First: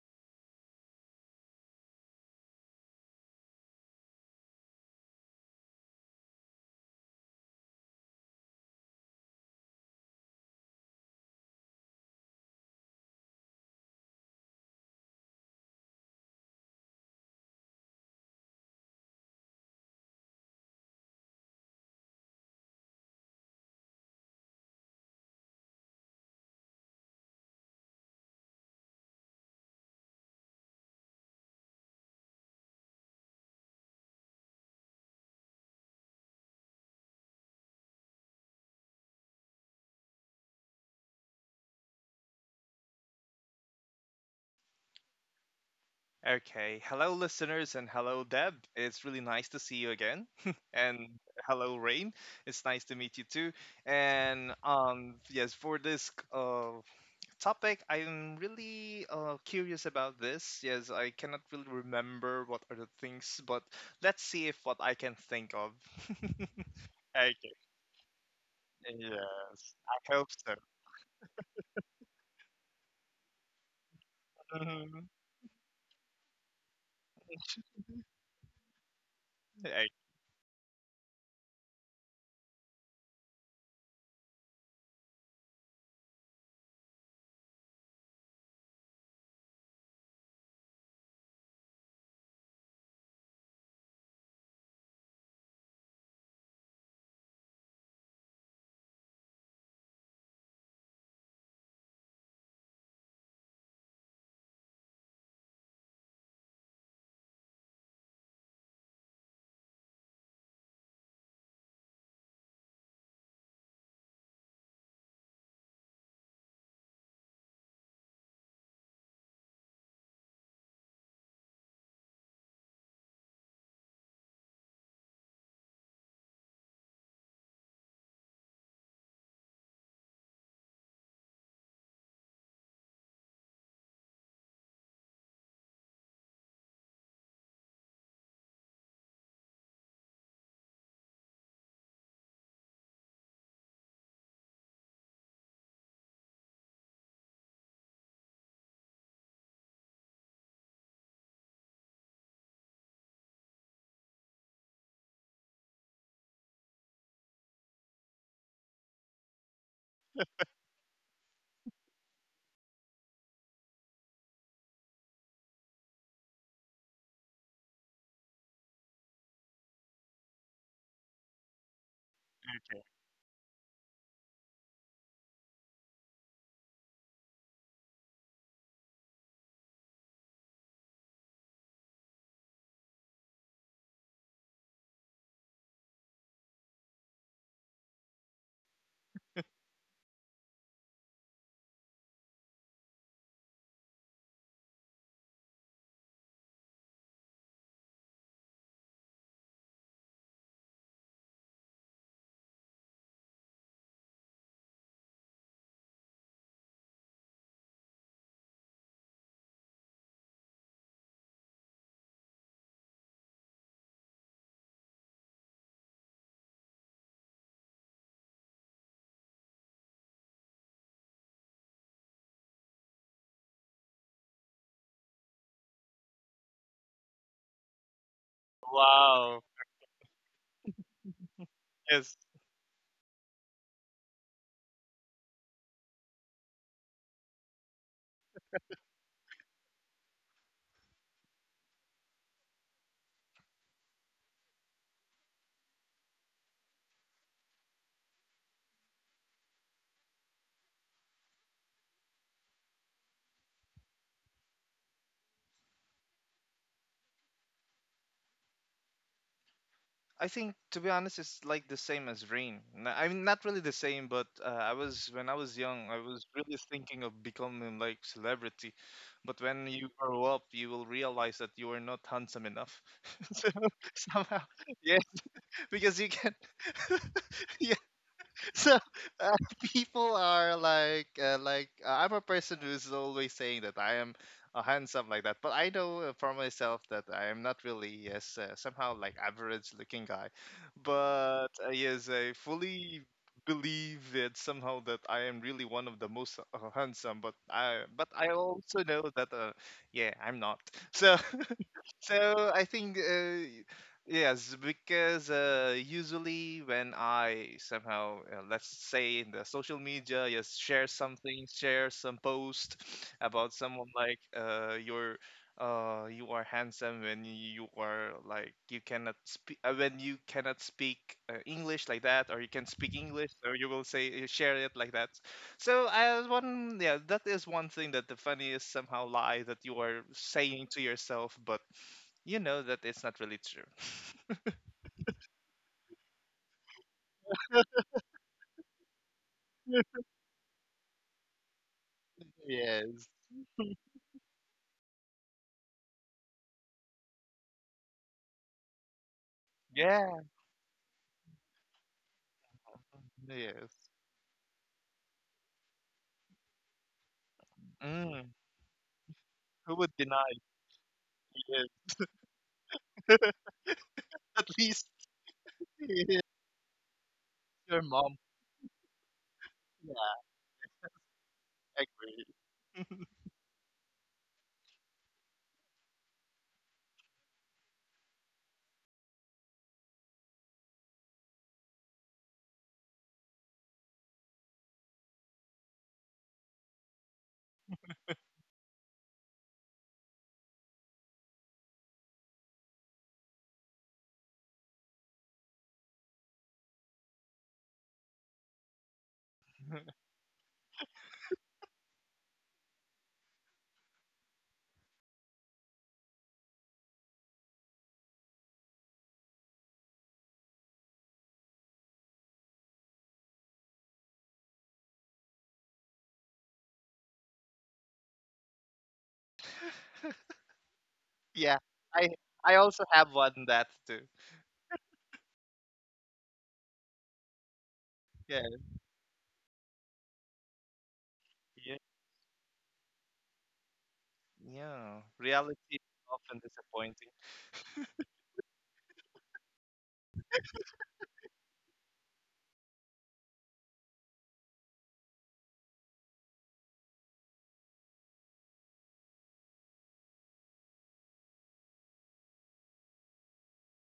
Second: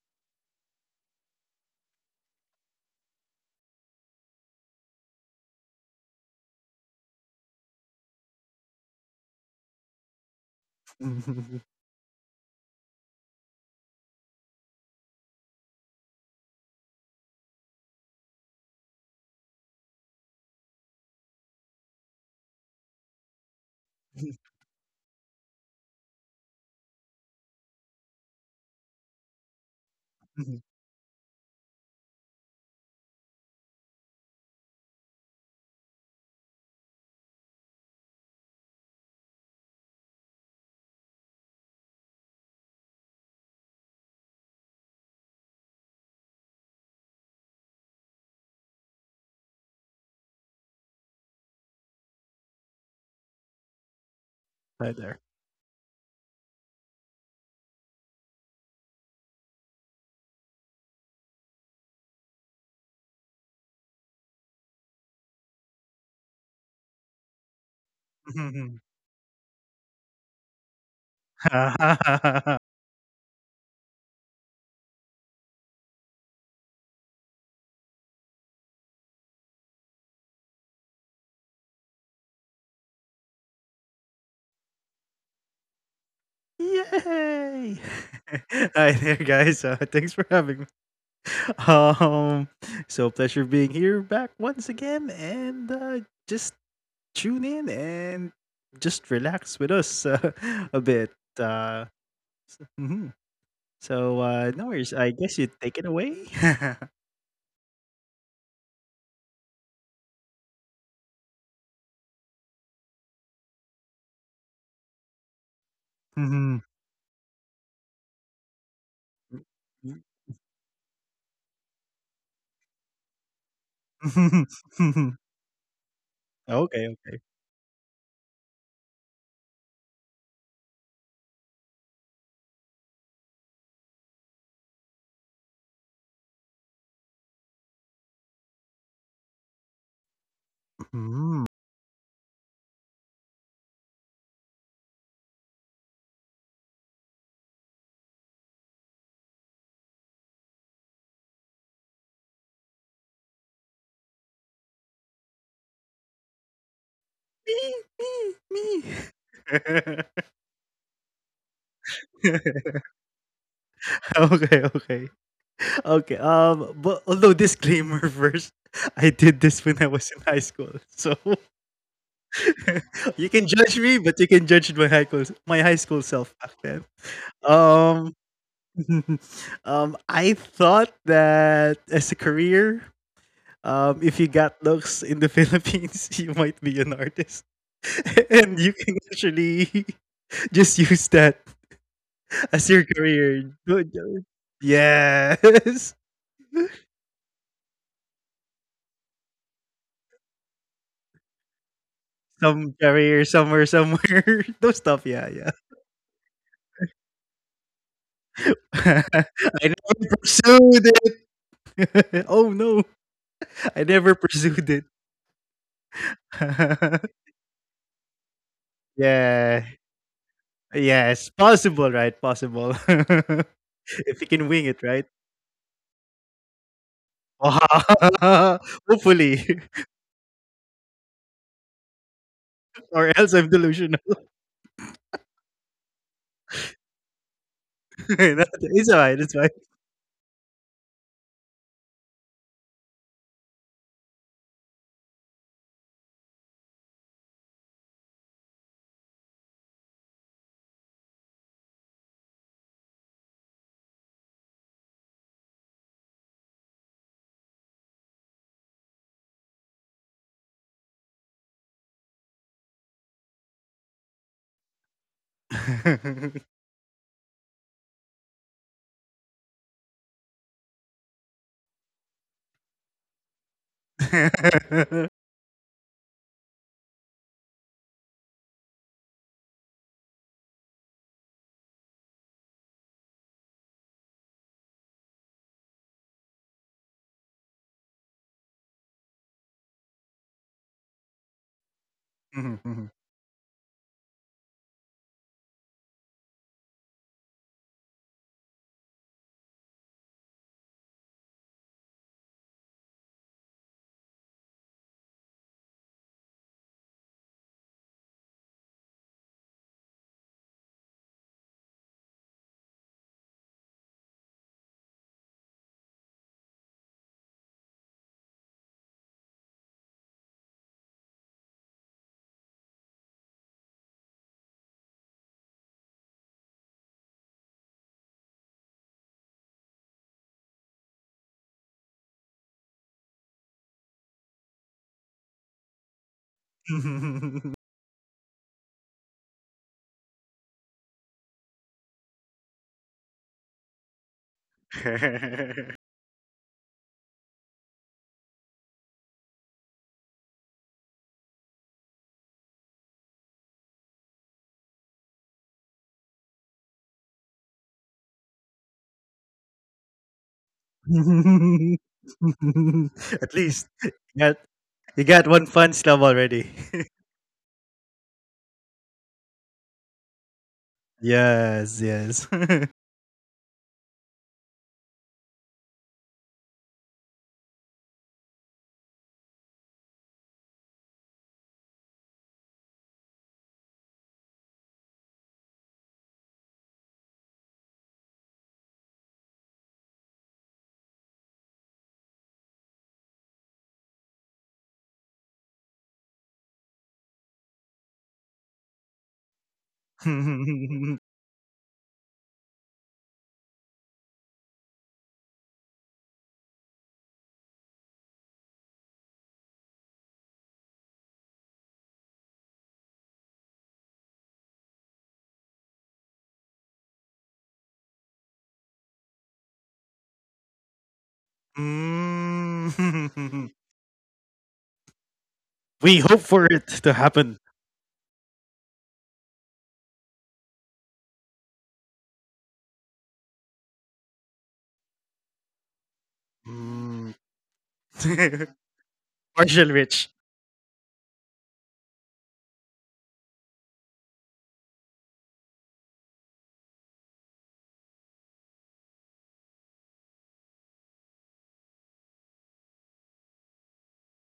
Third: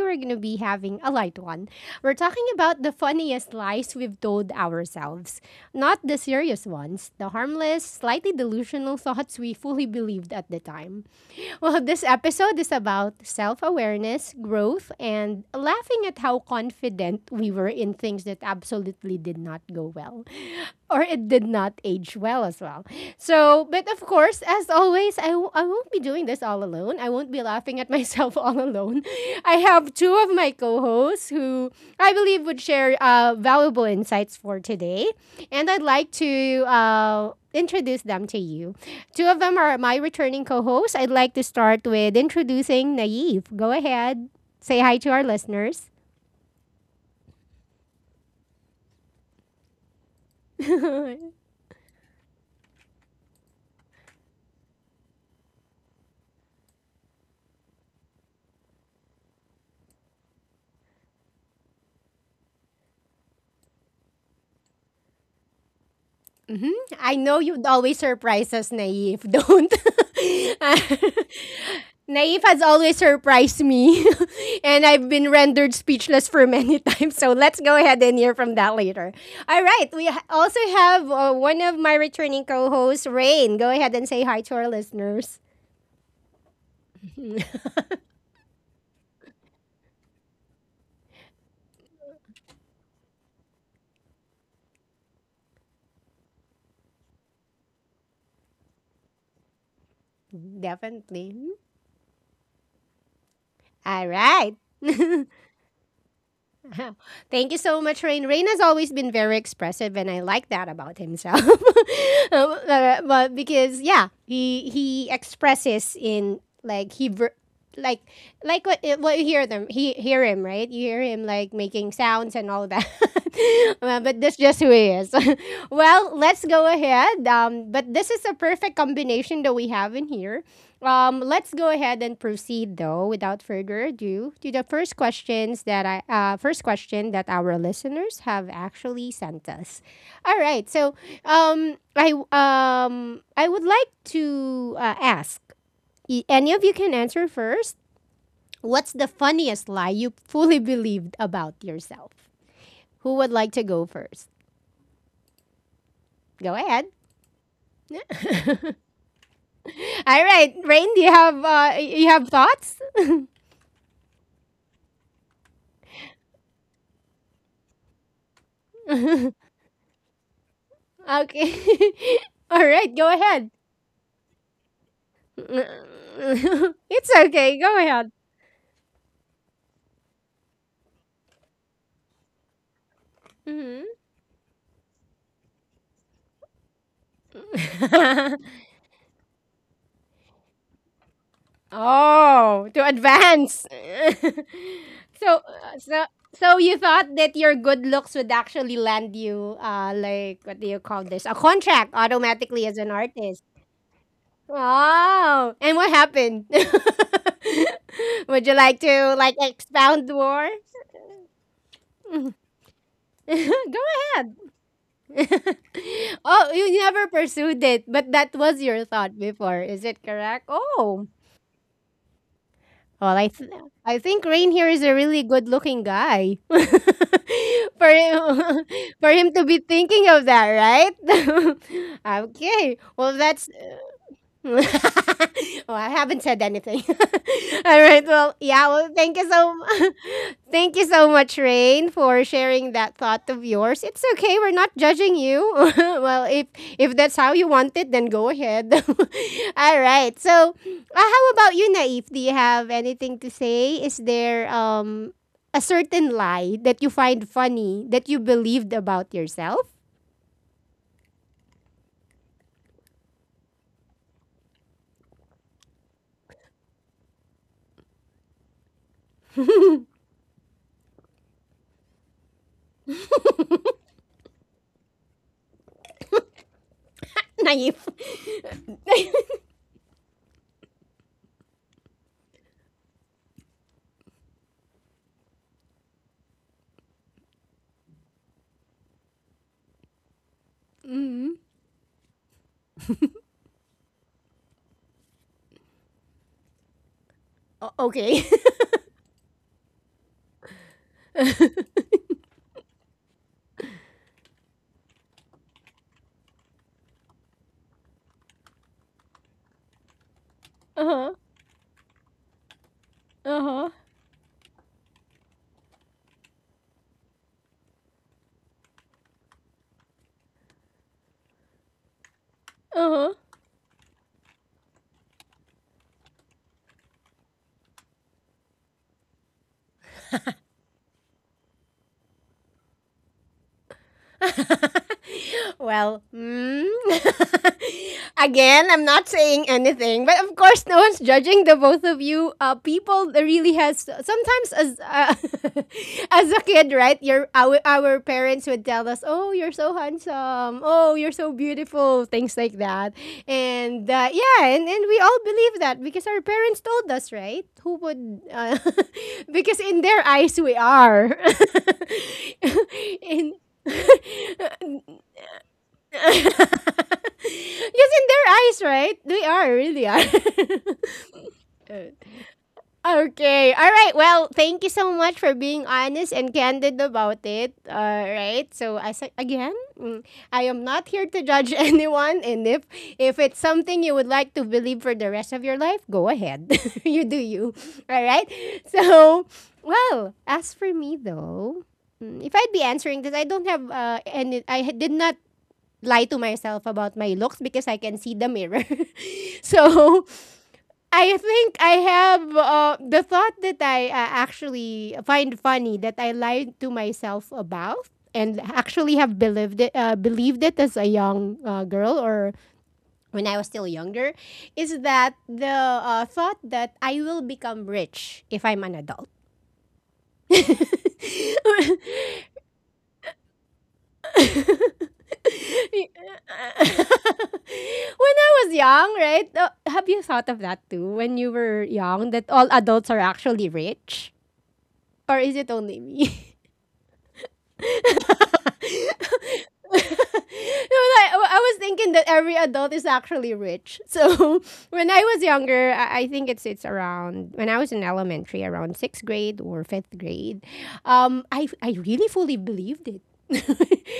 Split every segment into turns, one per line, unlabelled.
we're going to be having a light one. We're talking about the funniest lies we've told ourselves, not the serious ones, the harmless, slightly delusional thoughts we fully believed at the time. Well, this episode is about self awareness, growth, and laughing at how confident we were in things that absolutely did not go well or it did not age well as well. So, but of course, as always, I won't be doing this all alone. I won't be laughing at myself all alone. I have two of my co hosts who I believe would share valuable insights for today. And I'd like to introduce them to you. Two of them are my returning co hosts. I'd like to start with introducing Naive. Go ahead, say hi to our listeners.
Okay. Hello, listeners, and hello, Deb. It's really nice to see you again. And hello, Rain. It's nice to meet you too. And
Hi there.
yes, for this topic, I'm really curious about this. Yes, I cannot really remember what are the things, but let's see if what I can think of.
Mhm. I know
Okay.
you'd always surprise us, Naif. Don't.
Yes, I hope so.
Naif has always surprised me, and I've
Mhm.
been rendered speechless for many times. So let's go ahead and hear from that later. All right.
Okay.
Also have one of my returning co hosts, Rain. Go ahead and say hi to our listeners.
Yay! Hi there, guys. Thanks for having me. Um, so pleasure being here back once again, and just tune in and just relax with us a bit.
Definitely.
Uh, mhm.
All
So
right.
no worries. I guess you take it away.
Thank you so much, Rain. Rain has always been very expressive, and I like that about himself. But because yeah, he expresses in
Mhm.
like like what you hear them he hear him right. You hear him like making sounds and all that. But that's just who he is. Well, let's go
Okay.
ahead. But this is a perfect combination that we have in here. Let's go ahead and proceed though, without further ado, to the first question that our listeners have actually sent us. All right, so
Okay.
I would like to ask any of you can answer first. What's the funniest lie you fully believed about yourself? Who would like to go first? Go ahead.
Me, me, me.
All right, Rain, do you have you have thoughts?
Okay, okay. Okay. But although disclaimer first, I did this when I was in high school. So
Okay. All right, go
you can
ahead.
judge me, but you can judge my high school self back then.
It's okay. Go ahead.
Um I thought that as a career,
Mhm.
if you got looks in the Philippines, you might be an artist, and you can actually just use that as
Oh,
your
to
career.
advance. So,
Yes.
so, so you thought that your good looks would actually land you, like what do you call this? A contract automatically as
Some
an
career
artist.
somewhere, somewhere. Those stuff, yeah,
Wow!
yeah.
And what happened? Would you like to like
I never
expound more?
pursued it. Oh no.
Go
I never
ahead.
pursued it.
Oh, you never pursued it, but that was your thought before.
Yeah.
Is it correct? Oh,
Yes. Possible, right? Possible.
well, I th- I think
If you
Rain
can
here
wing
is a
it, right?
really good-looking guy for him for him
Wow.
to be
Hopefully.
thinking of that, right?
Yes.
Okay, well
Or else
that's
I'm delusional.
oh, I haven't said anything. All right. Well, yeah. Well,
It's
thank you
alright, it's fine.
thank you so much, Rain, for sharing that thought of yours. It's okay. We're not judging you. Well, if that's how you want it, then go ahead. All right. So, how about you, Naif? Do you have anything to say? Is there a certain lie that you find funny that you believed about yourself,
I think, to be honest, it's like the same as Rain. I mean, not really the same, but I was when I was young, I was really thinking of becoming like celebrity. But when you grow up, you will realize that you are not handsome enough. So, somehow, yeah, because you can
Naif?
so uh, people are like, I'm a person who's always saying that I am handsome, like that, but I know, for myself, that I am not really as, somehow, like average looking guy,
Mm.
but yes, I fully believe it somehow that I am really one of the most handsome, but i but
Okay.
i also know that, yeah, I'm not so. So I think, yes, because usually when I somehow, let's say, in the social media, yes, share
Uh-huh.
something, share some post
嗯
about
哼，
someone like, your. You are handsome when you are like you cannot speak, when you cannot speak, English like that, or you can
嗯
speak
哼，
English, or you will say you share it like that. So I was one. Yeah, that is one thing that the funniest somehow lie that you are saying to yourself, but you know that it's not really true.
well, again, I'm not saying anything, but of course, no one's judging the both of you.
Yes.
People that really has sometimes as as a kid, right? Our parents would tell us, "Oh, you're so
Yeah.
handsome. Oh, you're so beautiful." Things like that, and
Yes.
yeah, and we all believe that because our parents told us, right? Who would?
Mm.
Because
Who
in
would
their
deny
eyes, we are.
he is?
At least
In.
got,
At
you
least
got
Because
one fun slab
he
already.
is your
in
mom.
their eyes, right? They are, really
Yeah,
are.
Yes,
I
yes.
agree.
Okay. All right. Well, thank you so much for being honest and candid about it. All right. So, again, I am not here to judge anyone. And if it's something you would like to believe for the rest of your life, go ahead. You do you. All right. So, well, as for me, though, if I'd be answering this, I don't have any. Did not lie to myself about my looks because I can see the mirror. So
Mm.
I think I have the thought that I actually find funny that I lied to myself about and actually have believed it as a young girl or when I was still younger is that the thought that I will become rich if I'm an adult.
Yeah. I I also have one that too.
We hope
When
for it to happen.
Yeah.
I was young, right? Uh, have you thought of that too? When you were
Yeah.
young, that all adults are actually rich?
Yeah.
Or is it
Reality
only
is
me?
often
Mm.
disappointing.
Partial rich.
No, like, I was thinking that every adult is actually rich. So when I was younger, I think it's around when I was in elementary, around sixth grade or fifth grade. I really fully believed it.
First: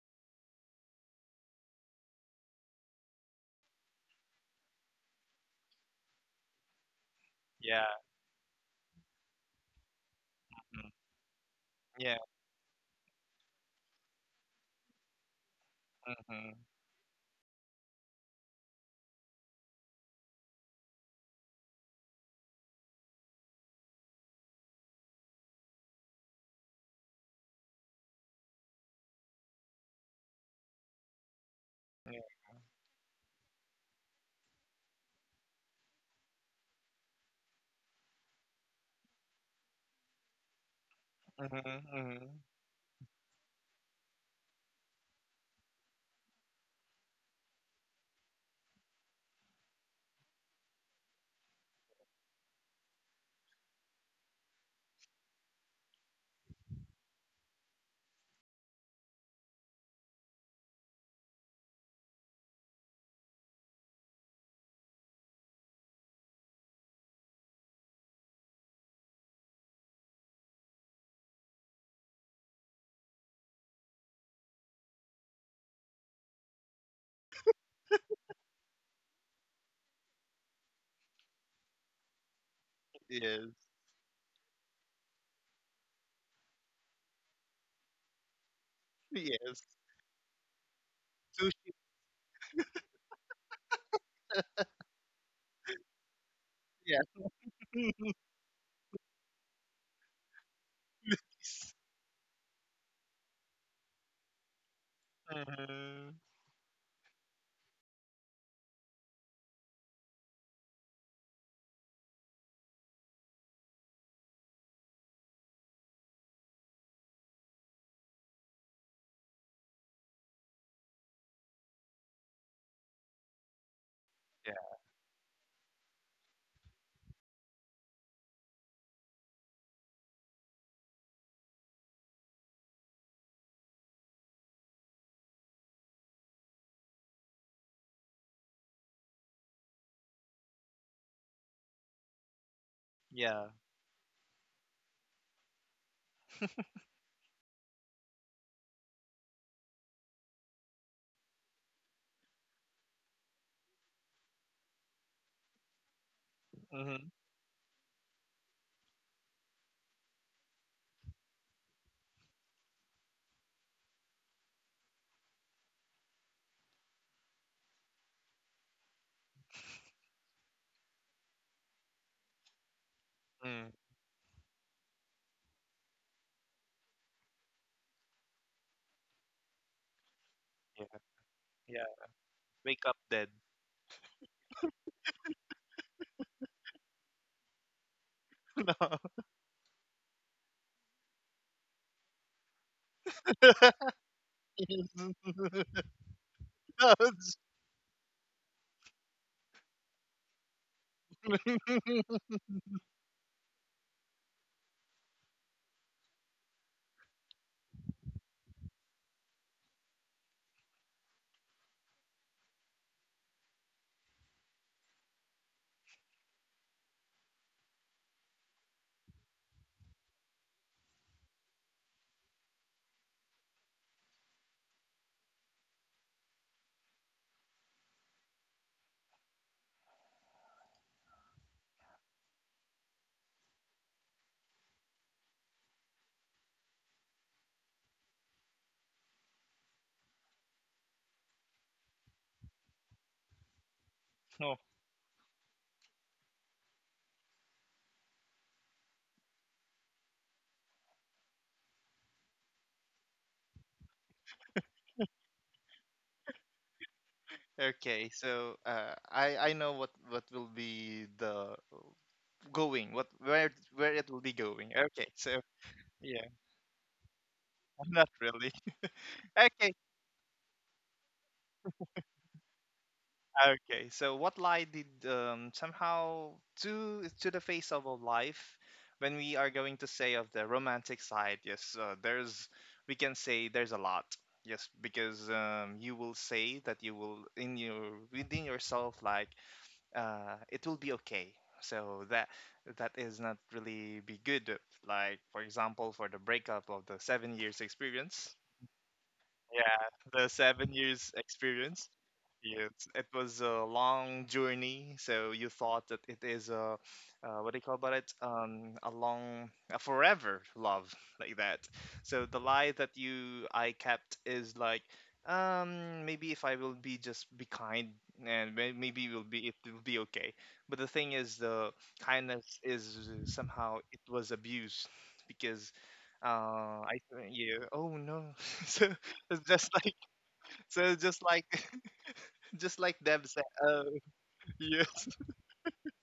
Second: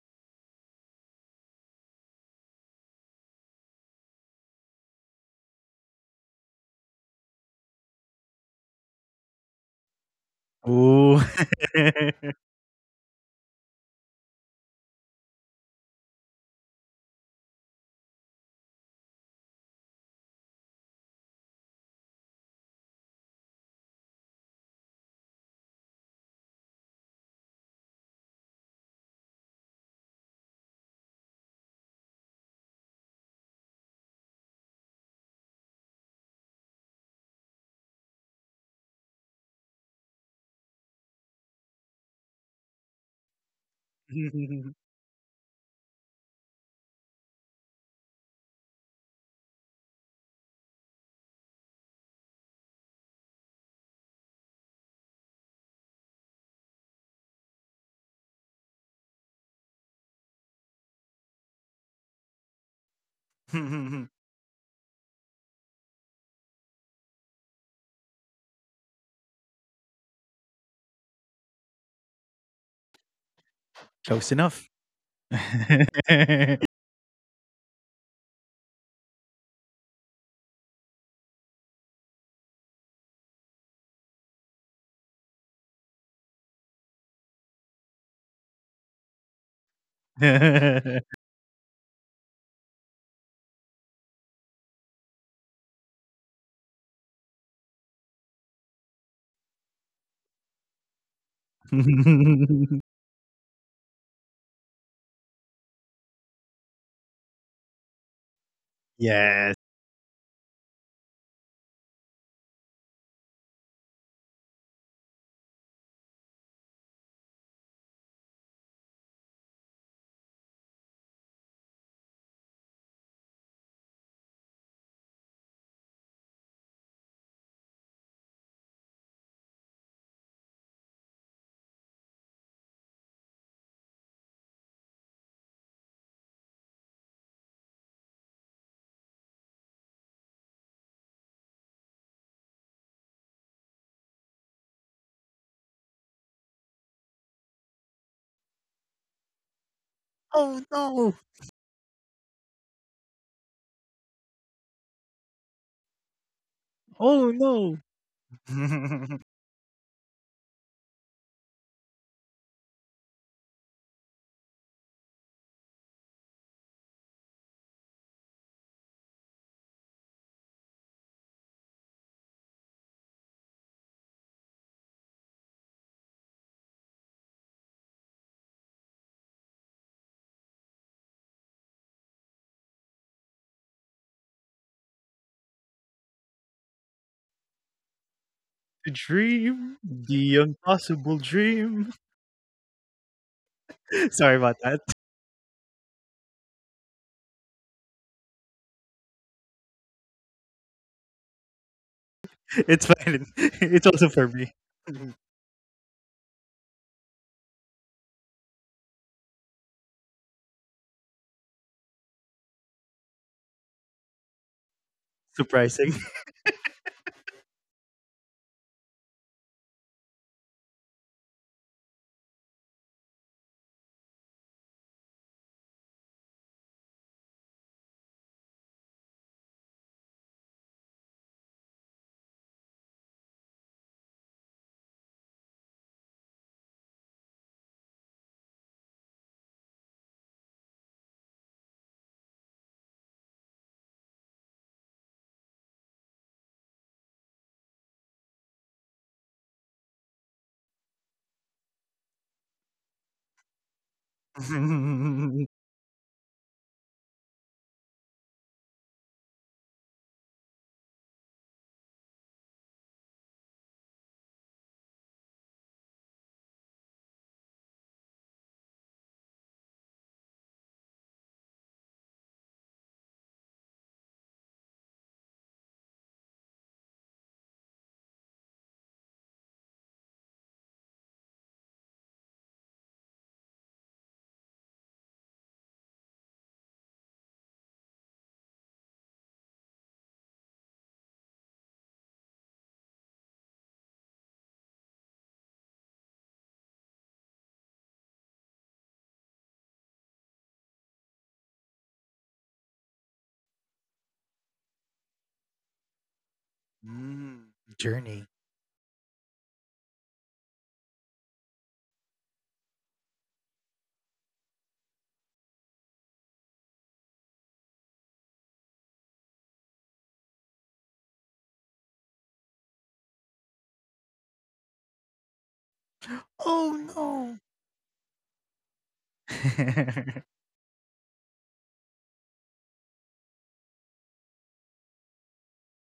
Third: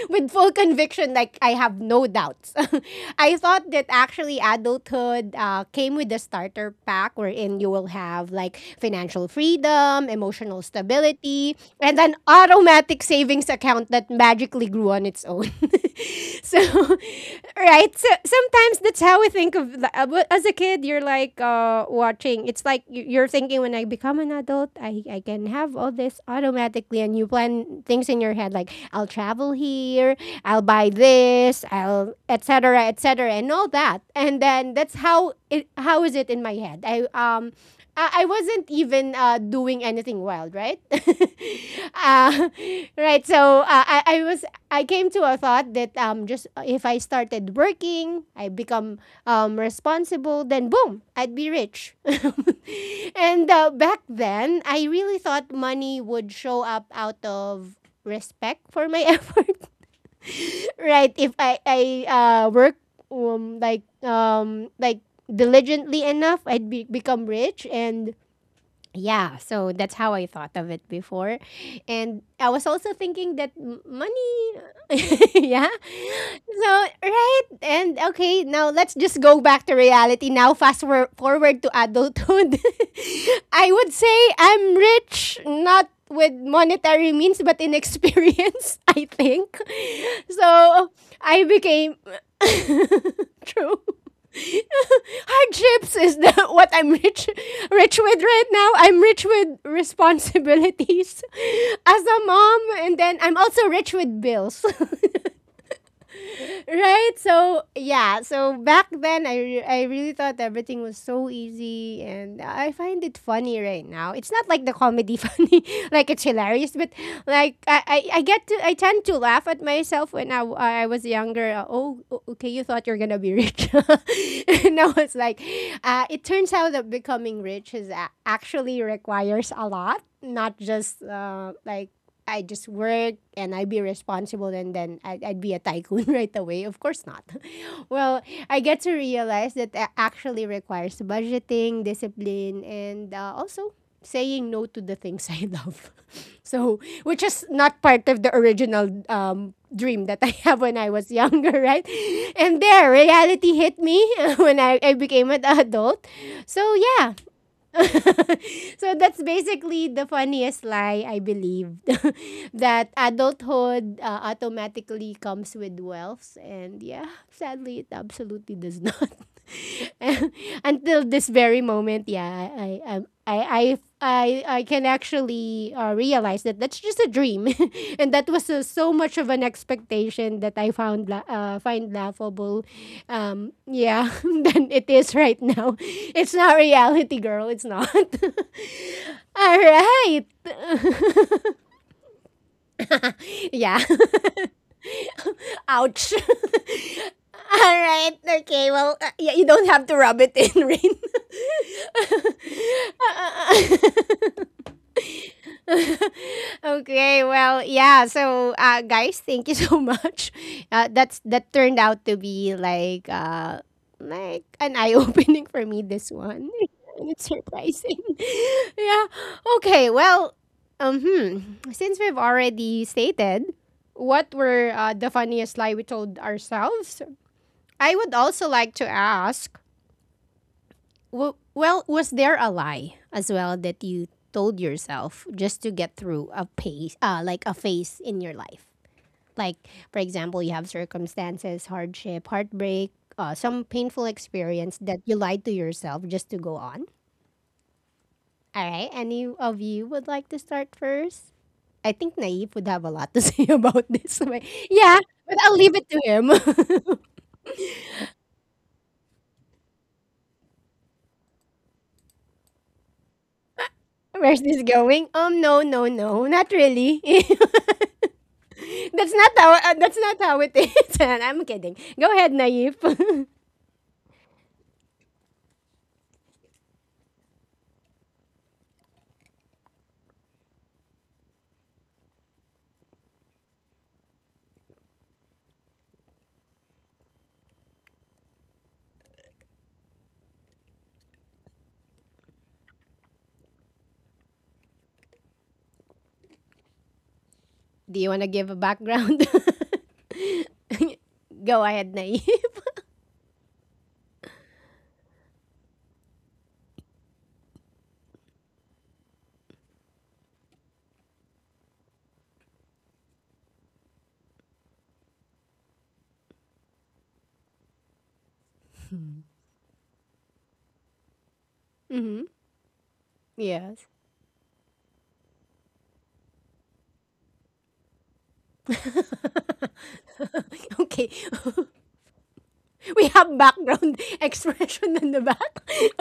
With full conviction, like I have no doubts. I thought that actually adulthood came with the starter pack, wherein you
Yeah.
will have like financial freedom, emotional
Mm.
Ooh.
stability, and an
Yeah.
automatic savings account that magically grew on its own.
Mm-hmm.
So, right? So sometimes that's how we think of but as a kid. You're like watching. It's like you're thinking when I become an adult, I can have all this automatically, and you plan things in your head like I'll travel here, I'll buy this, I'll
Yeah.
etc. etc. and all that. And then that's how it. How is it in my head? I wasn't even doing anything wild, right?
Mm-hmm. Mm-hmm.
Uh, right. So I was I came to a thought that just if I started working, I become responsible, then boom, I'd be rich. And back then, I really thought money would show up out of respect for my effort, right? If I I work um like um like diligently enough, become rich and yeah, so that's how I thought of it before. And I was also thinking that
Close
money.
enough.
Yeah. So, right. And okay, now let's just go back to reality. Now, forward to adulthood.
Yes.
I would say I'm rich, not with monetary means, but in experience, I think.
Yes.
So, I
Sushi.
became. True. Hardships is the what I'm
Yeah.
rich with right now. I'm rich with responsibilities as a mom and then I'm also rich with bills.
Mhm.
Right? So yeah, so back then
Yes.
I really thought everything was so easy, and I find it funny right now. It's not like the comedy funny, like it's hilarious, but like I get to I tend to laugh at myself when I was younger. Okay, you thought you're gonna be rich,
Yeah.
and I was like, it turns out that becoming rich is actually requires a lot, not just like I just work and I'd be responsible and then I'd be a tycoon right away. Of course not. Well, I get to realize that that actually requires budgeting, discipline, and
Yeah.
also saying no to the things I love. So, which is not part of the original dream that I
Oh
have when I was
no.
younger, right? And there, reality hit me when I became an adult. So,
Mhm.
yeah,
Oh no.
so that's basically the funniest lie I believe that adulthood automatically comes with wealth and yeah sadly it absolutely does not until this very moment yeah I I'm
Mm,
I can actually realize that that's just a dream, and that was so much of an expectation that I
yeah.
found
Yeah.
find laughable.
Wake up dead.
Yeah, than it is right now. It's not reality, girl. It's not.
To
All
dream
right.
the impossible dream.
Yeah.
Sorry about that.
Ouch. All right. Okay. Well, yeah, you don't have to rub it in, Rain. Uh,
It's fine.
uh,
It's also for
uh.
me.
Okay, well, yeah. So, guys, thank you so much. That turned out to be like an eye opening for me.
Surprising.
This one, and it's surprising. Yeah. Okay. Well, since we've already stated what were the funniest lie we told ourselves, I would also like to ask. Well, was there a lie as well that you told yourself just to get through a pace, like a phase in your life? Like, for example, you have circumstances, hardship, heartbreak, some painful
Oh.
experience that you lied to yourself just to go on. All right, any of you would like to start first? I think Naif would have a lot to say about this. Yeah, but I'll leave it to him.
Okay, so, I know what will be the going, what, where it will be
Where's this
going. Okay,
going?
so
Um, no, no,
yeah,
no, not really.
not really. Okay.
That's not how it is. I'm kidding. Go ahead, Naif.
Okay, so what lie did, somehow, to the face of a life when we are going to say of the romantic side? Yes, there's, we can say there's a lot. Yes, because, you will say that you will, in your, within yourself, like, it will be okay. So that is not really be good. Like, for example, for the breakup of the 7 years
Do you want to
experience.
give a background?
Yeah, the 7 years
Go
experience.
ahead, Naif.
It was a long journey, so you thought that it is, what do
Mm.
you call about it?
Journey.
A long, a forever love, like that. So the lie that you I kept is like, maybe if I will be just be kind, and maybe it will be okay. But the thing is, the
hmm
kindness is somehow,
Yes.
it was abused because, uh,
Oh
I
no!
yeah, oh no. So it's just like so it's
Okay.
just like just like
We
Deb
have
said,
background expression
yes.
in the back.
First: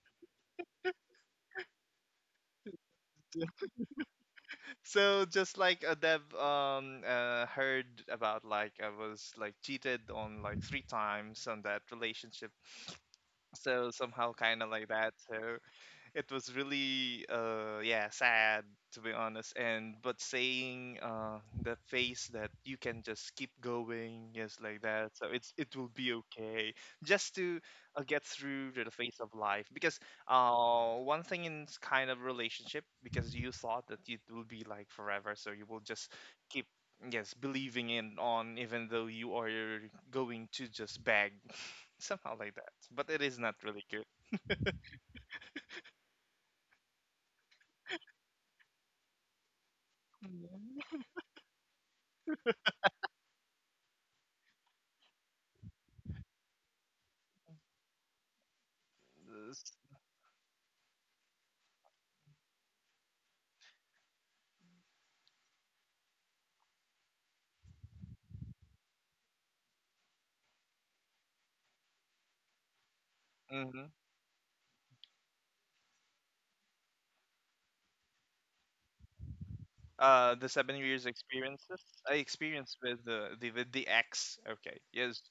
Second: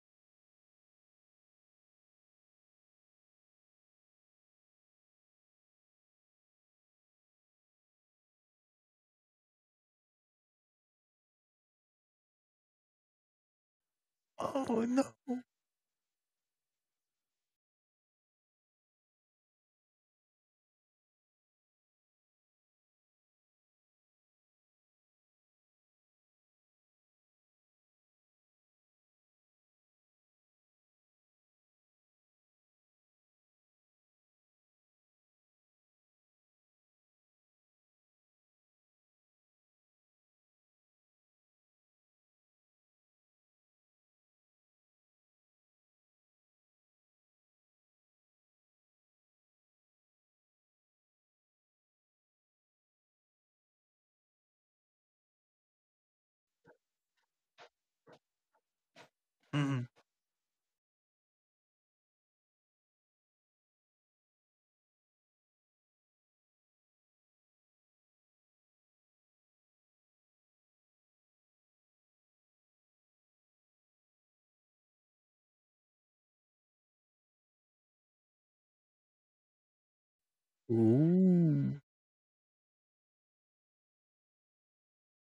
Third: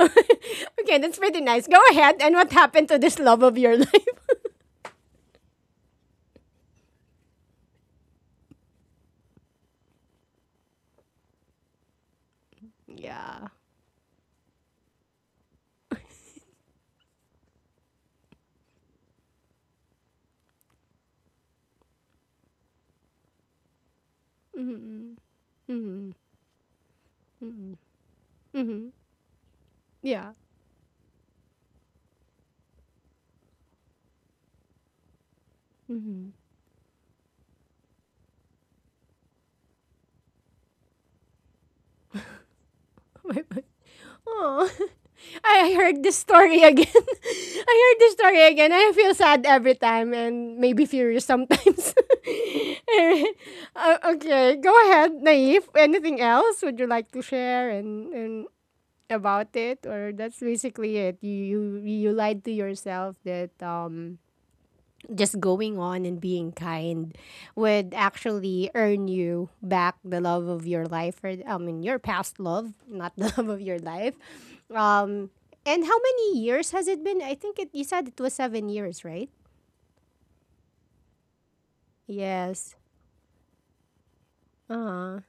Okay, that's pretty nice. Go ahead. And what happened to this love of your life?
So, just like, Deb, heard about, like, I was like cheated on like three times on that relationship,
Yeah.
so somehow kind of
Oh
like
no!
that. So it was really, yeah, sad, to be honest. And but saying, the face that you can just keep going, yes, like that,
Mm-hmm.
so it's, it will
Mm-hmm.
be okay, just to,
Mm-hmm.
get through to
Mm-hmm.
the face of life because,
Yeah.
one thing in, kind of relationship, because you thought that it will be like forever, so you will just
Mm-hmm.
keep, yes, believing in on, even though you are going to just bag somehow like that, but it is not
Bye-bye.
really good.
Oh, I heard this story again. I heard this story again. I feel sad every time and maybe furious sometimes. Anyway, okay, go ahead, Naif. Anything else would you like to share and about
Mm.
it, or that's basically it? You lied to yourself that just going on and being kind would actually earn you back the love of your life, or I mean your past love, not the love of your life. Um, and how many years has it been? I think it you said it was 7 years, right?
The 7 years
Ooh.
experiences I experienced
Yes.
with the X. Okay,
Uh-huh.
yes,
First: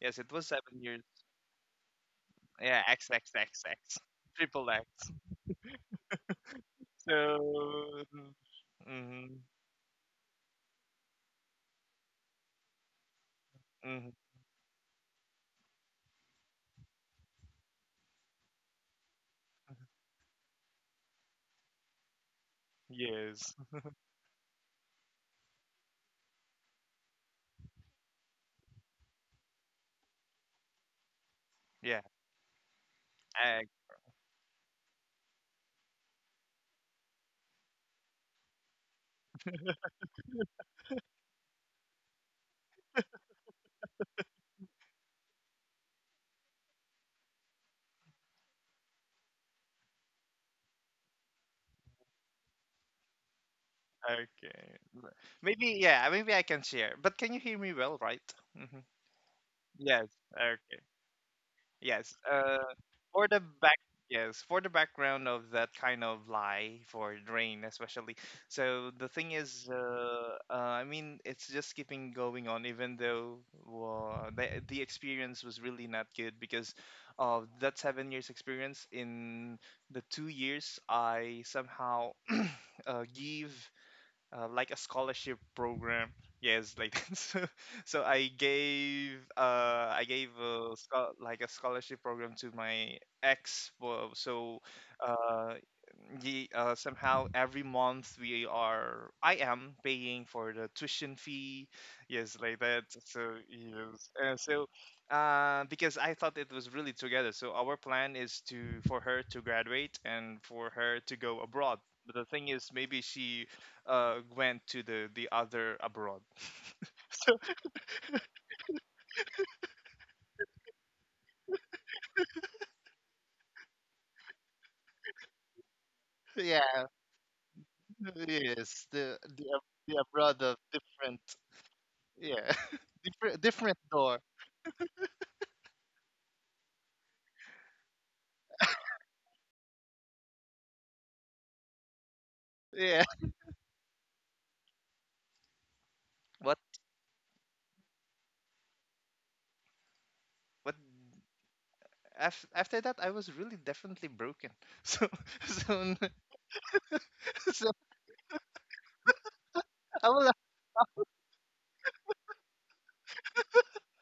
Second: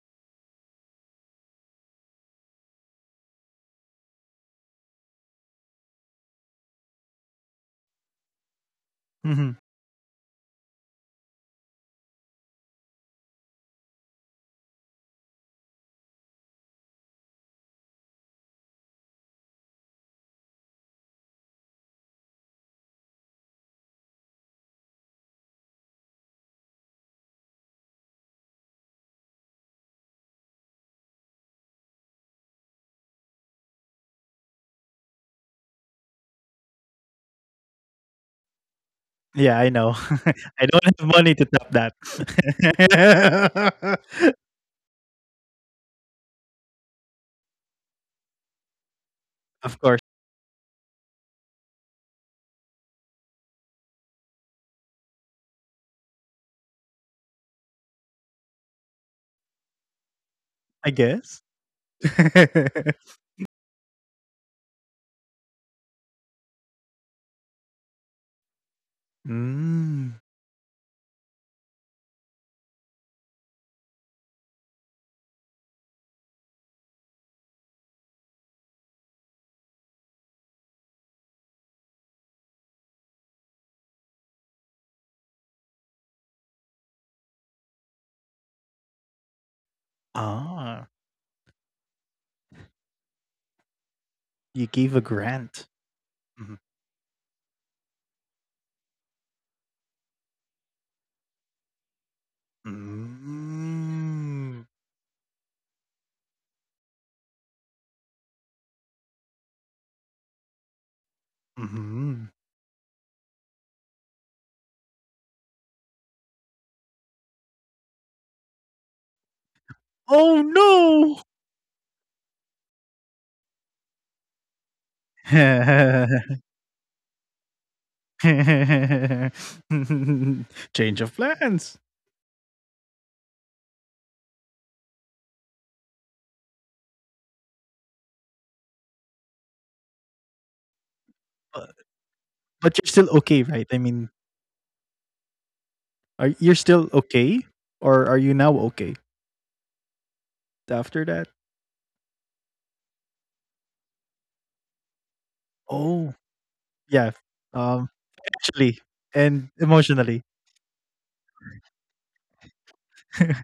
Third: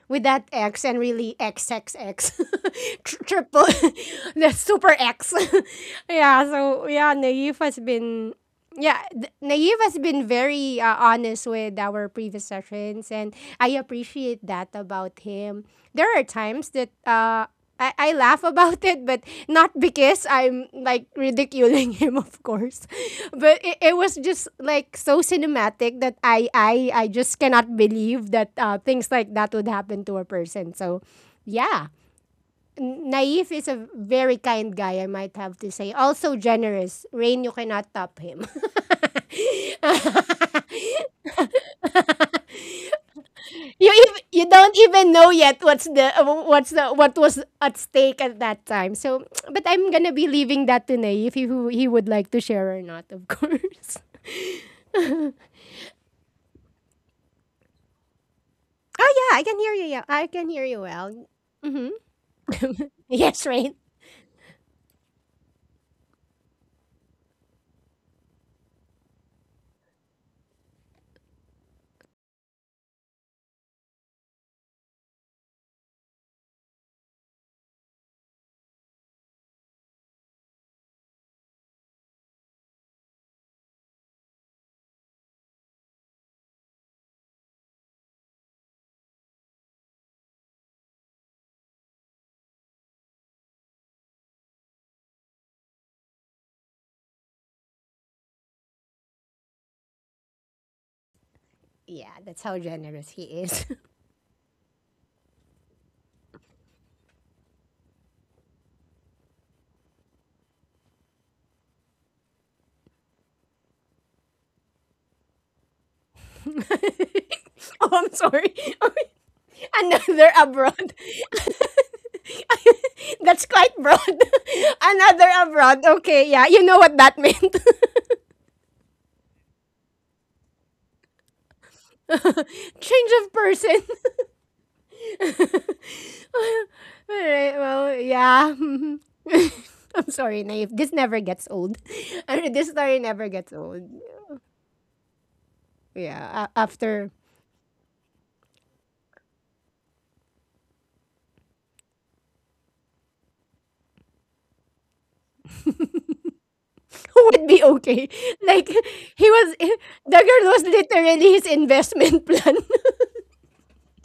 yes,
With
it
that
was seven
X and
years.
really XXX.
Yeah, X X X
Triple
X
the
triple X.
super X. Yeah, so yeah, Naif has
So,
been, yeah,
mm-hmm,
Mhm.
Naive has been very honest with our previous sessions, and I
hmm,
appreciate that about him. There are times that I laugh about it, but not because I'm like ridiculing him, of course.
yes,
But it was just like so cinematic that I just cannot believe that things like that would happen to a person. So, yeah.
yeah.
Naif
X,
is a very kind guy, I might have to say. Also generous. Rain, you cannot top him.
Yeah, I
You
know. I don't have money to top that.
you don't even know yet what's the what was at stake at that time. So, but
Of
I'm
course,
gonna be leaving that to Naif if he would like to share or not, of course.
okay, maybe, yeah, maybe I can share. But can you hear me well, right? Mm hmm.
Oh yeah, I can hear you. Yeah,
Yes.
I can hear
Okay.
you
I
well.
guess.
Yes. For the
Yes, Rain.
back, yes, for the background of that kind of lie for Drain, especially. So the thing is,
Mm.
I mean, it's just keeping going on, even though, the experience was really not good because of that 7 years experience. In the 2 years, I somehow give, like a scholarship program. Yes, like that. So I gave a,
Ah,
scho- like a scholarship program to my ex. So
you gave a
uh
grant.
Ye Somehow every month we are I am paying for the tuition fee,
Yeah,
yes,
that's
like
how
that.
generous
So,
he is.
yes,
Mm.
because I thought it was really together. So our plan is, to for her to graduate and for her to go abroad. But the
Mhm.
thing is, maybe she, went to the other abroad.
Oh, I'm sorry. Another
Oh
abroad.
no!
That's quite broad. Another abroad. Okay,
So,
yeah. You know
yeah,
what that meant.
yes, the abroad of different,
Change of
yeah,
plans.
Change of
different
person.
different door.
All right. Well, yeah. I'm sorry, naive. This never gets old. I
But,
mean, this story
Yeah.
never gets
but you're still
old.
okay, right? I mean,
Yeah,
What?
are
after
you're still okay, or are you now okay
What
after that?
After that I was really definitely broken. So, so,
Oh,
would be
so
yeah.
okay.
Um,
Like he
Actually,
was, the
I
and
will,
girl was
emotionally.
literally his investment plan.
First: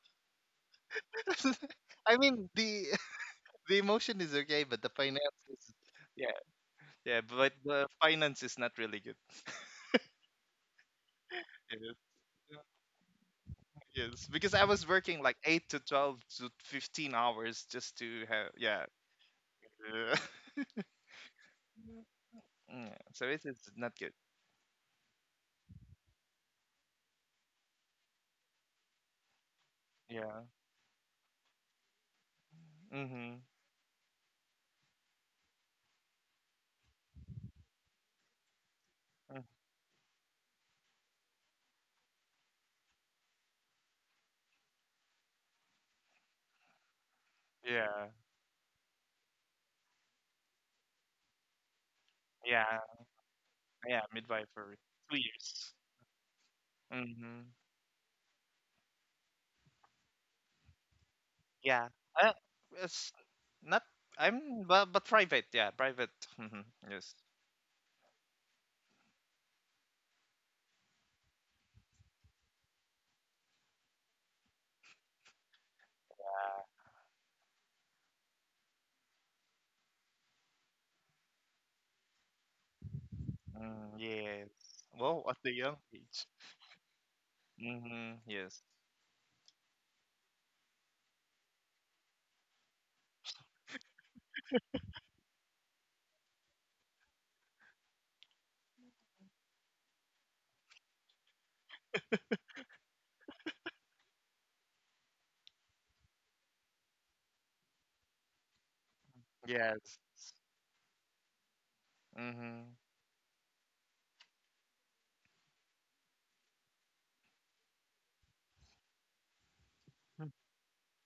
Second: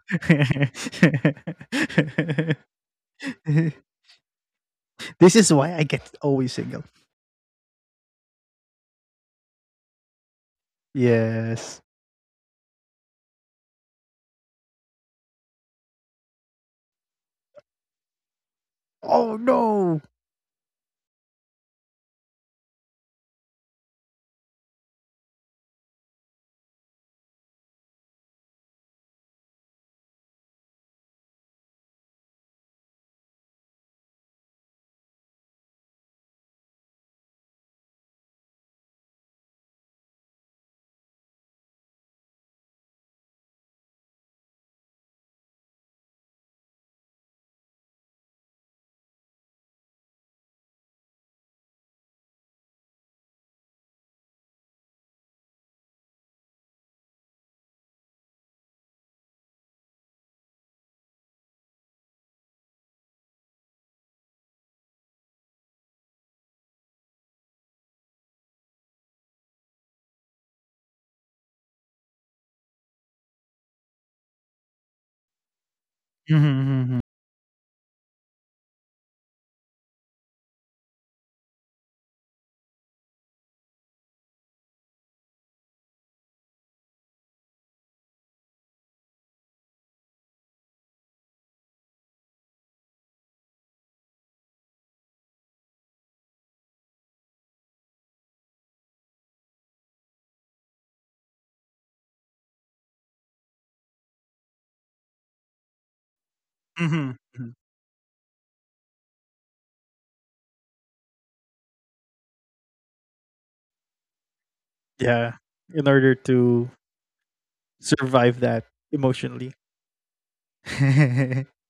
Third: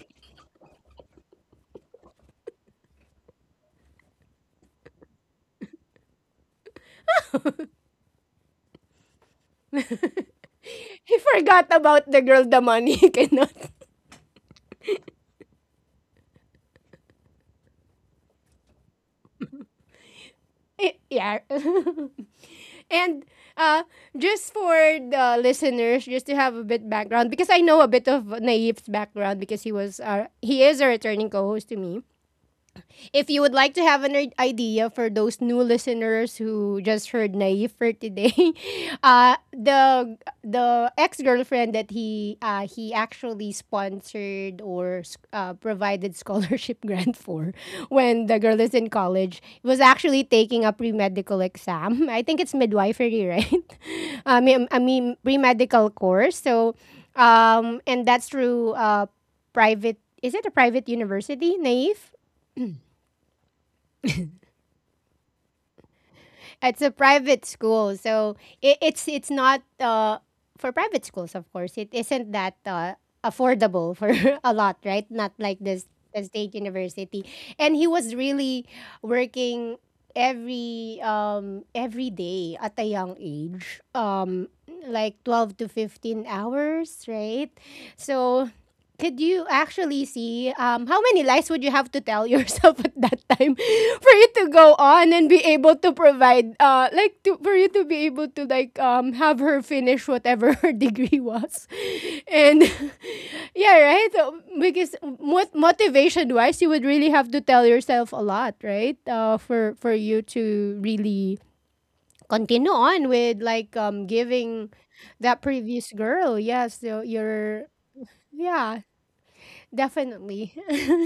I mean, the the emotion is okay, but the
This
finance
is why
is,
I get
yeah,
always single.
yeah, but the finance is not really good.
He forgot
Yes.
Yes.
about the girl, the money he cannot.
Yes, because I was working like 8 to 12 to 15 hours just to have, yeah.
Oh no.
Yeah.
Yeah.
Yeah,
And
so it is
uh,
not good.
just for the listeners, just to have a bit background, because I know a bit of Naif's background because he was
Yeah.
he is a returning co-host to me. If
Mm-hmm.
you would like to have an idea for those new listeners who just heard Naive for today, uh,
Mm,
the the ex girlfriend that he actually sponsored or provided scholarship grant for
yeah.
when the girl is in college was actually taking a pre medical exam. I think it's
Yeah.
midwifery, right?
Yeah. Midwifery.
I
Two
mean pre
years.
medical course. So,
Mm-hmm.
and that's through private, is it a private university,
Yeah.
naive?
Uh, it's not. But private. Yeah, private. Mhm.
It's a
Yes.
private school, so it's not for private schools, of course. It isn't that affordable for a lot, right? Not like
Mhm,
this the
mhm, mhm.
state university. And he was really working every day at a young age,
Mm, yes.
um, like
Well, at the
12 to
young
15
age.
hours, right?
Mm-hmm.
So
Yes.
could you actually see, how many lies would you have to tell yourself at that time for you to go on and be able to provide, like to, for you to be able to like, have her finish whatever her degree was, and yeah, right, so, because motivation
Mhm,
wise you would
mhm.
really have to tell yourself a lot, right, for
Yes.
you to really
Mm-hmm.
continue on with like,
Yeah,
giving
in
that
order
previous
to
girl, yes, so you're,
survive that
yeah.
emotionally.
Definitely.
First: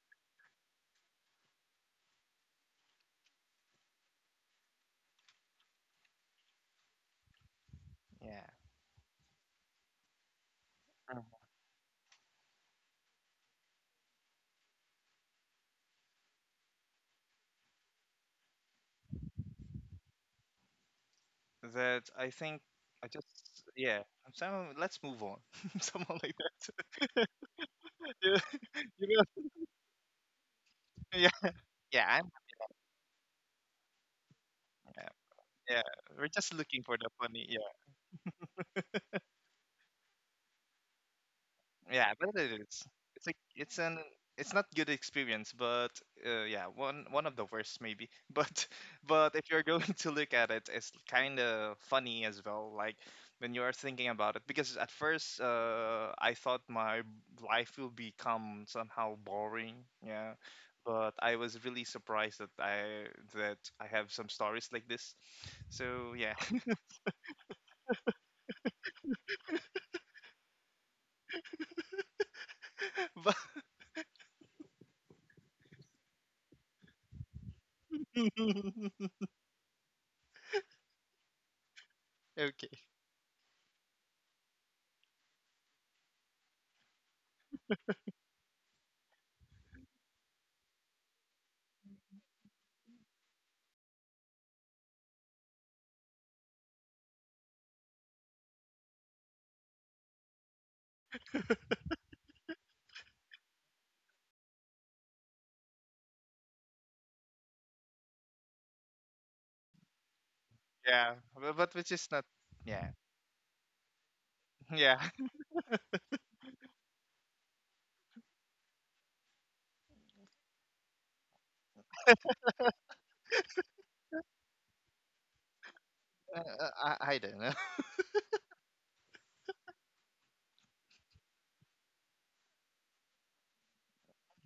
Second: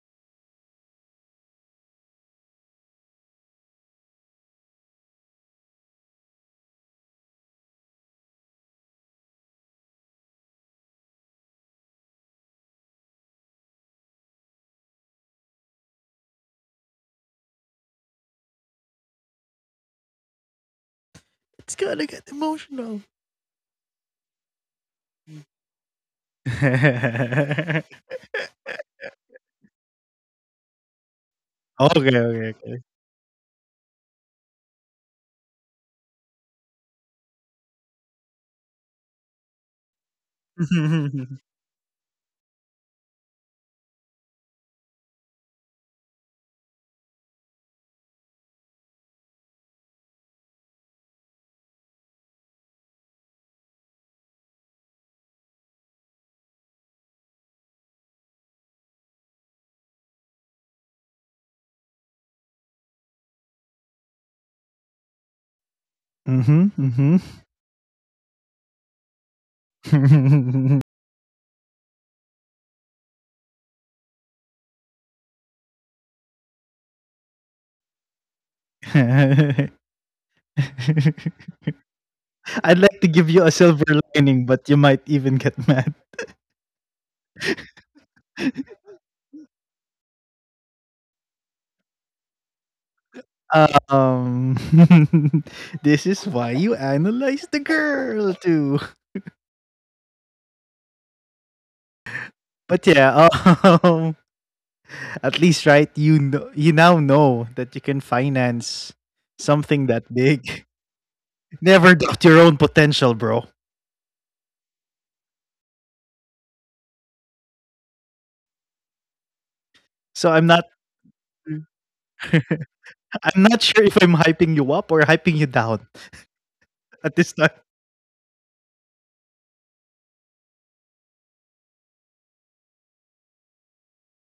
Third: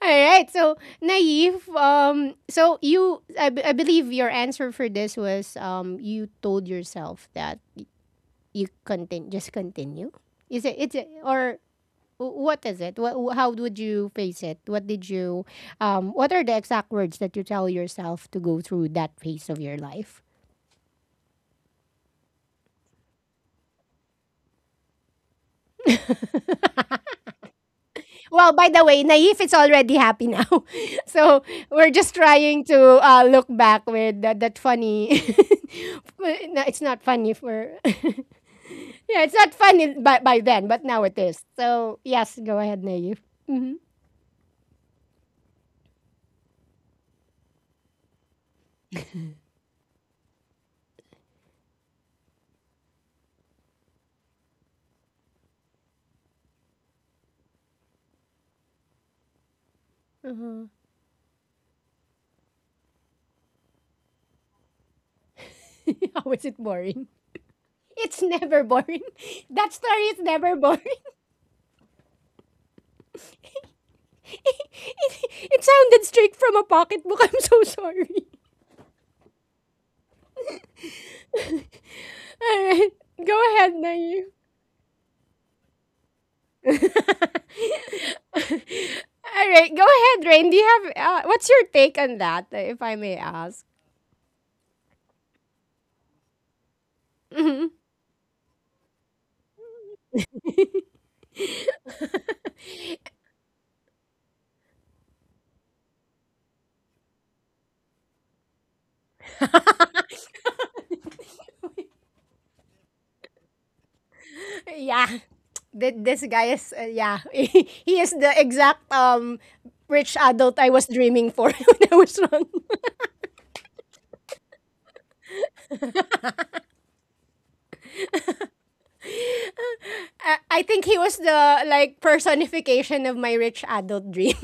All right. So, naive. So you, I, I believe your answer for this was. You told yourself that
Yeah.
you continue, just continue. Is it?
Mhm.
Or what is it? What? How would you face it? What did you? What are the exact words that you tell yourself to go through that phase of your life?
It's
That I
gonna get
think, I just,
emotional.
yeah. So let's move on. Someone like that.
Mm-hmm.
you
Well, by the way,
you
Naif
know.
is already happy now.
Yeah.
So we're
Yeah.
just
Okay,
trying
okay,
to
okay.
look back with that, that
Yeah.
funny.
Yeah. We're just
No, it's
looking for
not
the
funny
funny. Yeah.
for. Yeah, it's not funny by then, but now it is. So,
Yeah, but
yes,
it
go ahead,
is.
Naif.
It's like,
Mm-hmm.
it's not good experience, but, yeah, one of the worst, maybe. But if you're going to look at it, it's kind of funny as well. Like, when you are thinking about it, because at first, I thought my life will become somehow boring. Yeah,
Uh-huh.
but I was really surprised that I have some stories like this. So
How
yeah.
is it boring?
Mm-hmm. Mm-hmm.
It's never boring. That story is never boring. it, it sounded straight from a pocketbook. I'm so sorry. All
I'd
right.
like to give
Go
you a
ahead,
silver
Naif.
lining, but you might even get mad.
All right, go ahead, Rain. Do you have, what's your take on that, if I may ask?
Um, this is why you analyze the
Mhm.
girl too. But yeah, um, at least, right, you now know that you can finance something that big.
Yeah, but which is not.
Never
Yeah,
doubt your own potential, bro.
yeah.
Yeah, This guy is yeah, he is the exact rich adult I was
So i'm not
dreaming for when I was young.
i'm not sure if I'm hyping you up or hyping you down.
I don't know.
At this time.
I think he was the like personification of my rich adult dream.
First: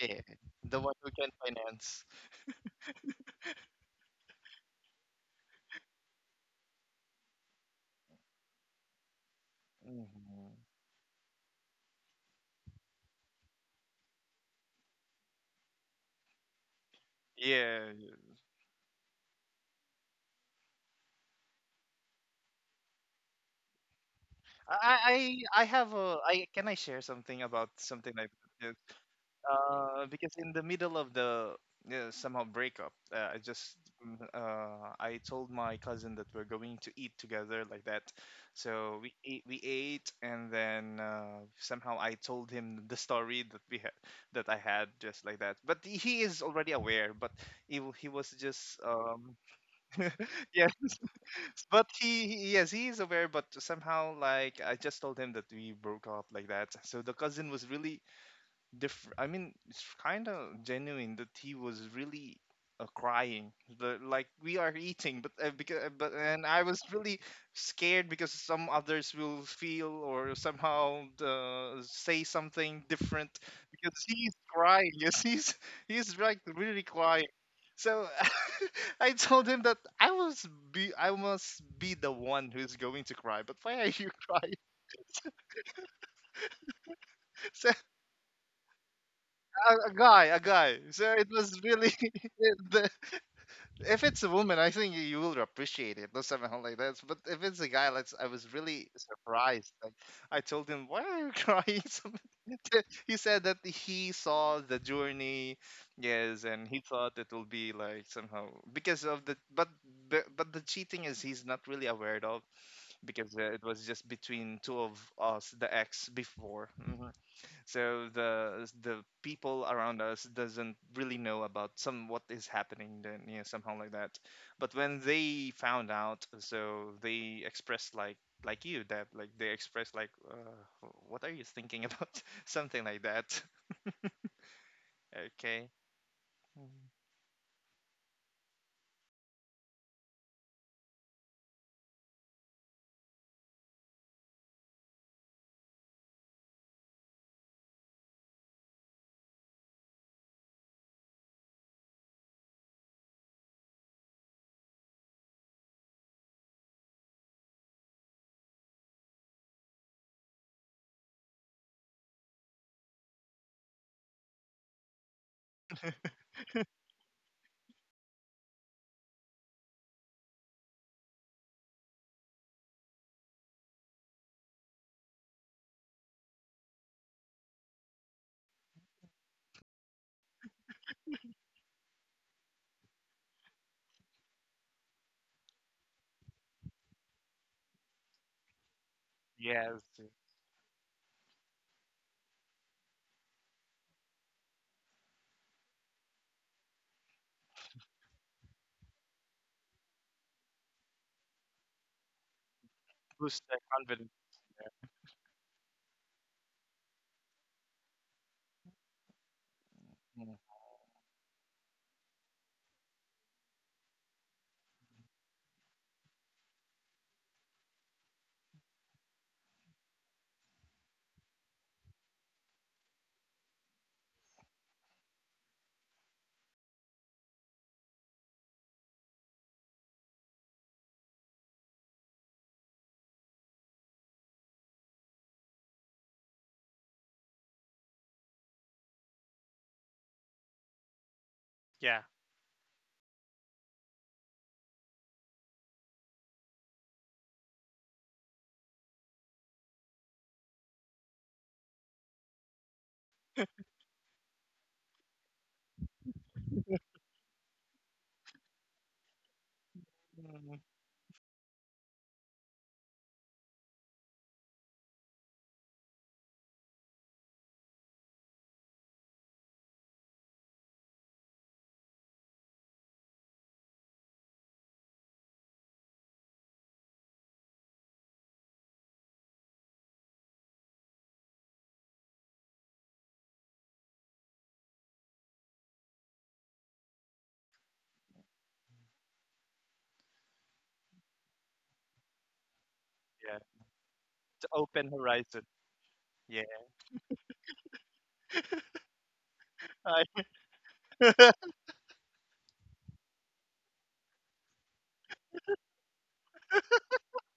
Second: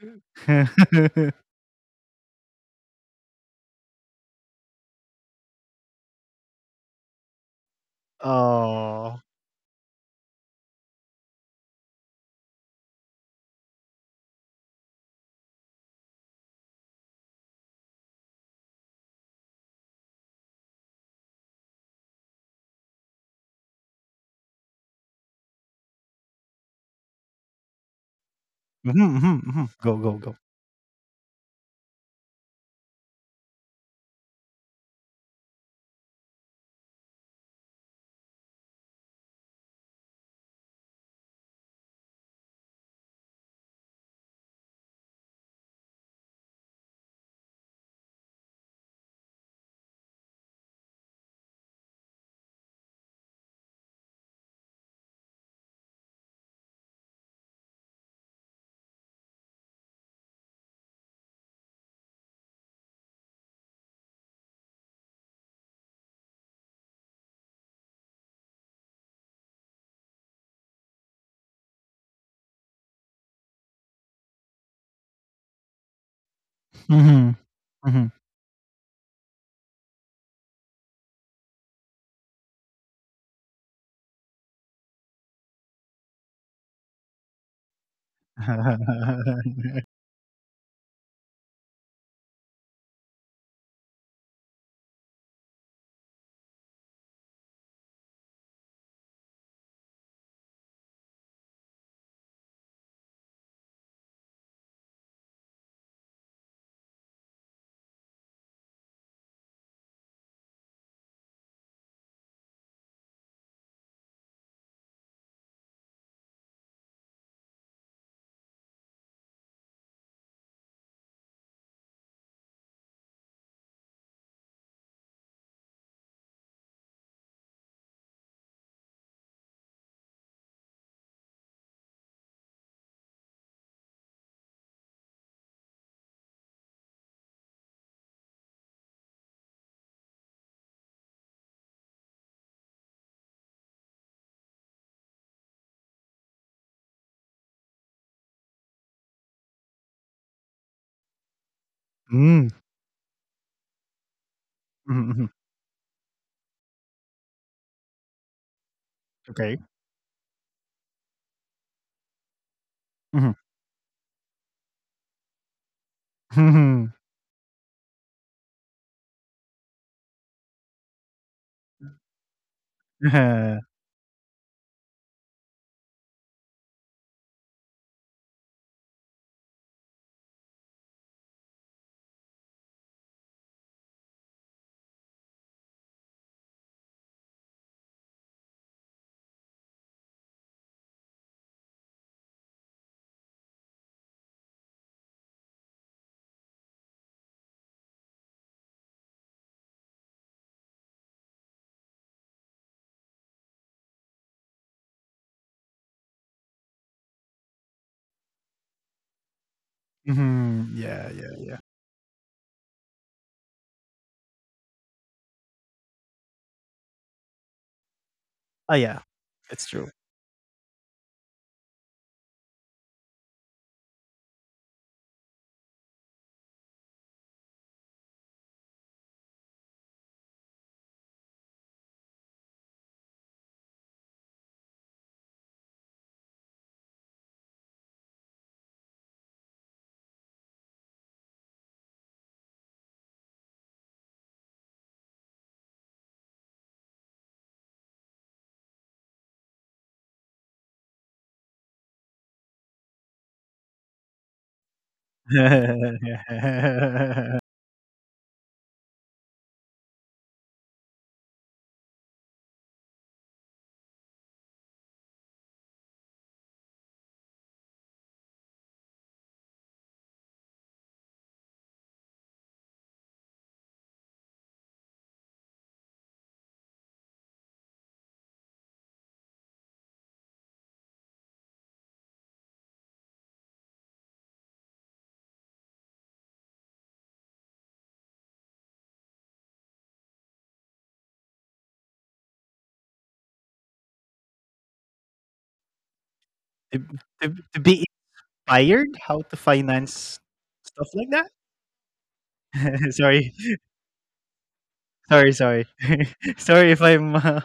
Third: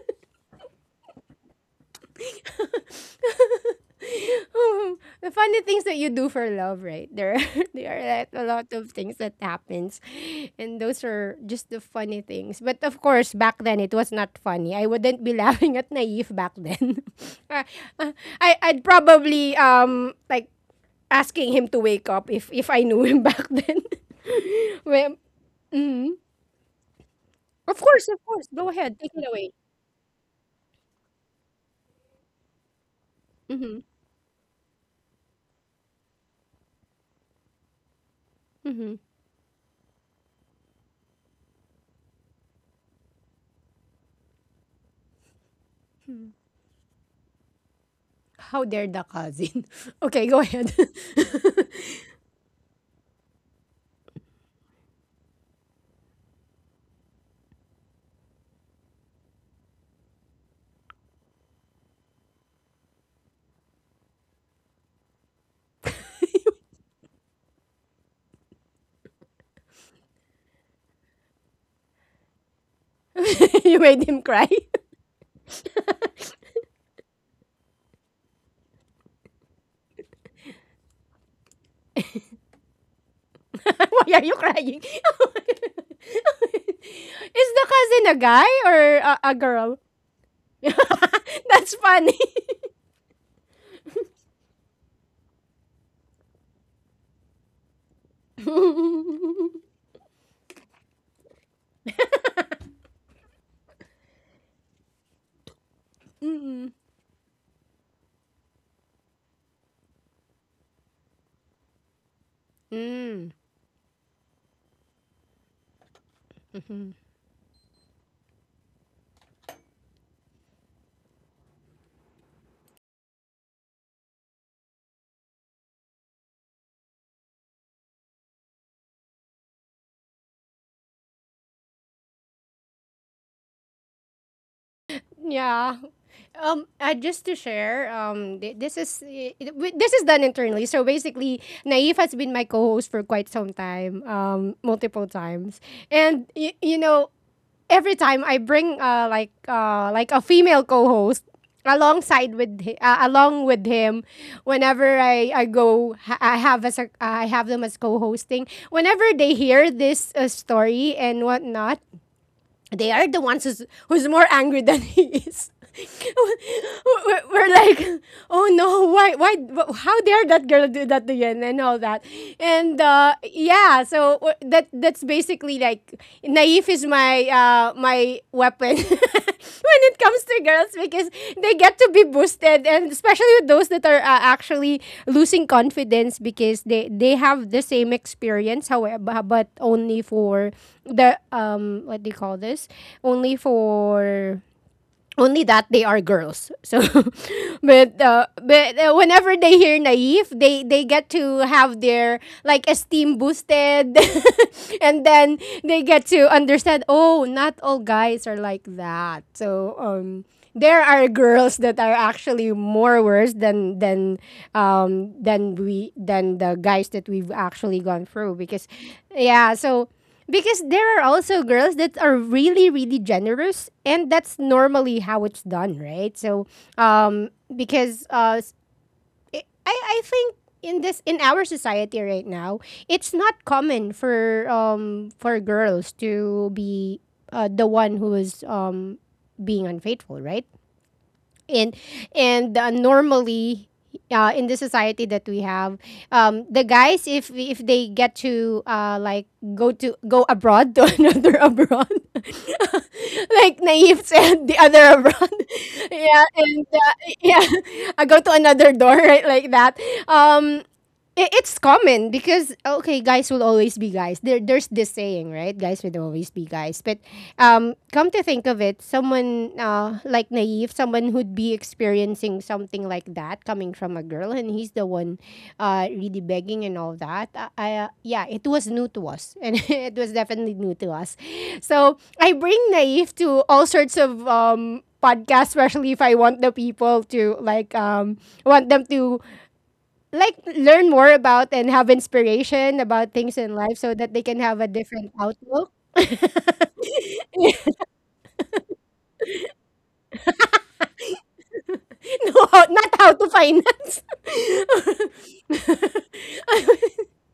Yeah, the one who can finance.
The funny things that you do for love, right? There, there are like a lot of
Oh.
things that happens,
Hmm.
and those are just the funny things. But of course, back then it was not funny. I wouldn't be laughing at naive back then. Uh,
Yeah, yeah.
uh, I I'd probably like asking him to wake up if I knew him back then. Well,
I have
mhm.
a I Can I share something about
Of course,
something
of
like
course. Go
this?
Mhm,
ahead, take
mhm,
it away.
mhm. Go, go, go.
Because in the middle of the, yeah, somehow, breakup, I just,
hmm
I told my cousin that we're going to eat together, like that.
hmm
So we ate, and then, somehow I told him the story that I had, just like that. But he is already aware, but he was
How
just
dare the
um.
cousin? Okay, go
Yeah.
ahead.
But he, yes, he is aware, but somehow, like, I just told him that we broke up, like that. So the cousin was really, I mean, it's kind of genuine, that he was really, crying. Like, we are eating, but, because but and I was really scared because some others will feel, or somehow, say something different
You
because
made him
he's
cry.
crying. Yes, he's like really crying.
Mhm, mhm.
So I told him that I must be the one who's going to cry. But why are you
Why are you
crying?
crying? Is the
So,
cousin a guy or a girl?
a guy, a guy. So it was
That's
really
funny.
the, if it's a woman, I think you will appreciate it, not something like that. But if it's a guy, like, I was really surprised. Like, I told him, "Why are you crying?" He said that he saw the journey, yes, and
Mm.
he thought it will be like somehow because of the cheating, is, he's not really aware of,
Mm.
because, it was just between two of us, the ex before. Mm-hmm. So the people around us doesn't really know about some what is happening then, yeah, somehow like that. But when they found out, so they expressed like you that like they expressed like, what are you thinking about something like that. Okay.
Yeah. Just to share, thi- this is I- it- wi- this is done internally. So basically, Naif has been my co-host for quite some time, multiple times, and you know, every time I bring, like, like a female co-host alongside
Mm,
with along with him whenever
mhm, mhm.
I I have as a, I have them as co-hosting whenever they
Okay.
hear this, story and whatnot, they are the
Mhm,
ones who's more angry than he is.
mhm.
We're like, oh no, why, how dare that girl do that to Yen and all that, and, yeah, so, that that's basically like naive is my, my weapon happen when it comes to girls because they get to be boosted and especially with those that are, actually losing confidence because they have the same experience however but
Yes.
only
To
for the what do you call this, only for only that they are girls. So, but, whenever they hear naive, they get to have their like esteem
boost their
boosted,
confidence.
and then they get to understand. Oh, not all guys are like that. So,
Mm.
Mhm,
there
yeah,
are
yeah.
girls that are actually more worse than than we than the guys that we've actually gone through
Oh
because,
yeah,
yeah.
it's true.
So because there are also girls that are really, really generous, and that's normally how it's done, right? So, um, because I think in this in our society right now, it's not common for girls to be, the one who is being unfaithful, right? and
Yeah.
and normally, in the society that we have, the guys if they get to, like go abroad to another abroad like naive said, the other abroad
to,
yeah and, yeah I go to another door right like that
Mm.
um, it's common because okay, guys will always be guys. There's this saying, right? Guys will always be guys. But come to think of it, someone, like naive, someone who'd be experiencing something like that coming from a girl, and he's the one, really begging and all that. Yeah, it was new to us, and it was definitely new to us. So I bring naive to all sorts of, podcasts, especially if I want the people to like, want them to like learn more about and have inspiration about
Yeah,
things in life so that they can
to
have a
open
different
horizon.
outlook. No,
Yeah.
to, to be inspired how to finance
I
stuff like that.
not how
Sorry,
to finance.
sorry, sorry, sorry if I'm.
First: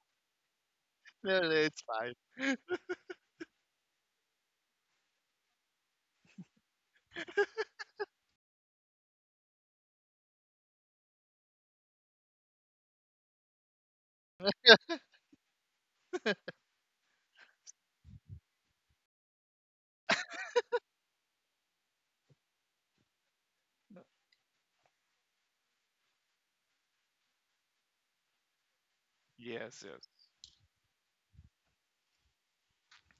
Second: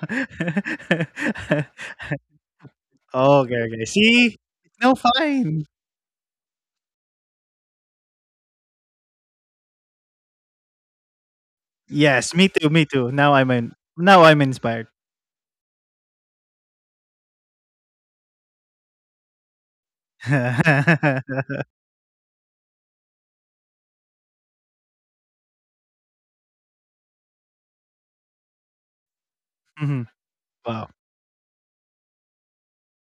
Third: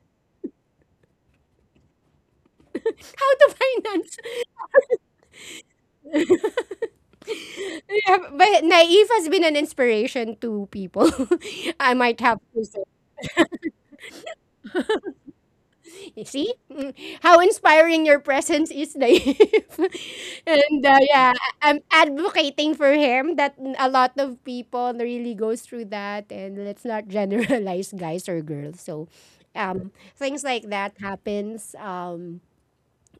No, no, it's fine.
How
Okay,
to
okay.
finance.
See, no, fine.
Yeah, but Naive has been an inspiration to people. I might
Yes,
have
me
to
too,
say.
me too. Now I'm in. Now I'm inspired.
See? How inspiring your presence is, Dave. and yeah, I'm advocating for him that a lot of people really goes through that, and let's not generalize guys or girls. So
Yes.
um
Yes.
Mhm,
things like that
wow.
happens.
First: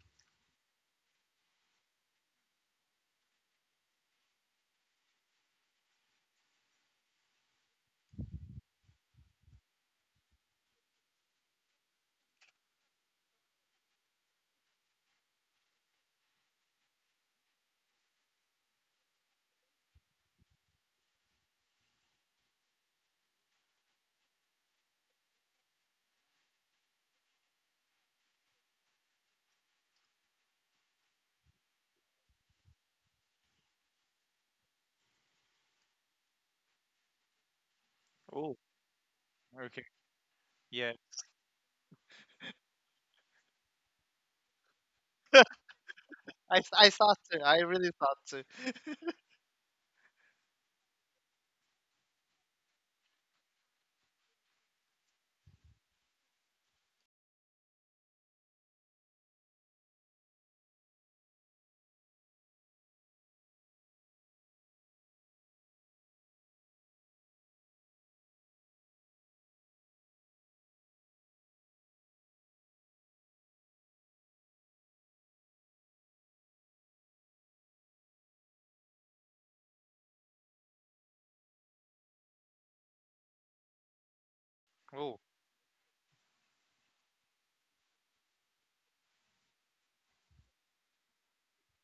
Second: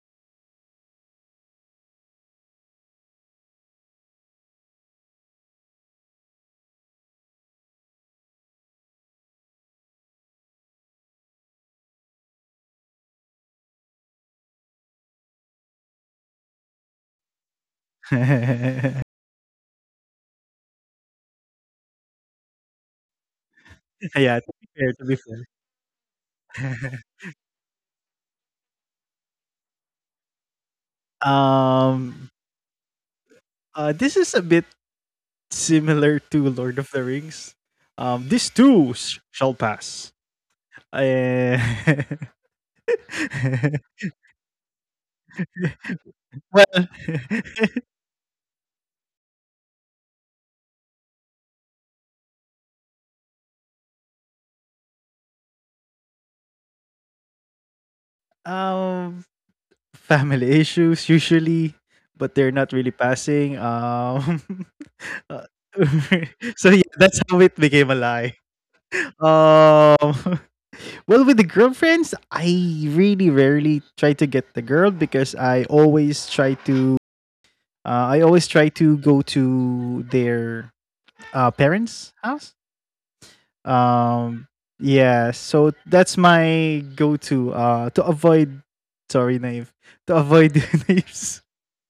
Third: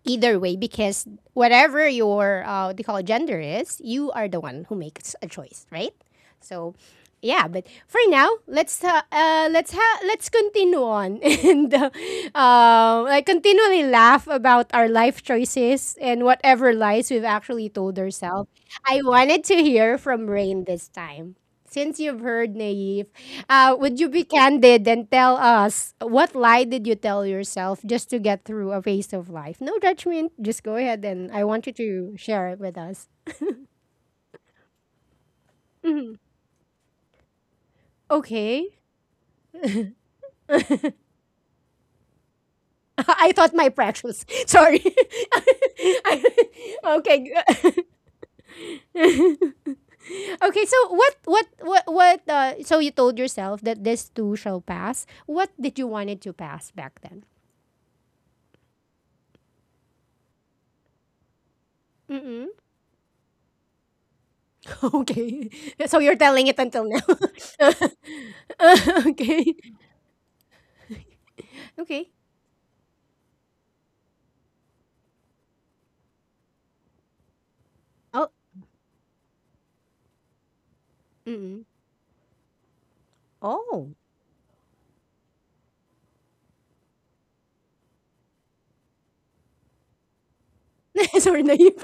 Either way, because whatever your what they call gender is, you are the one who makes a choice, right? So yeah, but for now, let's continue on and like continually laugh about our life choices and whatever lies we've actually told ourselves. I
Yeah,
wanted to hear from Rain this time, since you've heard Naive. Would you
to
be
be
candid
fair,
and
to be
tell us, what lie did you
fair.
tell yourself just to get through a phase of life? No judgment. Just go ahead, and I want you to
um,
share it with us.
this is a bit
Mhm.
similar to Lord of the Rings. These
Oh,
Okay.
two shall
okay.
pass.
Yeah,
Eh,
I thought, my precious. Sorry. I-
I,
Well,
I thought
okay.
so. I
g-
really thought so.
Okay. So what? What? What? What? So you told yourself that this too shall pass. What did you want it to pass back
um, family issues usually, but
then?
they're not really passing. Uh,
Okay. So you're telling it
so
until
yeah,
now.
that's how it became a lie.
Okay.
Um, well, with the
Okay.
girlfriends, I really rarely try to get the girl because I always try to. I
Oh,
always try to go to their
mm.
parents' house.
Oh.
Um,
Oh.
yeah, so that's my go-to to avoid, sorry, Naive, to avoid names
Sorry, Naip.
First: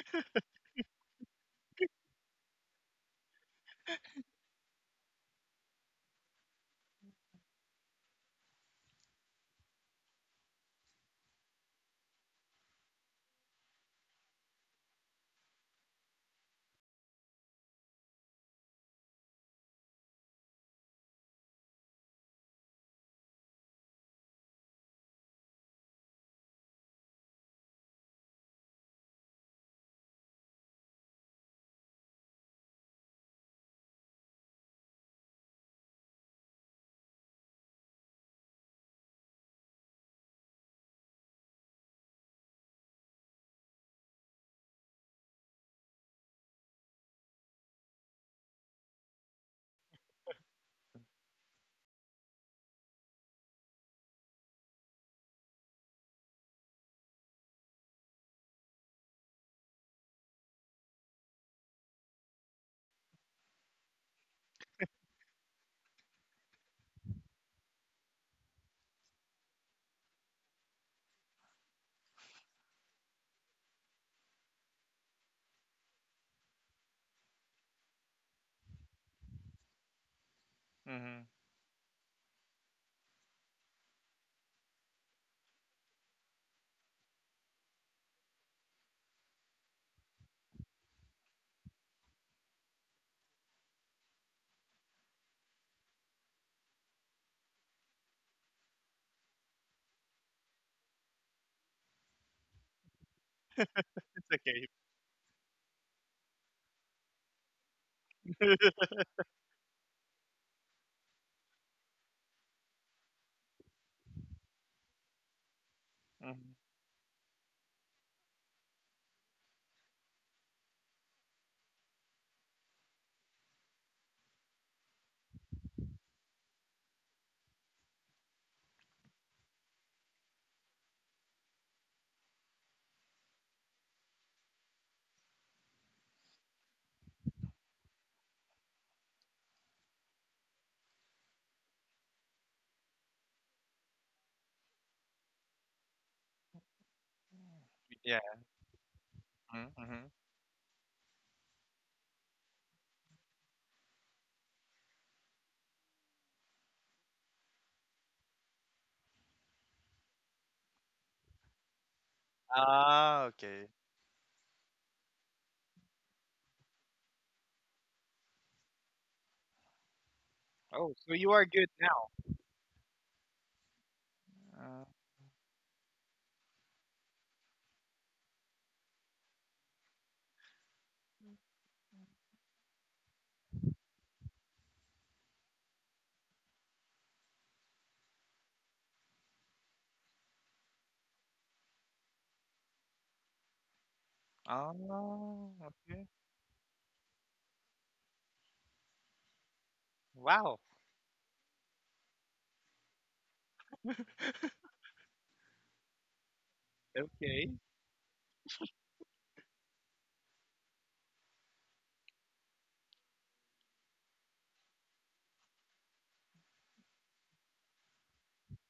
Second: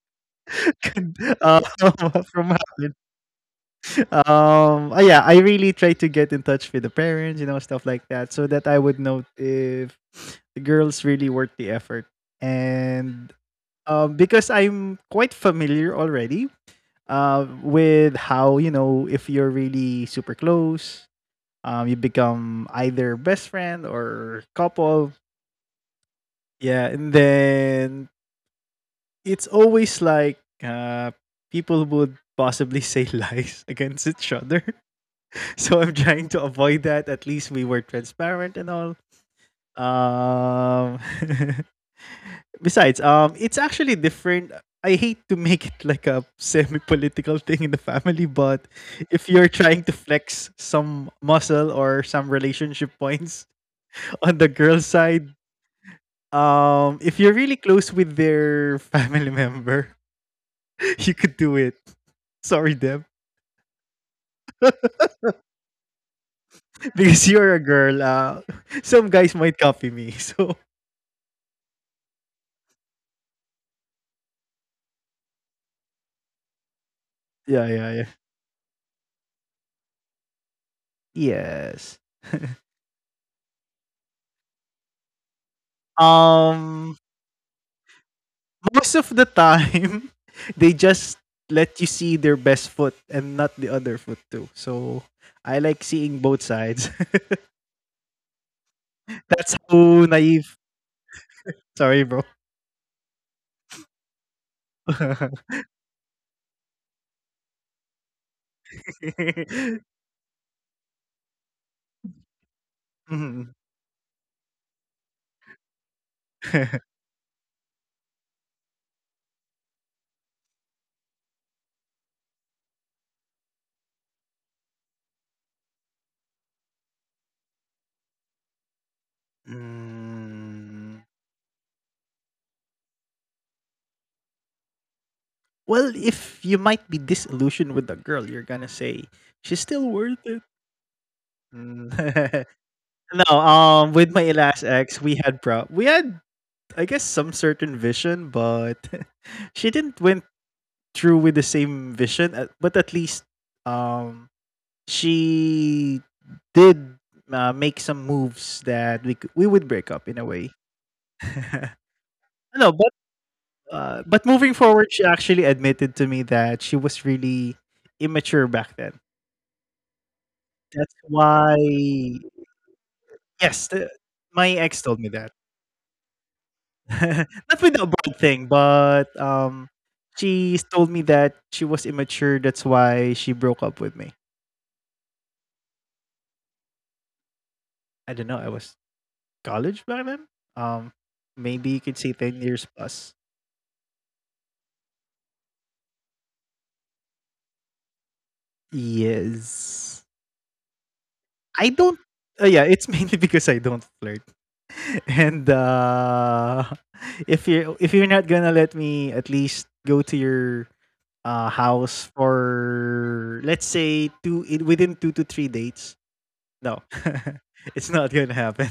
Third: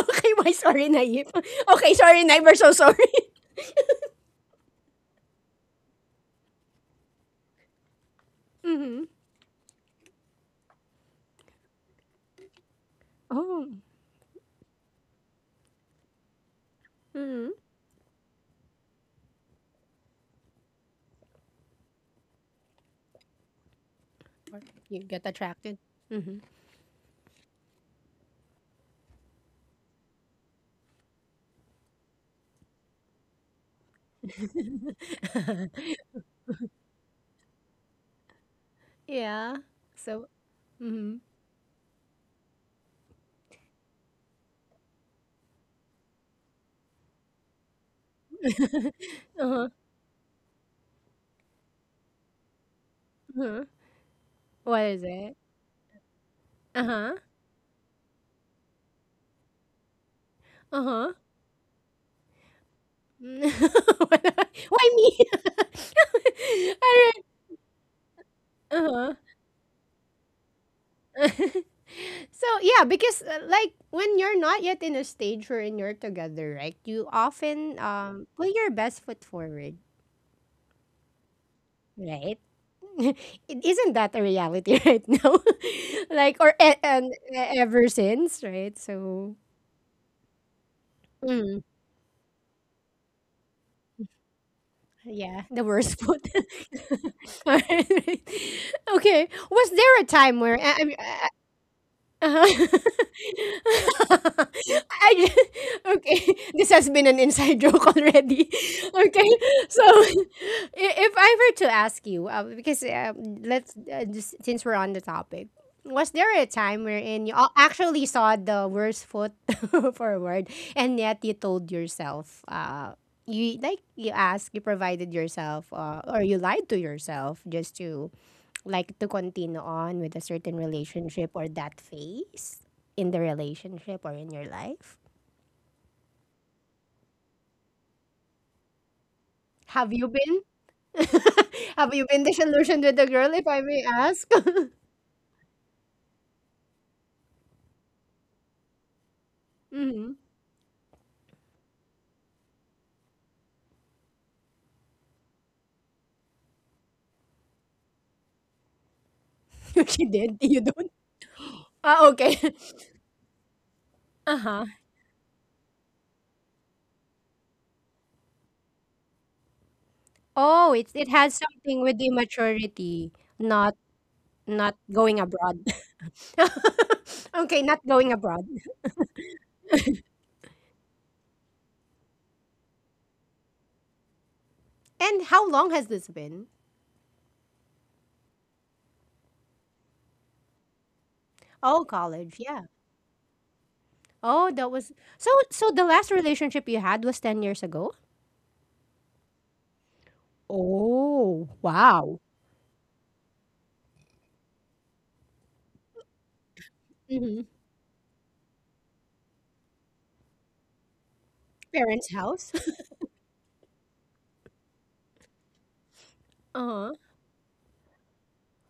Okay, why sorry, Naip?
uh,
Okay, sorry, Naip.
from
We're so
happening.
sorry.
Yeah, I really try to get in touch with the parents, stuff like that, so that I would
Mm-hmm.
know if the girls really worth the effort. And
Oh.
because I'm quite familiar already
Mm-hmm.
with how you know if you're really super close. You become either best friend or
You
couple.
get attracted. Mm-hmm.
Yeah, and then it's always like people would possibly say lies against each other. So I'm trying to avoid that. At least we were transparent and all.
Yeah. So,
Um,
mm-hmm.
Besides, it's actually different. I hate to make it like a semi-political thing in the family, but
Uh-huh.
if you're trying to flex some muscle or some
Uh-huh.
relationship points
What is
on the
it?
girl side.
Uh-huh.
If you're really close with their family member,
Uh-huh.
you could do it. Sorry, Deb,
Why me? All right.
because you're a girl. Some
Uh-huh.
guys might copy me. So
So yeah, because like when you're not yet in a stage wherein you're together, right? You often
yeah, yeah, yeah.
put your best foot forward,
Mhm.
right?
Yes.
it isn't that a reality right now, like or e- and e-
Um,
ever since, right? So.
Most of the time, they
Mm,
just let you see their best foot and not the other foot too.
yeah, the
So
worst foot.
I like seeing both
Alright.
sides.
Right. Okay, was there a
That's
time where
how
I,
naive.
uh huh.
Sorry, bro.
It's okay.
I ju- okay, this has been an inside joke already. Okay, so if I were to ask you, because let's
Mhm.
just since we're on the topic, was there a
Mhm.
time wherein you actually saw the worst foot forward, and yet you told yourself, you like you asked, you provided yourself, or you lied to yourself just to like to continue on with a certain relationship or
Mm.
that phase in the relationship or in your life?
Well, if you might be disillusioned with the girl, you're gonna say
Have you
she's
been?
still worth it.
Have you been disillusioned with a
Mm.
girl, if I may
No,
ask?
with my last ex, we had, I guess, some
Yeah.
certain vision, but
Mhm. Mhm.
Mm.
she didn't went through with the same vision. But at least, um, she did make some moves that we would break
She
up in a
did.
way.
You don't. Ah, okay.
No, but
Ah, okay.
but
Uh
moving
huh.
forward, she actually admitted to me that she was really immature back then.
Oh, it's
That's
Oh,
it
so you
has
are
why,
good
something with the
now.
maturity,
yes,
not
the my
not
ex
Uh,
told me
going
that.
abroad.
Not
Okay,
with
not
the
going
abroad
abroad.
thing, but, she told me that she was immature, that's why she broke up with me.
And how long has this been?
I don't know, I was college back then? Um, Maybe you
Oh,
could say
college.
10
Yeah.
years plus.
Oh, that was so.
oh,
So the
okay.
last relationship you had was 10 years ago.
Yes.
Wow.
Oh,
I don't
wow.
Yeah, it's mainly because I don't flirt. And,
Mhm.
if
Okay.
you're not gonna let me at least go to your house
Parents' house.
for let's say two in within 2 to 3 dates. No,
Uh-huh.
it's not gonna happen.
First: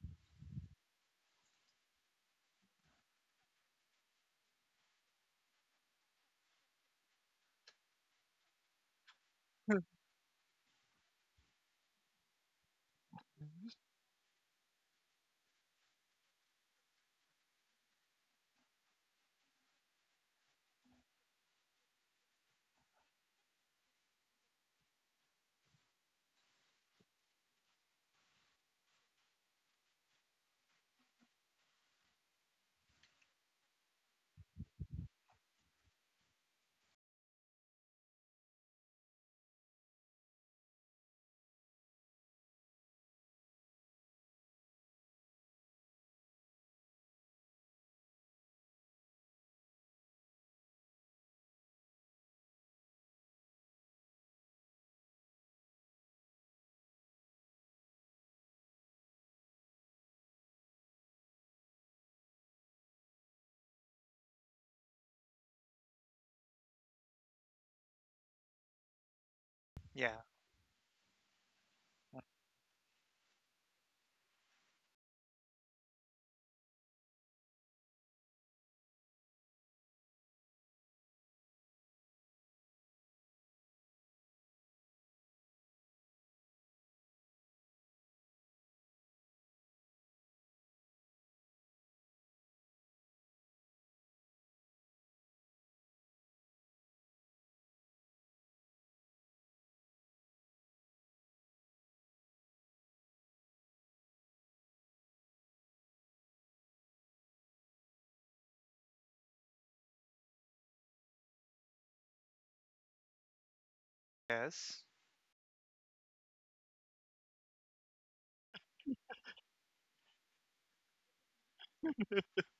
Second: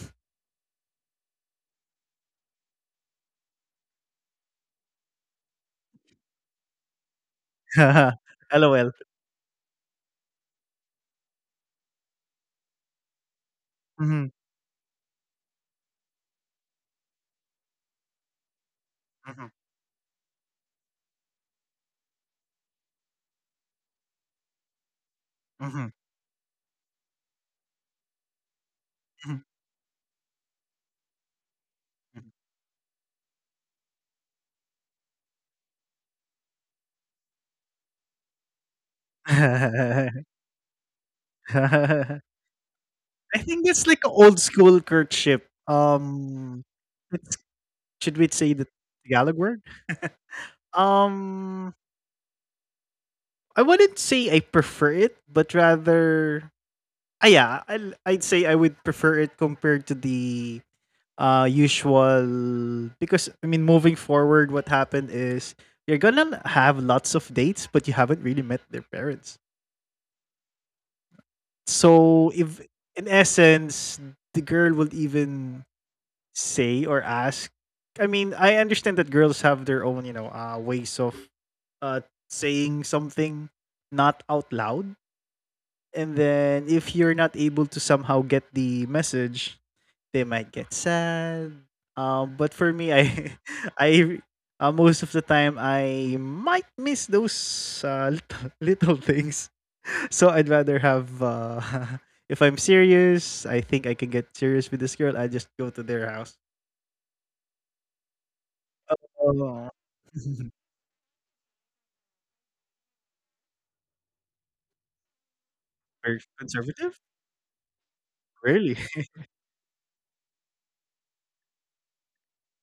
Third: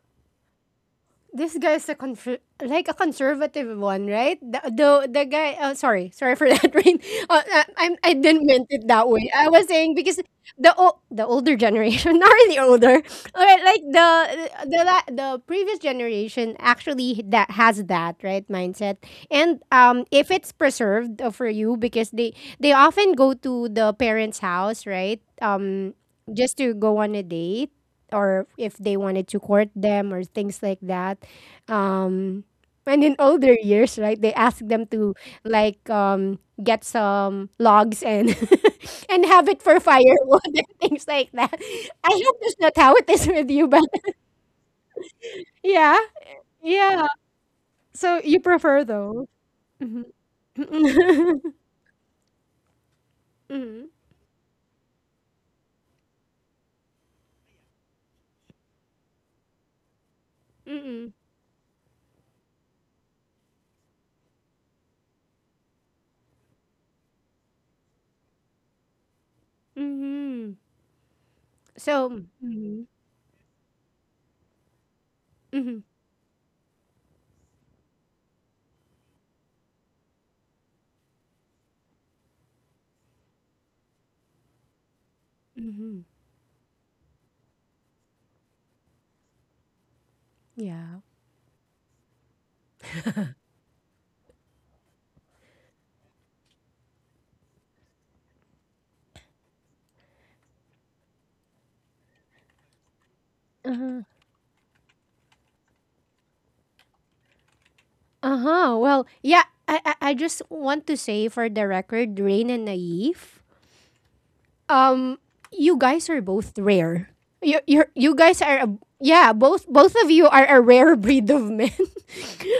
This guy's a conservative one, right? The guy. Sorry, sorry for that. Rain. I didn't meant it
LOL.
that way. I was saying because the older generation, not really older. All right, like the
Mhm,
the previous generation actually, that has that right mindset,
mhm,
and if it's preserved for you, because they often go to the parents' house, right?
mhm,
Just to go on a date, or if they wanted to
mhm,
court them or things like that.
mhm.
Um, and in older years, right, they ask them to like get some logs and and have it for firewood and things like that. I hope that's not how it is
I
with
think
you, but
that's like an old school courtship.
yeah, yeah.
It's, should
So
we
you
say the
prefer those.
Tagalog word?
Mm-hmm.
Um, I
Mm-hmm.
wouldn't say I prefer it, but rather, yeah, I'd say I would prefer it compared to the
Mm-hmm.
usual, because I mean moving forward what happened is you're gonna have lots of dates but you haven't really met their parents.
Yeah.
Mm-hmm. So,
So if
mm-hmm.
in essence the girl will even
Mm-hmm.
say or ask, I mean I understand that girls have their own, ways of uh saying something not out loud.
Mm-hmm.
And then if you're not able to somehow get the message, they might get
Yeah.
sad. But for me, I, I, most of the time, I might miss those little, little things. So I'd rather have, if I'm serious, I think I can get serious with this girl. I just go to their house.
Uh-huh. Well, yeah,
Oh.
I just want to say for the record, Rain and Naif,
Yes.
um, you guys
Very
are both
conservative,
rare. You guys are a,
really.
yeah, both both of you are a rare breed of men.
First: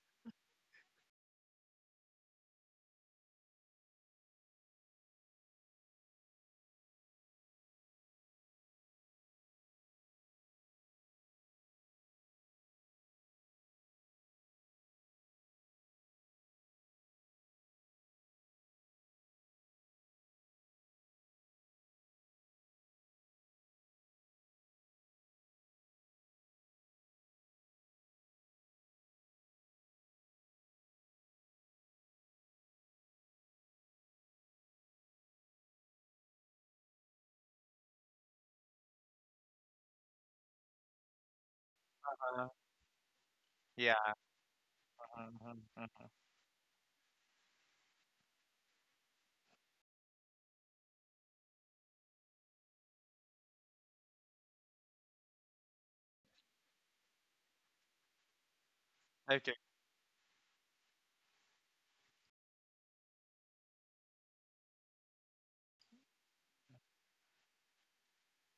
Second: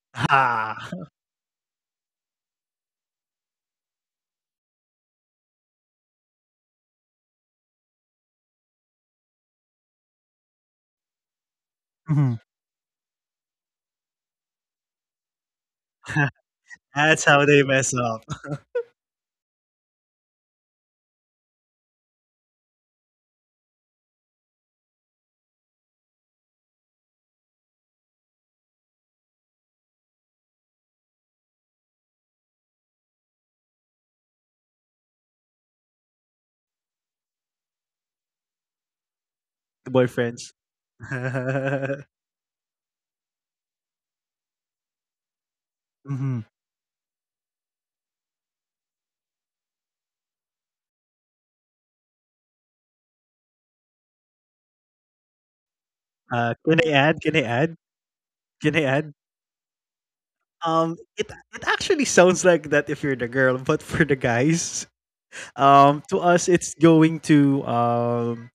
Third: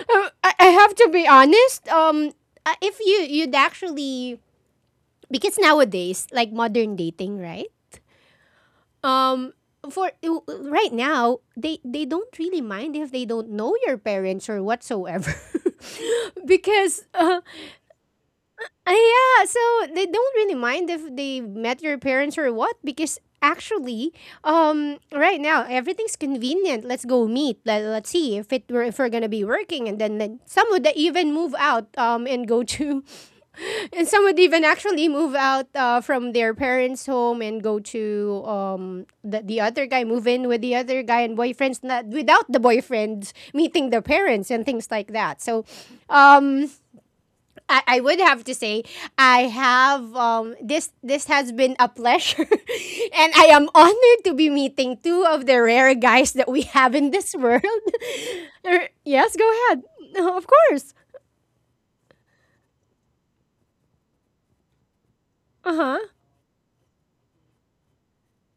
I
Ah.
have to be honest. If you you'd actually, because nowadays, like modern dating, right? Um, for right now, they
Mhm.
don't really mind if they don't know your parents or whatsoever. because
That's how they mess up,
Ah, yeah, so they don't really mind if they met your parents or what, because actually, right now everything's convenient. Let's go meet. Let's see if it were if we're gonna be working, and then some would even move out and go to, and some would even actually move out from their parents' home and go to the other guy, move in
boyfriends.
with the other guy and boyfriends, not without the boyfriends meeting the
Yeah.
parents and things like that. So,
Mhm.
Mhm.
um I would have to say I have this this has been a pleasure and I am honored to be meeting two of the rare guys that we
Can I
have in
add?
this
Can I add?
world.
Can I add?
Yes, go
Okay.
ahead. Of course.
It actually sounds like that if you're the girl, but for the guys,
Uh-huh.
to us it's going to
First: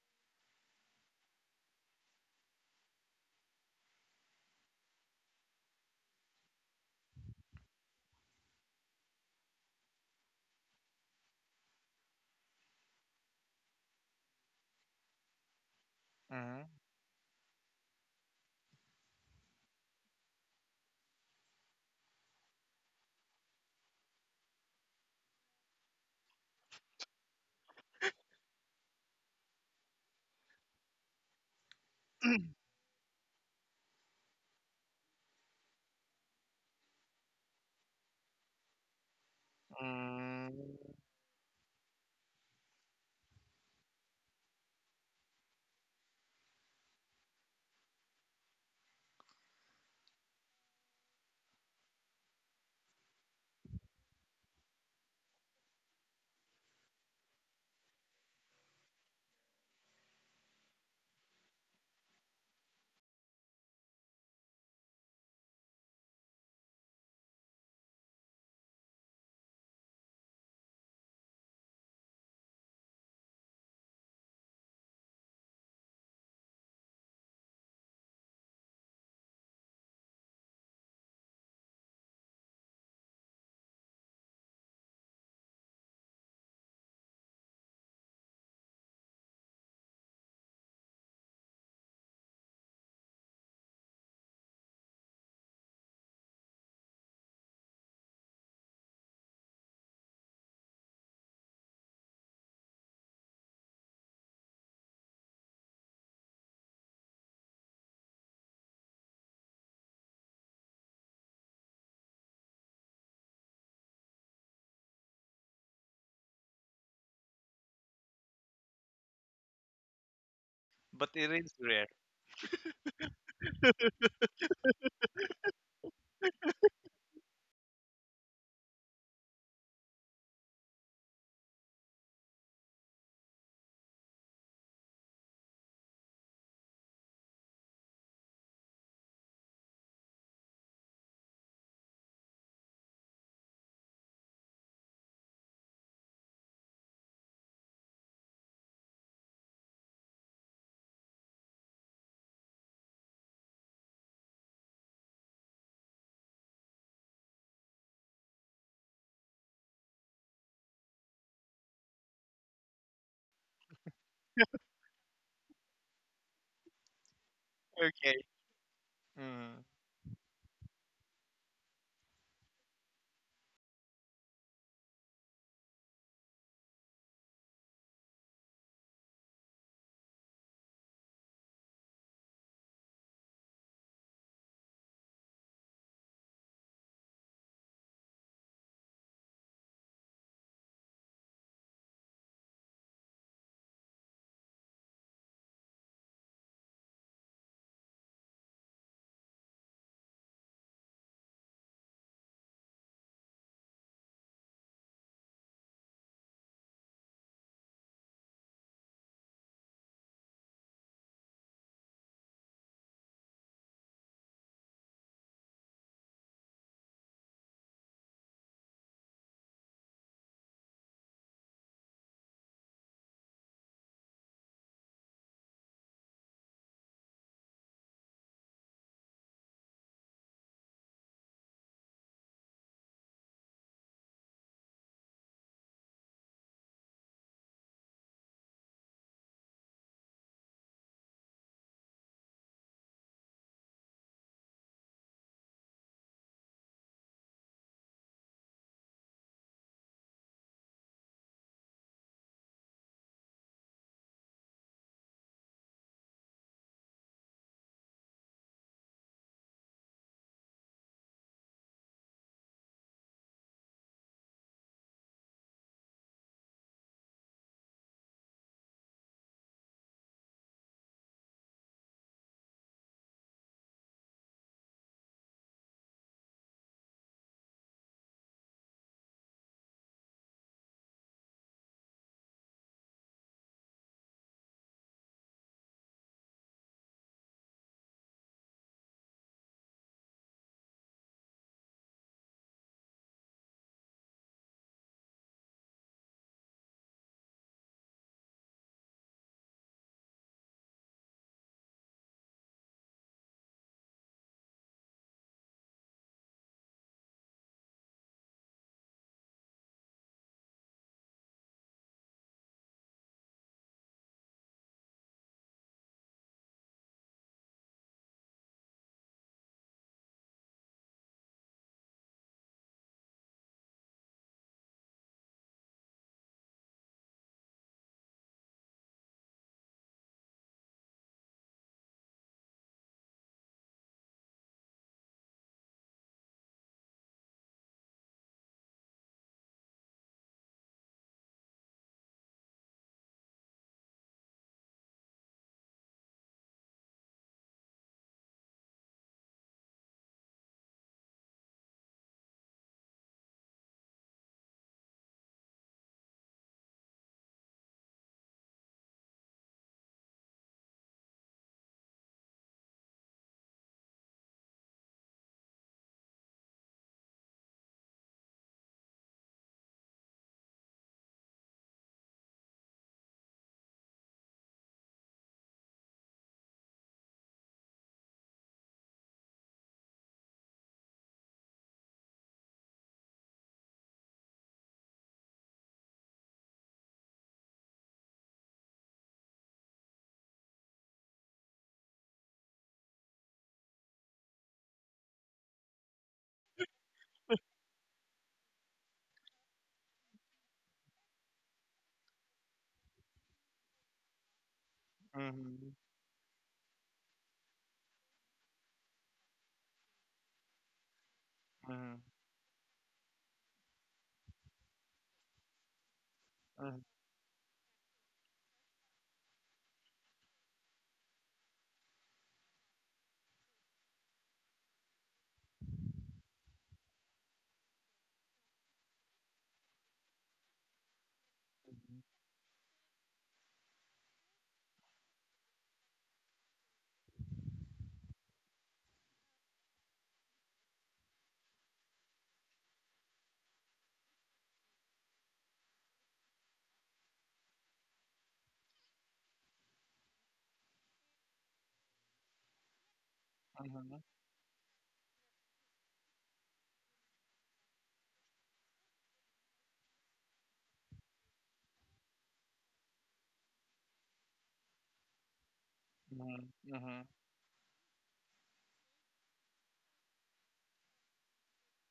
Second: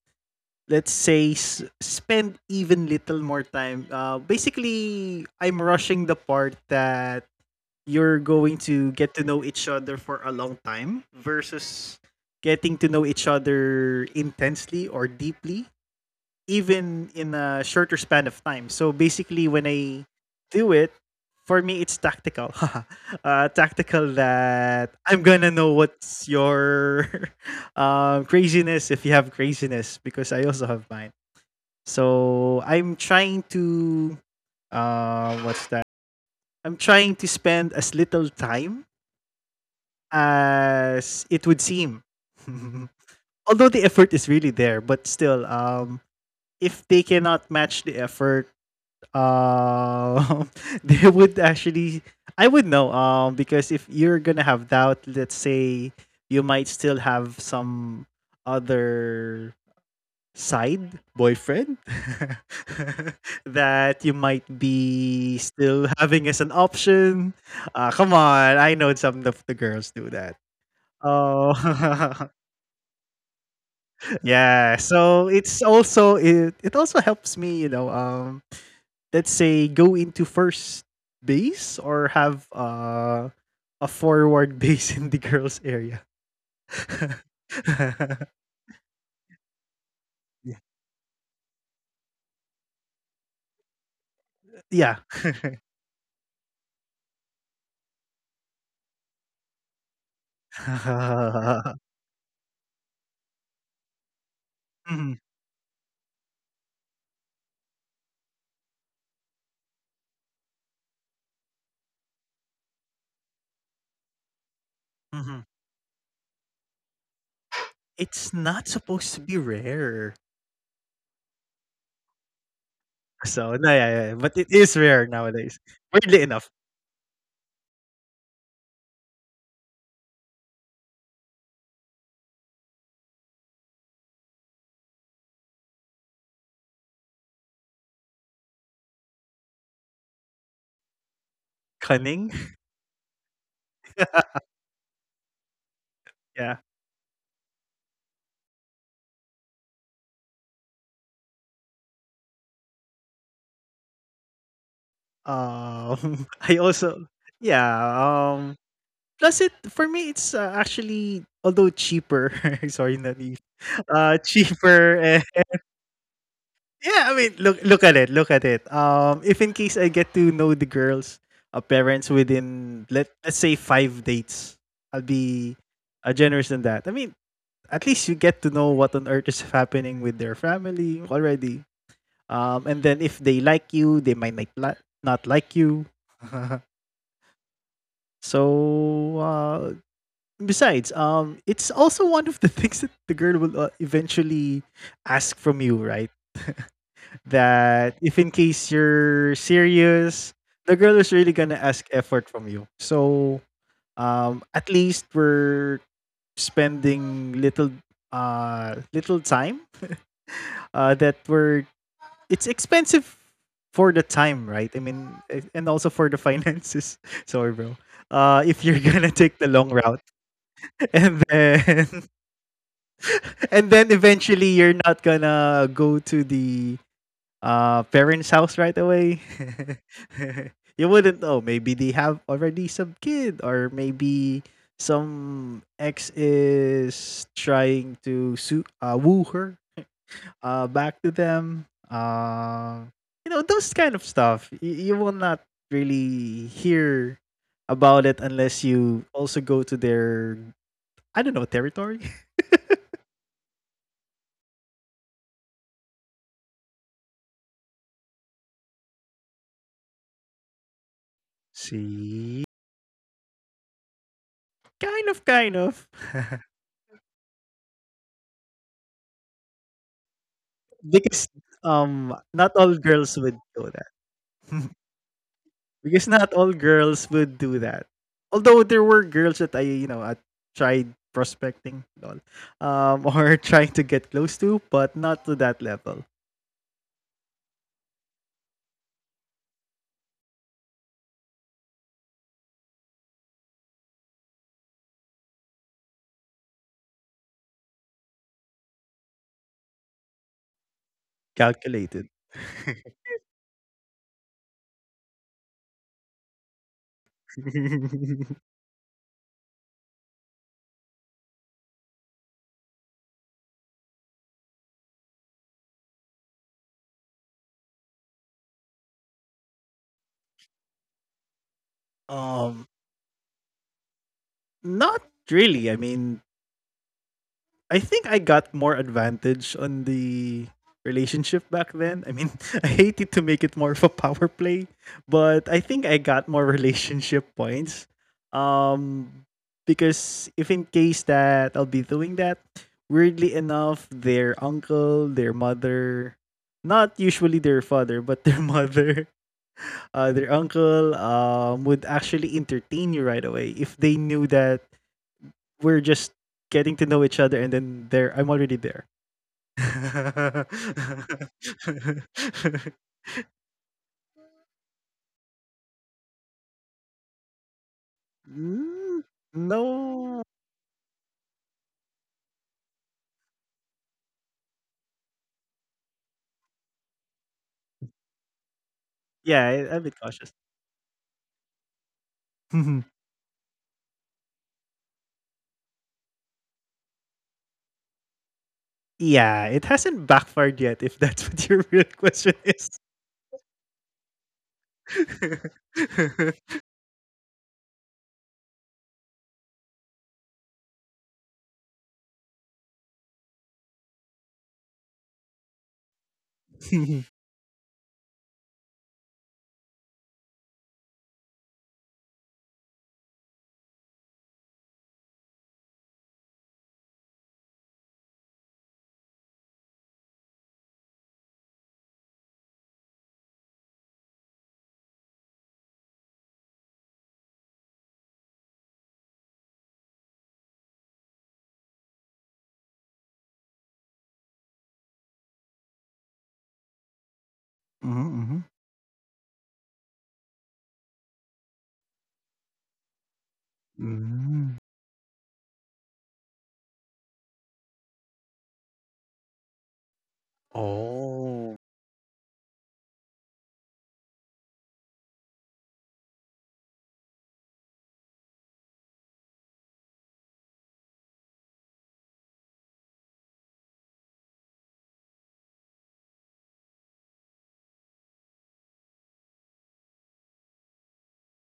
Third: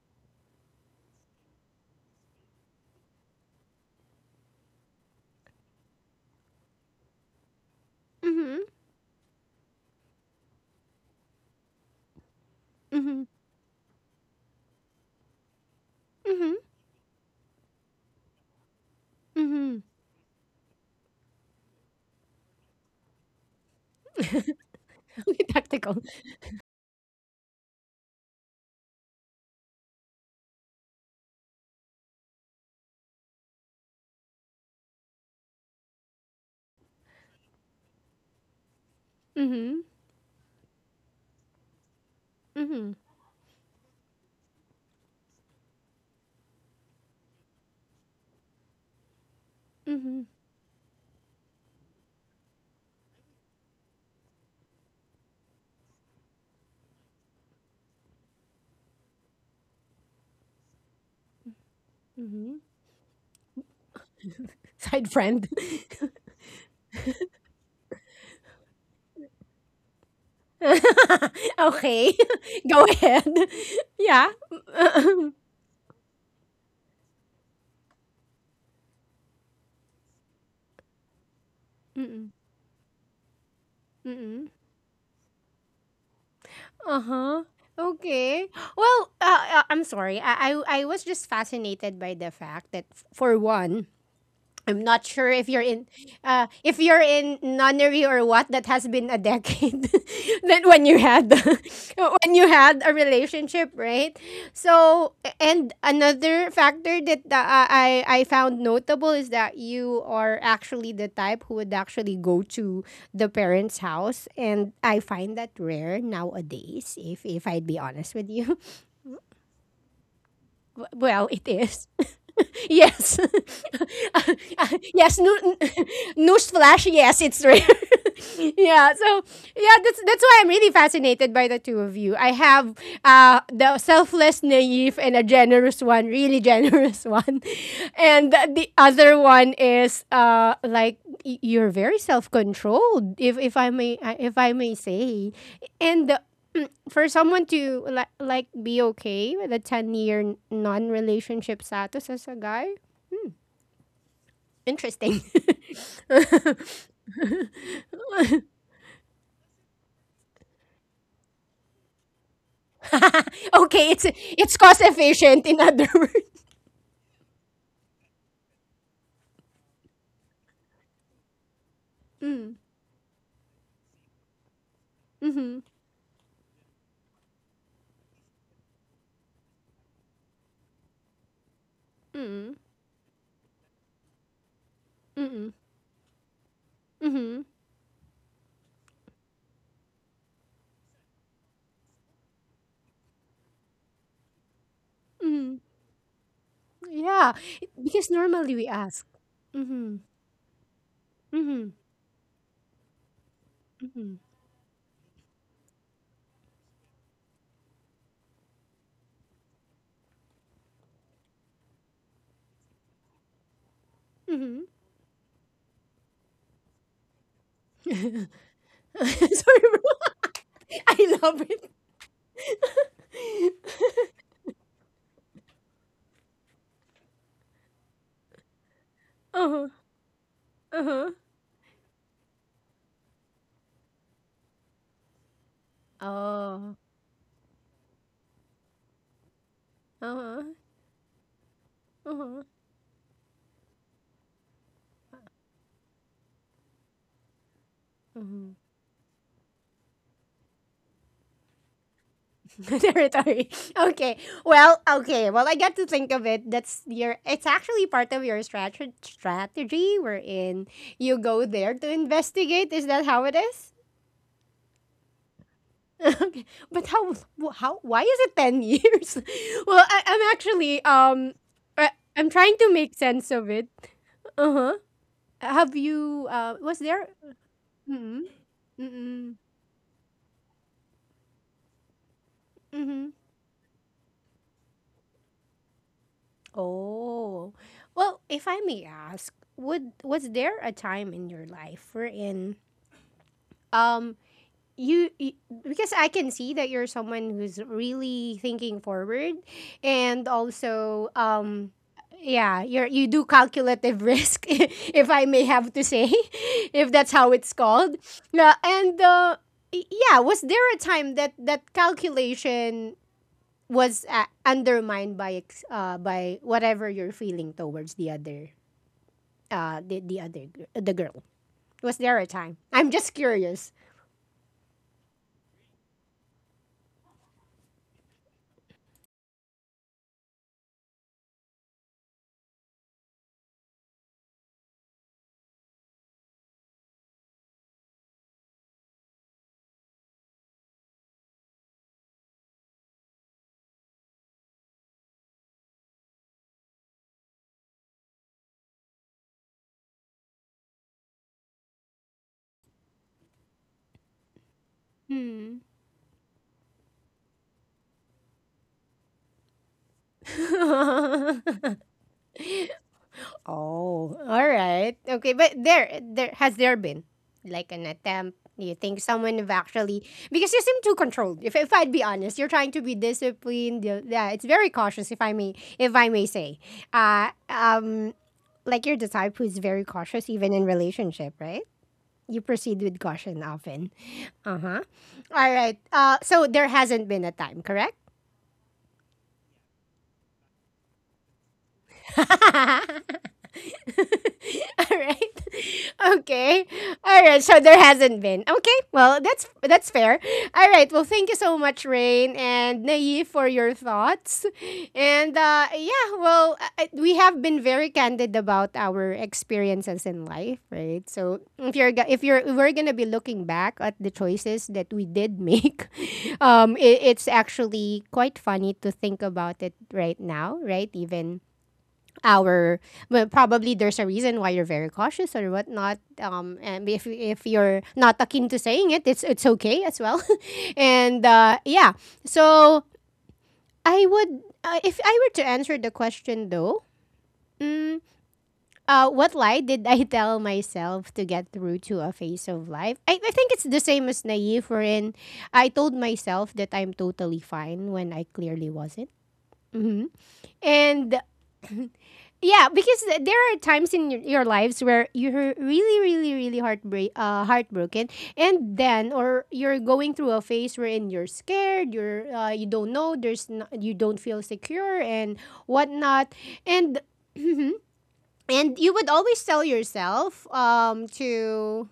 let's say spend even little more time. Basically, I'm rushing the part that you're going
Mhm.
to get to know each other for a long time versus getting to know
Mhm.
each other intensely or deeply
Mhm.
Mhm.
even in a shorter span of time. So basically, when
Mhm.
I do it, for me, it's tactical. Tactical that I'm
Be
gonna know
tactical.
what's your craziness, if you have craziness, because I also have mine. So I'm trying to what's that? I'm trying to spend as little time
Mhm.
Mm.
as it would seem.
Mhm.
Although the effort is really there, but still, if they cannot match the effort,
Mhm.
uh, they would actually I would know, because if you're gonna have doubt, let's say, you might still have some other side boyfriend
Mhm.
that you might
Side
be
friend.
still having as an option. Come on, I know some of the girls do that. Oh.
Okay. Go ahead. Yeah.
Yeah, so it's also, it also helps me, let's say, go into first
Mm-mm.
base or have a
Mm-mm.
forward base in the girls area.
Uh-huh. Okay. Well, I'm sorry. I was
Yeah.
just fascinated by the fact that for one, I'm not sure
Yeah.
if you're in nunnery or what, that has been a decade that when you had the, when you had a relationship, right? So and
Mhm,
another factor that I found notable is that you are actually the type who would actually go to the parents' house, and I find that rare
mhm.
nowadays, if I'd be honest with you.
It's not supposed to be rare.
But
Well,
it
it
is
is.
rare.
Yes.
So no,
Uh,
yeah,
uh,
yeah, yeah, but it
yes, no,
is rare nowadays. Weirdly
newsflash,
enough,
yes, it's rare. Yeah, so yeah, that's why I'm really fascinated by the two of you. I have the selfless naive, and a generous one, really generous one. And the other one is like you're very
cunning.
self-controlled, if I may say. And the
Yeah.
for someone to like be okay with a 10-year non relationship status as a guy, interesting.
I also, yeah. Um, Plus it for me, it's actually, although cheaper. Sorry, Nani.
Okay, it's cost
Cheaper.
efficient in other words.
Yeah, I mean, look at it,
Okay.
look at it. If in
Mhm.
case I get to know the girl's parents
Mm,
within, let's say, 5 dates, I'll be
mm-hmm,
generous than that. I mean, at least you get to know what on earth is happening with their family already.
mm,
And then if they like you, they might not not like
mm,
you.
mm-hmm,
So uh, besides, it's also one of the things that the girl will eventually ask from
mm-hmm.
you, right?
Yeah,
That
because
if in
normally
case
we ask,
you're
mm-hmm,
serious, the girl is really gonna
mm-hmm,
ask effort from you.
mm-hmm,
At least we're spending little little time that we're it's expensive for the time,
mm-hmm.
right? I mean, and also for the finances. Sorry bro,
Sorry,
if you're gonna take the long
bro.
route
I
and
love it.
then and then eventually you're not gonna go to the parents' house right away.
Uh-huh.
You
Uh-huh.
wouldn't know. Maybe they have already some kid, or maybe some ex
Oh,
is trying to woo her
uh-huh.
back to them.
Uh-huh.
You know those kind of stuff. You will not really hear about it
Uh-huh.
unless you also go to their, I don't know, territory.
Territory. Okay. Well, okay. Well, I got to think of it. That's your. It's actually part of your strategy wherein you go there to
See,
investigate. Is that how it is?
kind of, kind of.
Okay. But how? How? Why is it 10 years? Well, I'm actually
because
I,
um
I'm
not
trying
all
to make
girls
sense
would
of it.
do that.
Uh huh. Have
Because
you?
not all
Was
girls
there?
would do that.
Mm-mm,
Although there were girls
mm-mm,
that I, you know, I tried prospecting lol,
mm-hmm.
or trying to get close to, but not to that level.
Oh. Well, if I may ask, would was there a time in your life wherein um you, because I can see that you're someone who's really thinking forward, and also
Calculated.
yeah, you're you do calculative risk if I may have to say, if that's how it's called. Yeah, and yeah, was there a time that that calculation was undermined by whatever you're feeling towards the other the other the girl, was there a time,
um,
I'm just curious.
Not really. I mean, I think I got more advantage on the relationship back then. I mean, I hated to make it more of a power play, but I think I got more relationship points. Um, because if in case that I'll be doing that, weirdly enough, their uncle, their mother, not usually their father, but their mother, their uncle would actually entertain you right away if they knew that
Hmm.
we're just getting to know each other, and then there I'm already there.
Oh, all right, okay, but there has there been like an attempt, do you
Mm,
think someone have actually,
no.
because you seem too controlled, if I'd be honest, you're trying to be disciplined, yeah, it's very cautious if I may if I may say, uh um like you're the type
Yeah, I,
who's
I'm a
very
bit cautious.
cautious even in relationship, right? You
Mhm.
proceed with caution often. Uh huh. All right. So there hasn't been a time, correct?
Yeah, it hasn't backfired yet if that's what your real question is.
All right, okay, all right, so there hasn't been, okay, well, that's fair. All right, well, thank you so much Rain and Nayi for your thoughts. And
Mhm.
yeah, well, we have been very candid about our experiences in life, right? So if you're
Mhm.
if you're we're gonna be looking back at the choices that we did make,
Mhm.
it, it's actually quite funny to think about it right now, right? Even our, well, probably there's a reason why you're very cautious or whatnot. And if you're not akin to saying it, it's okay as well. And yeah, so I would, if I were to answer the question though. Mm,
Mhm, mhm.
what lie did I tell myself to get through to a phase of life? I think it's the same as naive,
Mm,
wherein I told myself that I'm totally fine when I clearly wasn't. Hmm. And
oh.
yeah, because there are times
Mhm.
in your lives where you're really, really, really heartbreak, heartbroken, and then or you're going through a phase wherein you're scared, you're you don't know, there's no, you don't feel secure and whatnot,
Mhm.
and
Mhm.
and you would always tell yourself to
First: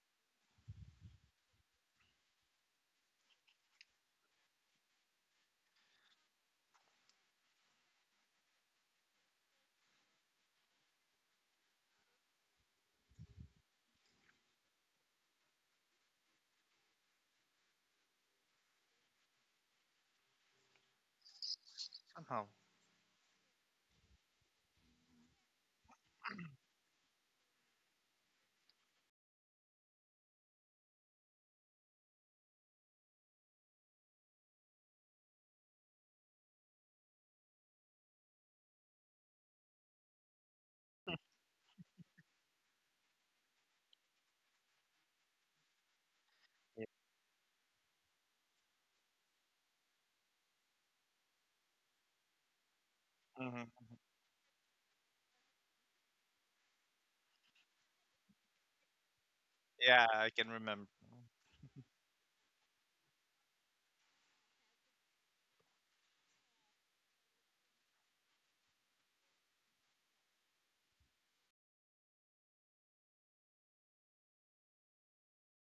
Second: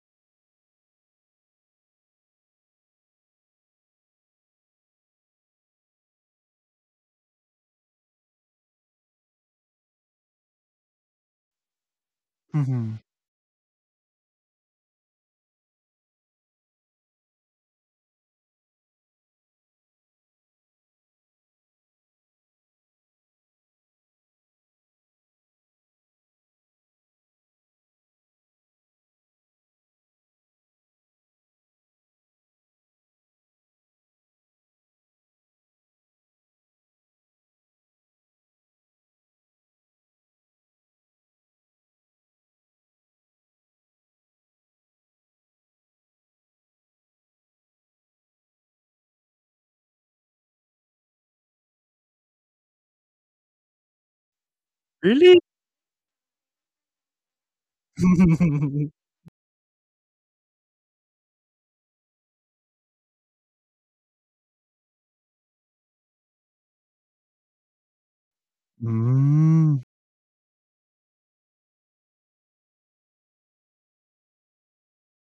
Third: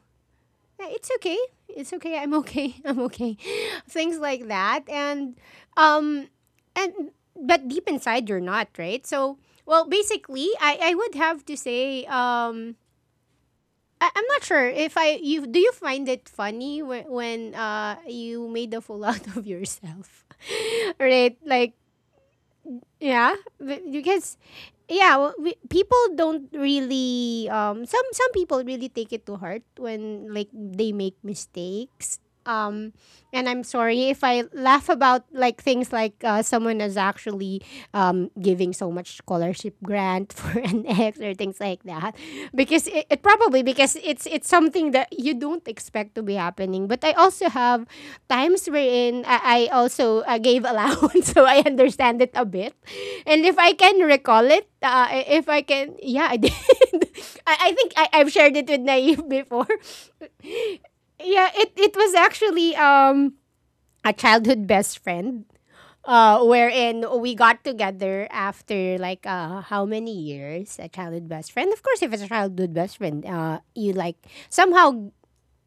yeah, it's okay. It's okay. I'm okay. I'm okay. Things like that. And um and but deep inside you're not, right? So well basically I would have to say
Mhm.
I'm not sure if I you do you find it funny when you made a fool out of yourself? Right? Like
Somehow.
yeah, because yeah, well, people don't really some people really take it to heart when like they make mistakes. Um and I'm sorry if I laugh about like things like someone is actually giving so much scholarship grant for an ex or things like that, because it probably because it's something that you don't expect to be
Yeah.
happening. But I also have times wherein I also gave allowance, so I understand it a bit. And if I
Mhm.
can recall it, I- if I
Really?
can, yeah, I did. I think I've shared it with Naive before.
Yeah, I can remember.
Yeah, it was actually a childhood best friend wherein we got together after like how many
Mm.
years, a childhood best friend, of course, if it's a childhood best friend you like somehow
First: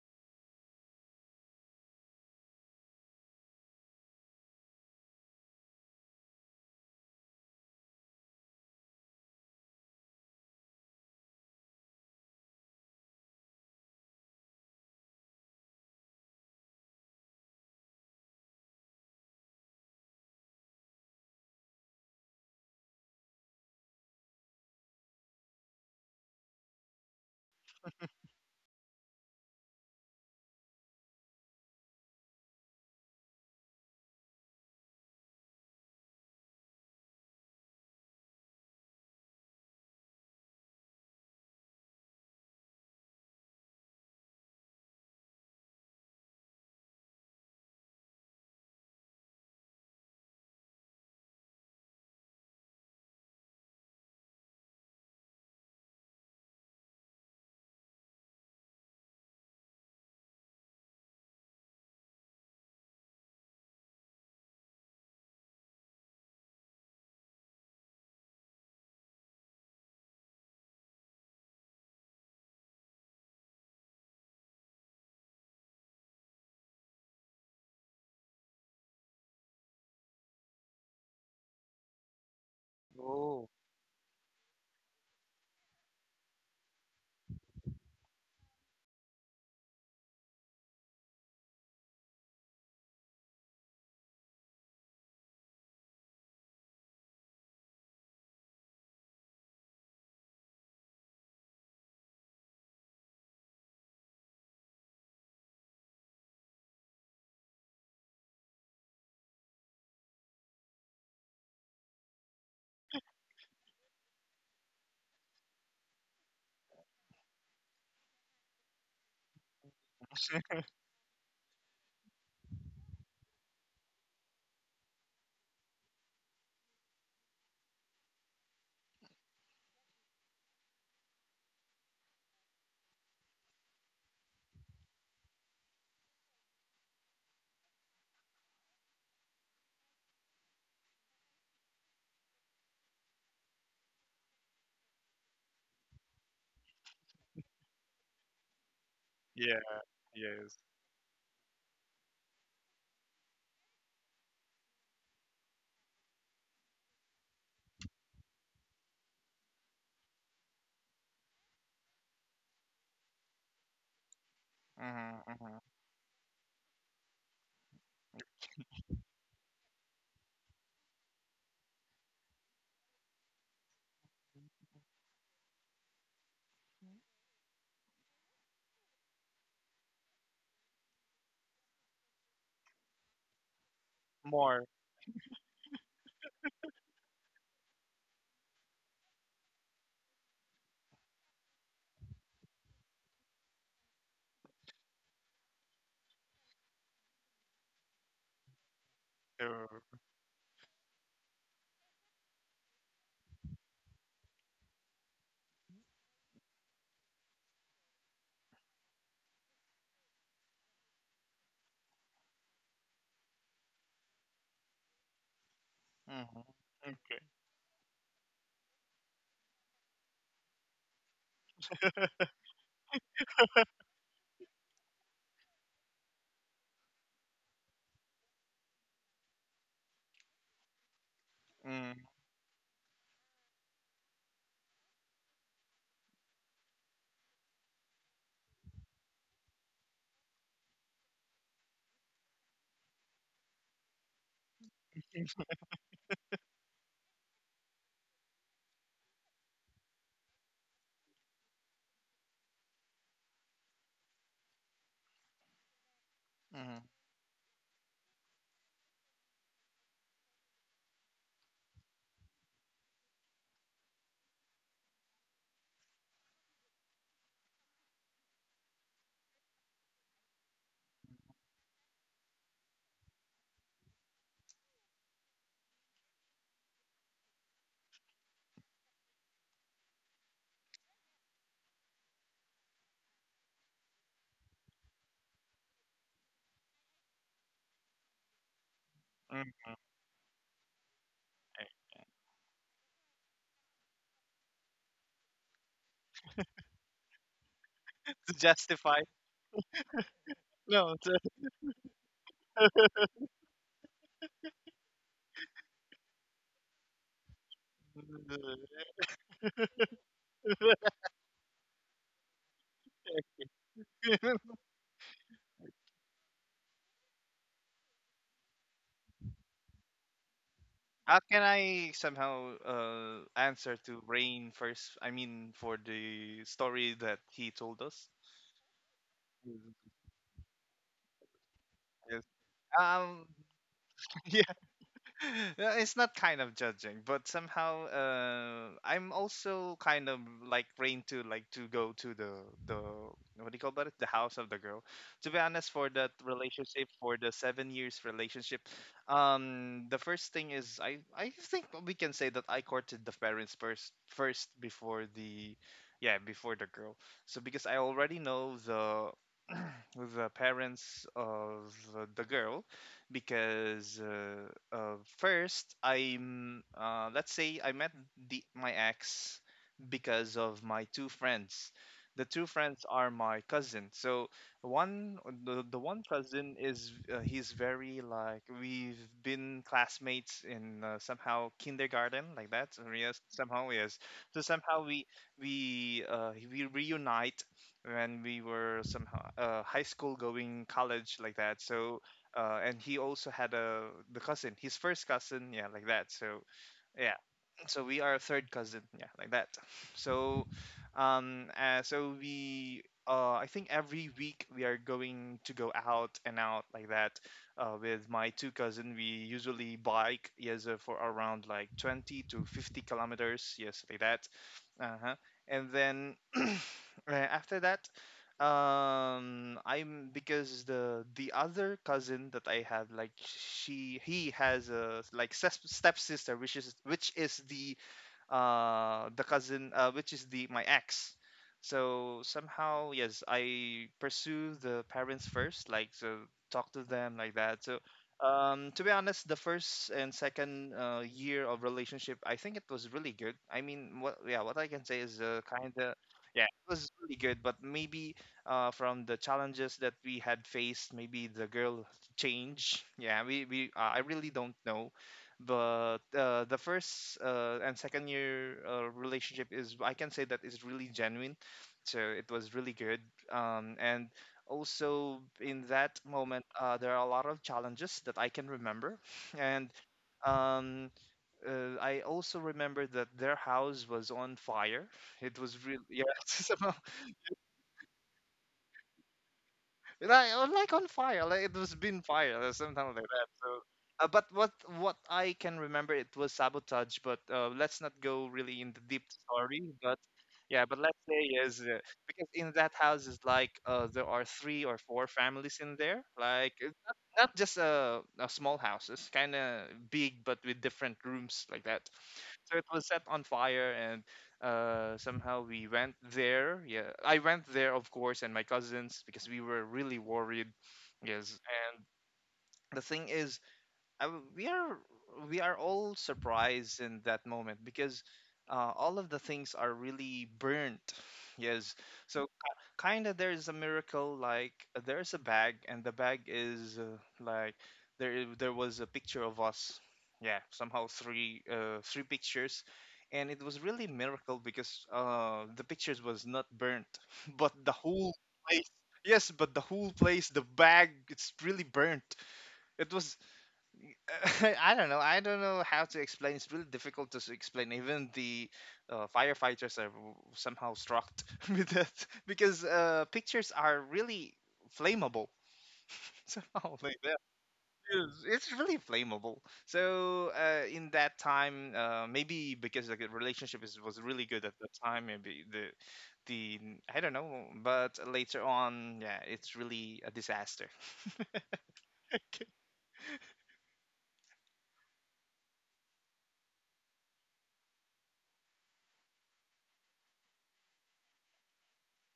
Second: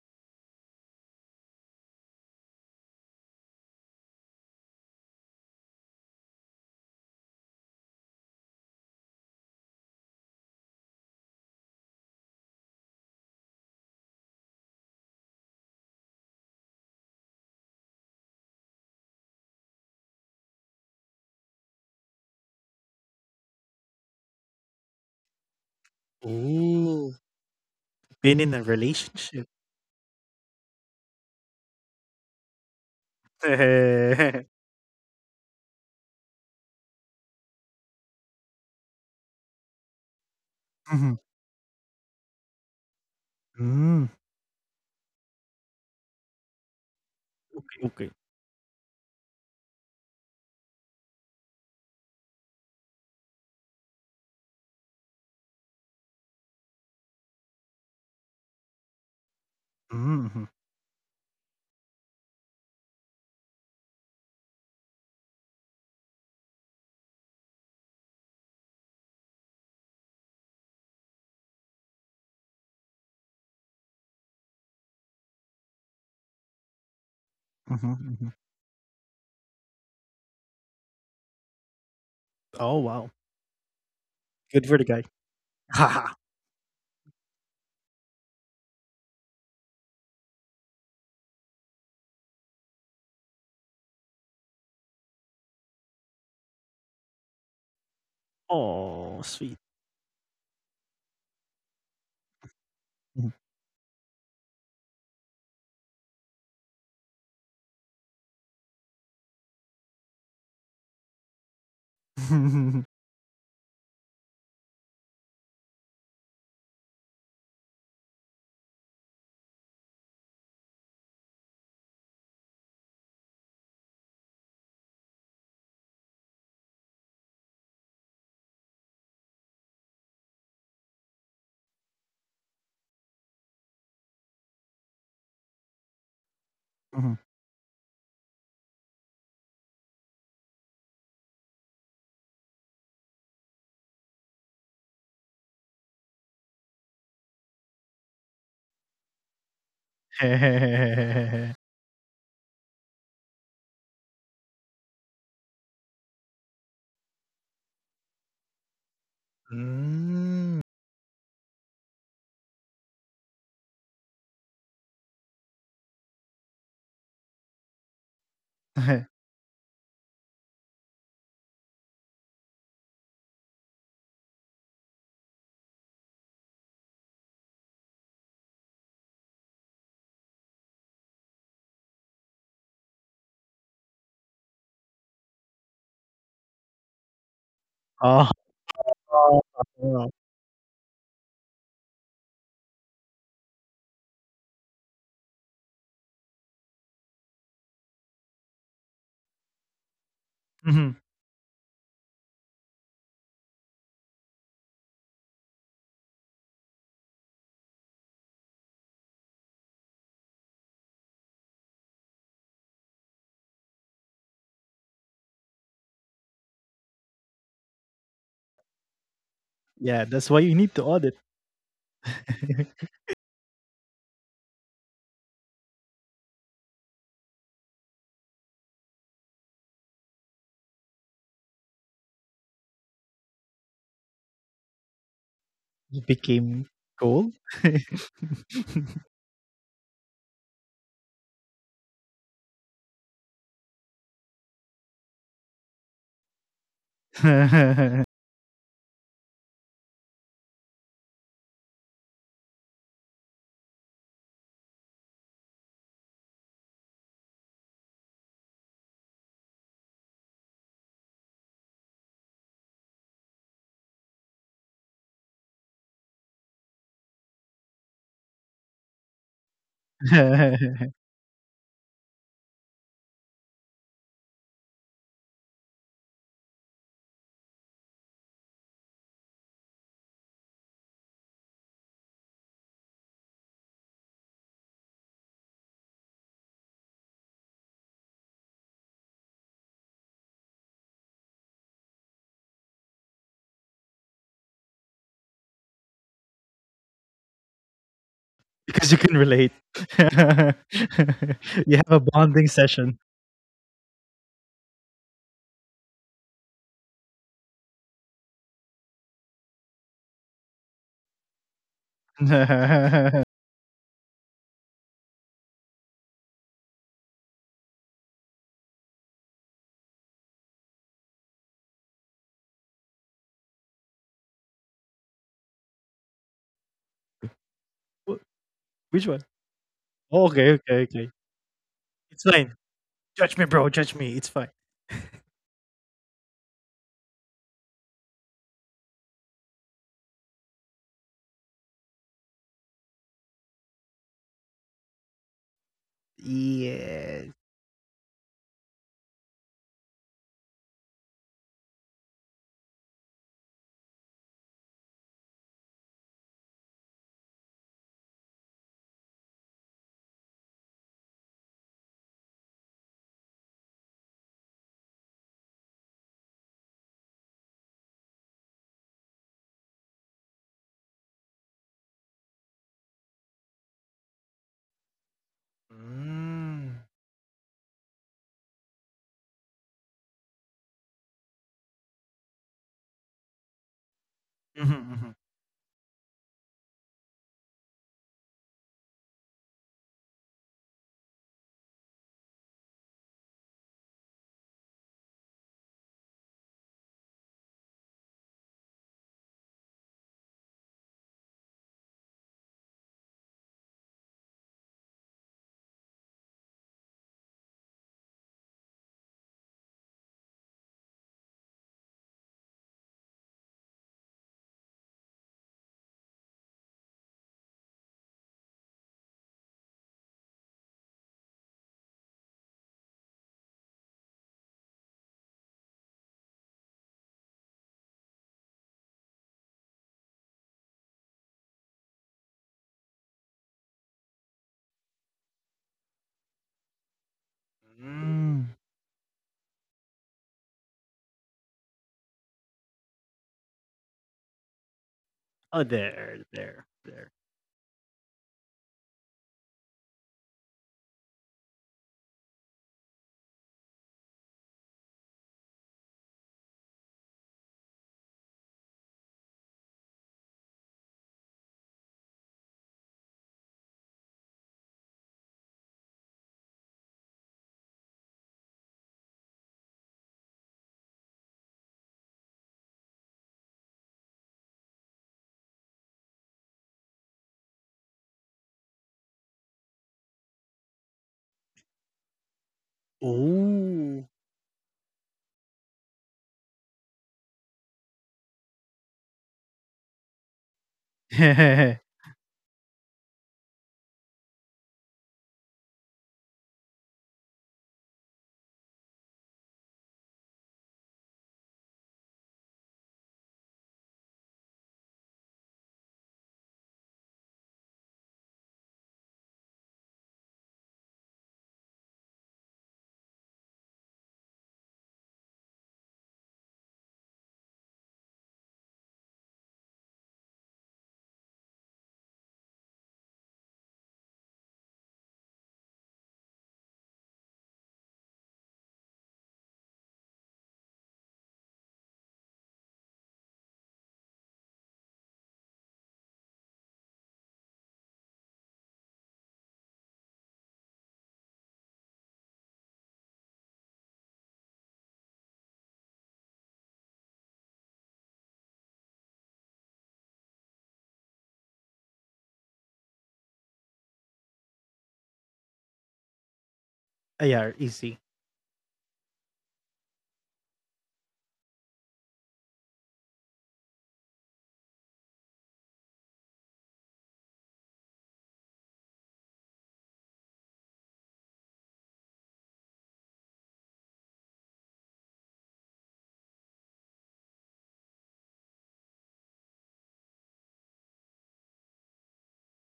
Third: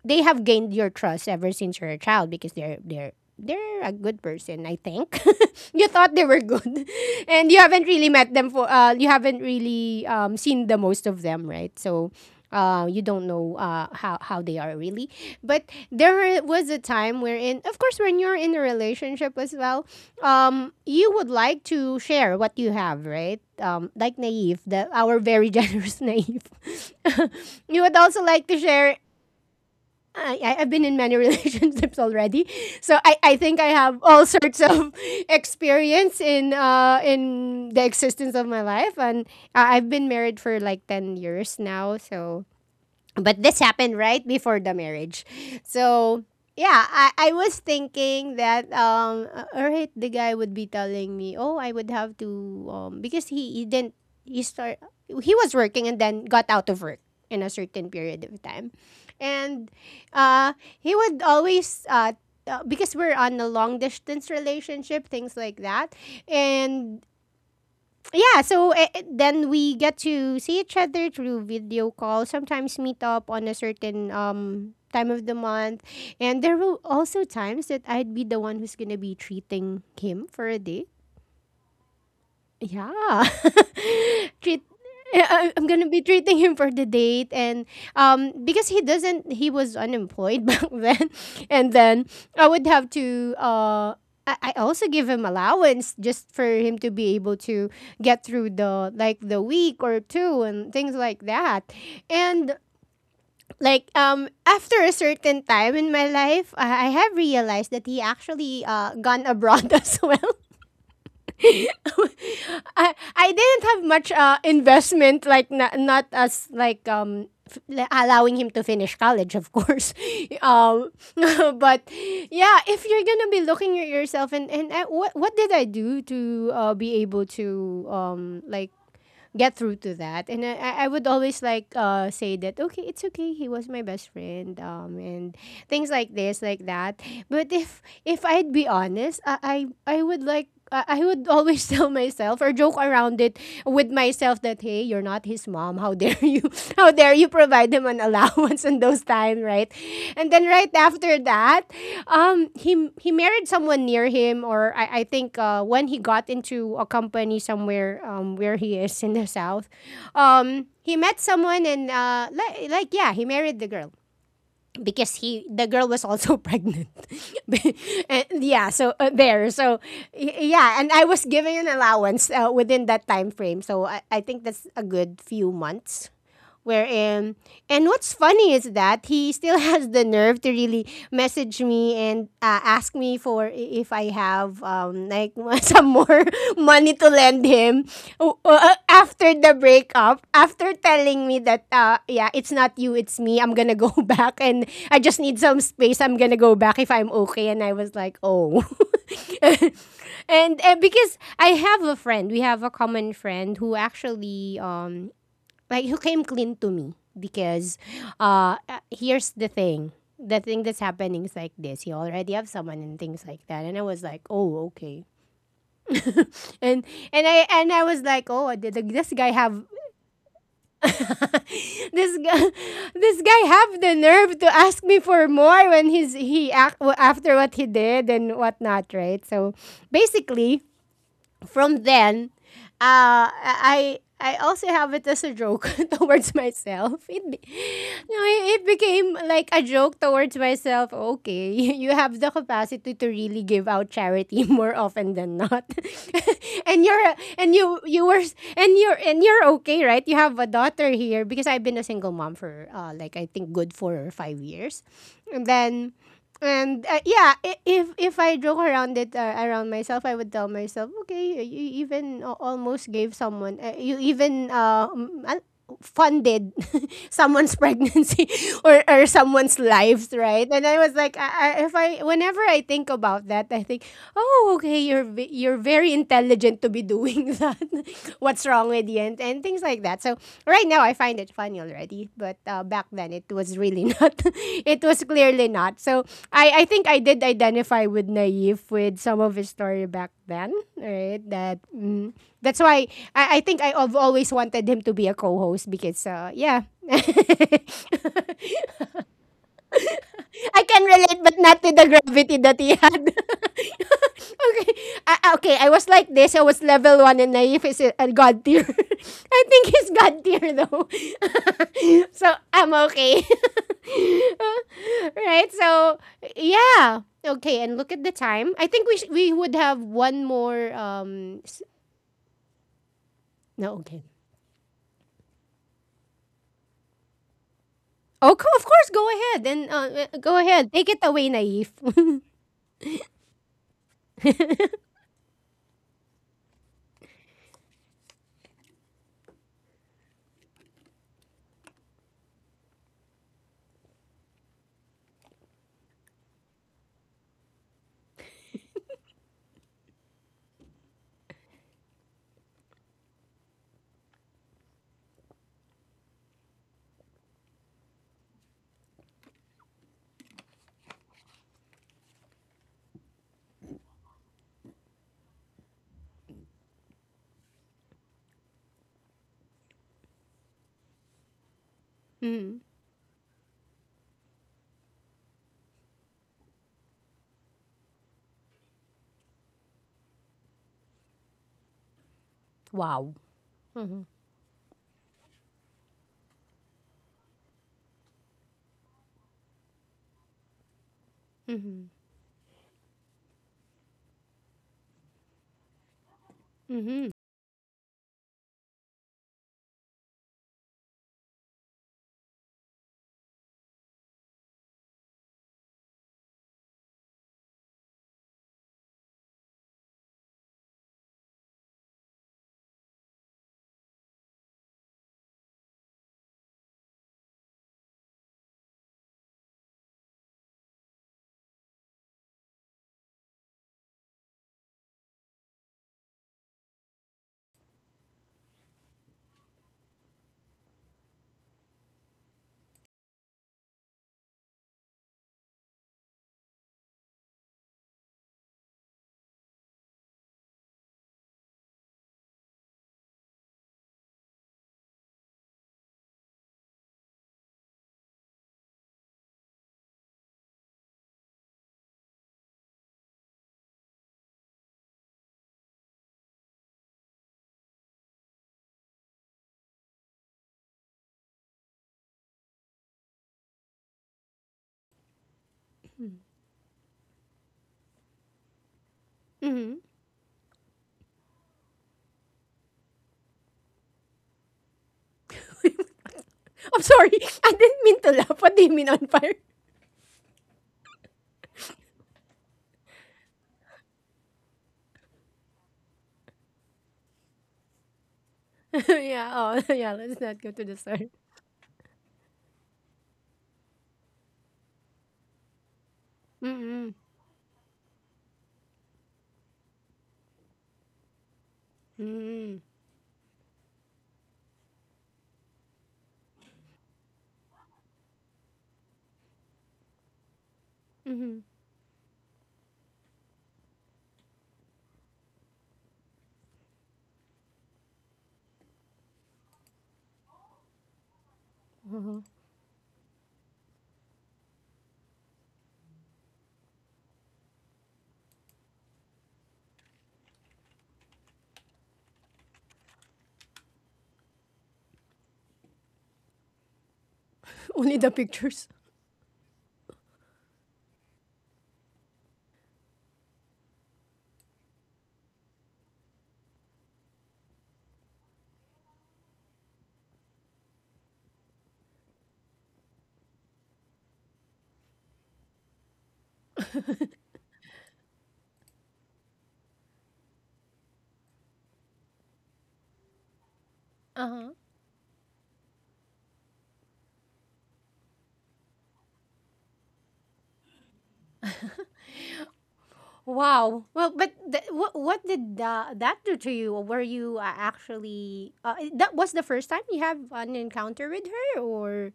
they have gained your trust ever since you're a child because they're a good person, I think. You thought they were good, and you haven't really met them for. You haven't really seen the most of them, right? So, you don't know how they are really. But there was a time wherein, of course, when you're in a relationship as well, you would like to share what you have, right? Like Naive, the our very generous Naive.
Ooh.
You would also
Been
like
in
to
a
share
relationship.
I've been in many relationships already, so I think I have all
Mhm,
sorts of experience in the existence of my life, and I've been married for like 10 years now, so but this happened
mm.
right before the marriage. So, yeah, I was
Okay.
thinking that, all right, the guy would be telling me, oh, I would have to, because he didn't, he start, he was working and then got out of work in a certain period of time. And
Mhm,
uh, he would always, because we're on a long distance relationship, things like that. And yeah, so then we get to see each other through video call, sometimes meet up on a certain time of the month. And there were also times
mhm,
that I'd be
mhm.
the one who's going to be treating him for a date.
Oh, wow.
Yeah.
Oh.
Good
Treat
for the guy.
yeah, I'm gonna be
Haha.
treating him for the date, and because he doesn't he was unemployed back then, and then I would have to I also give him allowance just for him to be able to get through the
Oh
like the
sweet.
week or two and things like that. And
Mhm.
like after a certain time in my life, I have realized that he actually gone abroad as well. I didn't have much investment, like not as like allowing him to finish college, of course. um, but yeah, if you're gonna be looking at yourself, and what did I do to be able to like get through to that. And I would always like say that okay, it's okay. He was my best friend, and things like this, like that.
Mhm.
But if I'd be honest, I would like. I would always tell myself or joke around it with myself that hey, you're not his mom. How dare you? How dare you provide him an allowance in those time,
Yeah.
right? And then
Yes.
right after that, he married someone near him, or I think when he got into a company somewhere where he is in the south,
Mm.
he met someone and like yeah, he married the girl because
Mhm.
he
Mhm.
the girl was also pregnant and yeah so there so yeah, and I was given an allowance within that time frame, so I think that's a good few months wherein and what's funny is that he still has the nerve to really message me and ask me for if I have
More.
like some more money to lend him
Oh.
after the breakup, after telling me that yeah it's not you it's me, I'm gonna go back, and I just need some space, I'm gonna go back if I'm okay, and I was like, oh.
Sure.
And
Mhm.
because I have a friend, we have a common friend who actually like who came clean to me because here's the thing, the thing that's happening is like this, you already have someone and things like that, and I was like, oh, okay.
Mhm.
and
Okay.
and I was like, oh, this guy have
Yeah, that's why you need to audit.
this guy this guy have the nerve to ask me for more when he's he act after what he did and whatnot, right? So basically from
Mm,
then, I also have it as a joke
You
towards
became
myself. It
cold?
be, no, it became like a joke towards myself. Okay, you, have the capacity to really give out charity more often than not, and you're and you you were and you're okay, right? You have a daughter here because I've been a single mom for like I think good for 5 years, and then
mhm,
and yeah, if I joke around it around myself, I would tell myself, okay, you even almost gave someone, you even funded someone's pregnancy or someone's life, right? And I was like, if whenever I think about that, I think, oh, okay, you're you're very intelligent to be doing that. What's wrong with you? And things like that. So right now, I find it funny already, but back then it was really not. It was clearly not. So I think I did identify with Naive with some of his
mhm.
story back Van, right? That mm, that's why I think I've always wanted him to be a co-host because yeah,
To
Because you can
justify.
relate.
I can
No.
relate, but
You
not
have
to
a
the
bonding
gravity that he
session.
had. Okay, okay, I was like this. I was level one, and Naif is a god tier.
to-
I think he's god tier though, so I'm okay. Right? So yeah. Okay, and look at the time. I think we would have one more
How can
um.
I somehow answer
No,
to
okay.
Rain first? I mean, for the story that he told
Wh
us.
Oh, of
Which one?
course, go ahead. Then
Oh, okay,
go
okay,
ahead.
okay.
Take it away, Naif.
It's
Yes.
fine. Judge me,
Um.
bro. Judge me. It's fine.
Yeah. It's not kind of judging, but somehow I'm also kind of like trained to like to go to the what do you call that? The house of the girl. To be honest, for that relationship,
Yes.
for the 7 years relationship, the first thing is I think we can say that I courted the parents first before the yeah before the girl. So because I already know the parents of the girl, because first I'm let's say I met the my ex because of my two friends. The
Mm.
two friends are my cousin. So one the one
Mm.
cousin is he's very like we've been classmates in somehow kindergarten like that. So
Wow.
yes, somehow
Mm-hmm.
yes. So
Hmm.
somehow we reunite when we were somehow high school going college like that.
Mm-hmm.
So and he also had a the cousin, his first cousin, yeah, like that. So
Mm-hmm.
yeah, so we are a third cousin, yeah, like that. So so we I think every week we are going to go out and out like that with my two cousin. We usually bike, yes, for around like 20 to 50 kilometers, yes, like that. Uh-huh. And then after that, I'm because the other cousin that I have, like, she he has a like step stepsister, which is the cousin, which is the my ex. So somehow, yes, I pursue the parents first, like, so talk to them like that. So
Mm.
to be honest, the first and second year of relationship, I think it was really good. I mean, what I can say is
Oh, there, there,
yeah, it
there.
was really good. But maybe from the challenges that we had faced, maybe the girl change. Yeah, we I really don't know, but the first and second year relationship, is I can say that, is really genuine. So it was really good. And also in that moment, there are a lot of challenges that I can remember, and
Mm-hmm.
um, I also remember that their house was on fire. It was really, yeah. Somehow
I'm sorry. I didn't mean to laugh. What do you mean on fire?
like, or like on fire, like it was been fire or something like that.
Oh.
So but what I can remember, it was sabotage, but let's not go really in the deep
Yeah,
story.
oh, yeah,
But
let's not go to
yeah,
the
but let's
story.
say is because in that house is like there are three or four families in there. Like, it's
Mm-hmm.
not just a small house, it's kind of big, but with different rooms like that.
Mm-hmm.
So it was set on fire, and somehow we went there. Yeah, I went there, of course, and my cousins, because we were really worried.
Mm-hmm.
Yes. And the thing is, I w we are all surprised in that moment because all of the things are really burnt. Yes. So kind of there is a miracle. Like, there's a bag, and the bag is, like, there was a picture of us. Yeah, somehow three, three pictures, and it was really miracle because the pictures was not burnt, but the
Only the
whole
pictures.
place. Yes, but the whole place, the bag, it's really burnt. It was, I don't know. I don't know how to explain. It's really difficult to explain. Even the firefighters are somehow struck with that, because pictures are really flammable. Somehow
Yeah,
like that.
easy.
It's really flammable. So in that time, maybe because, like, the relationship was really good at
Uh-huh.
that time, maybe the I don't know. But later on, yeah, it's really a disaster.
Wow. Well, but what did that do to you? Were you actually that was the first time you have an encounter with her, or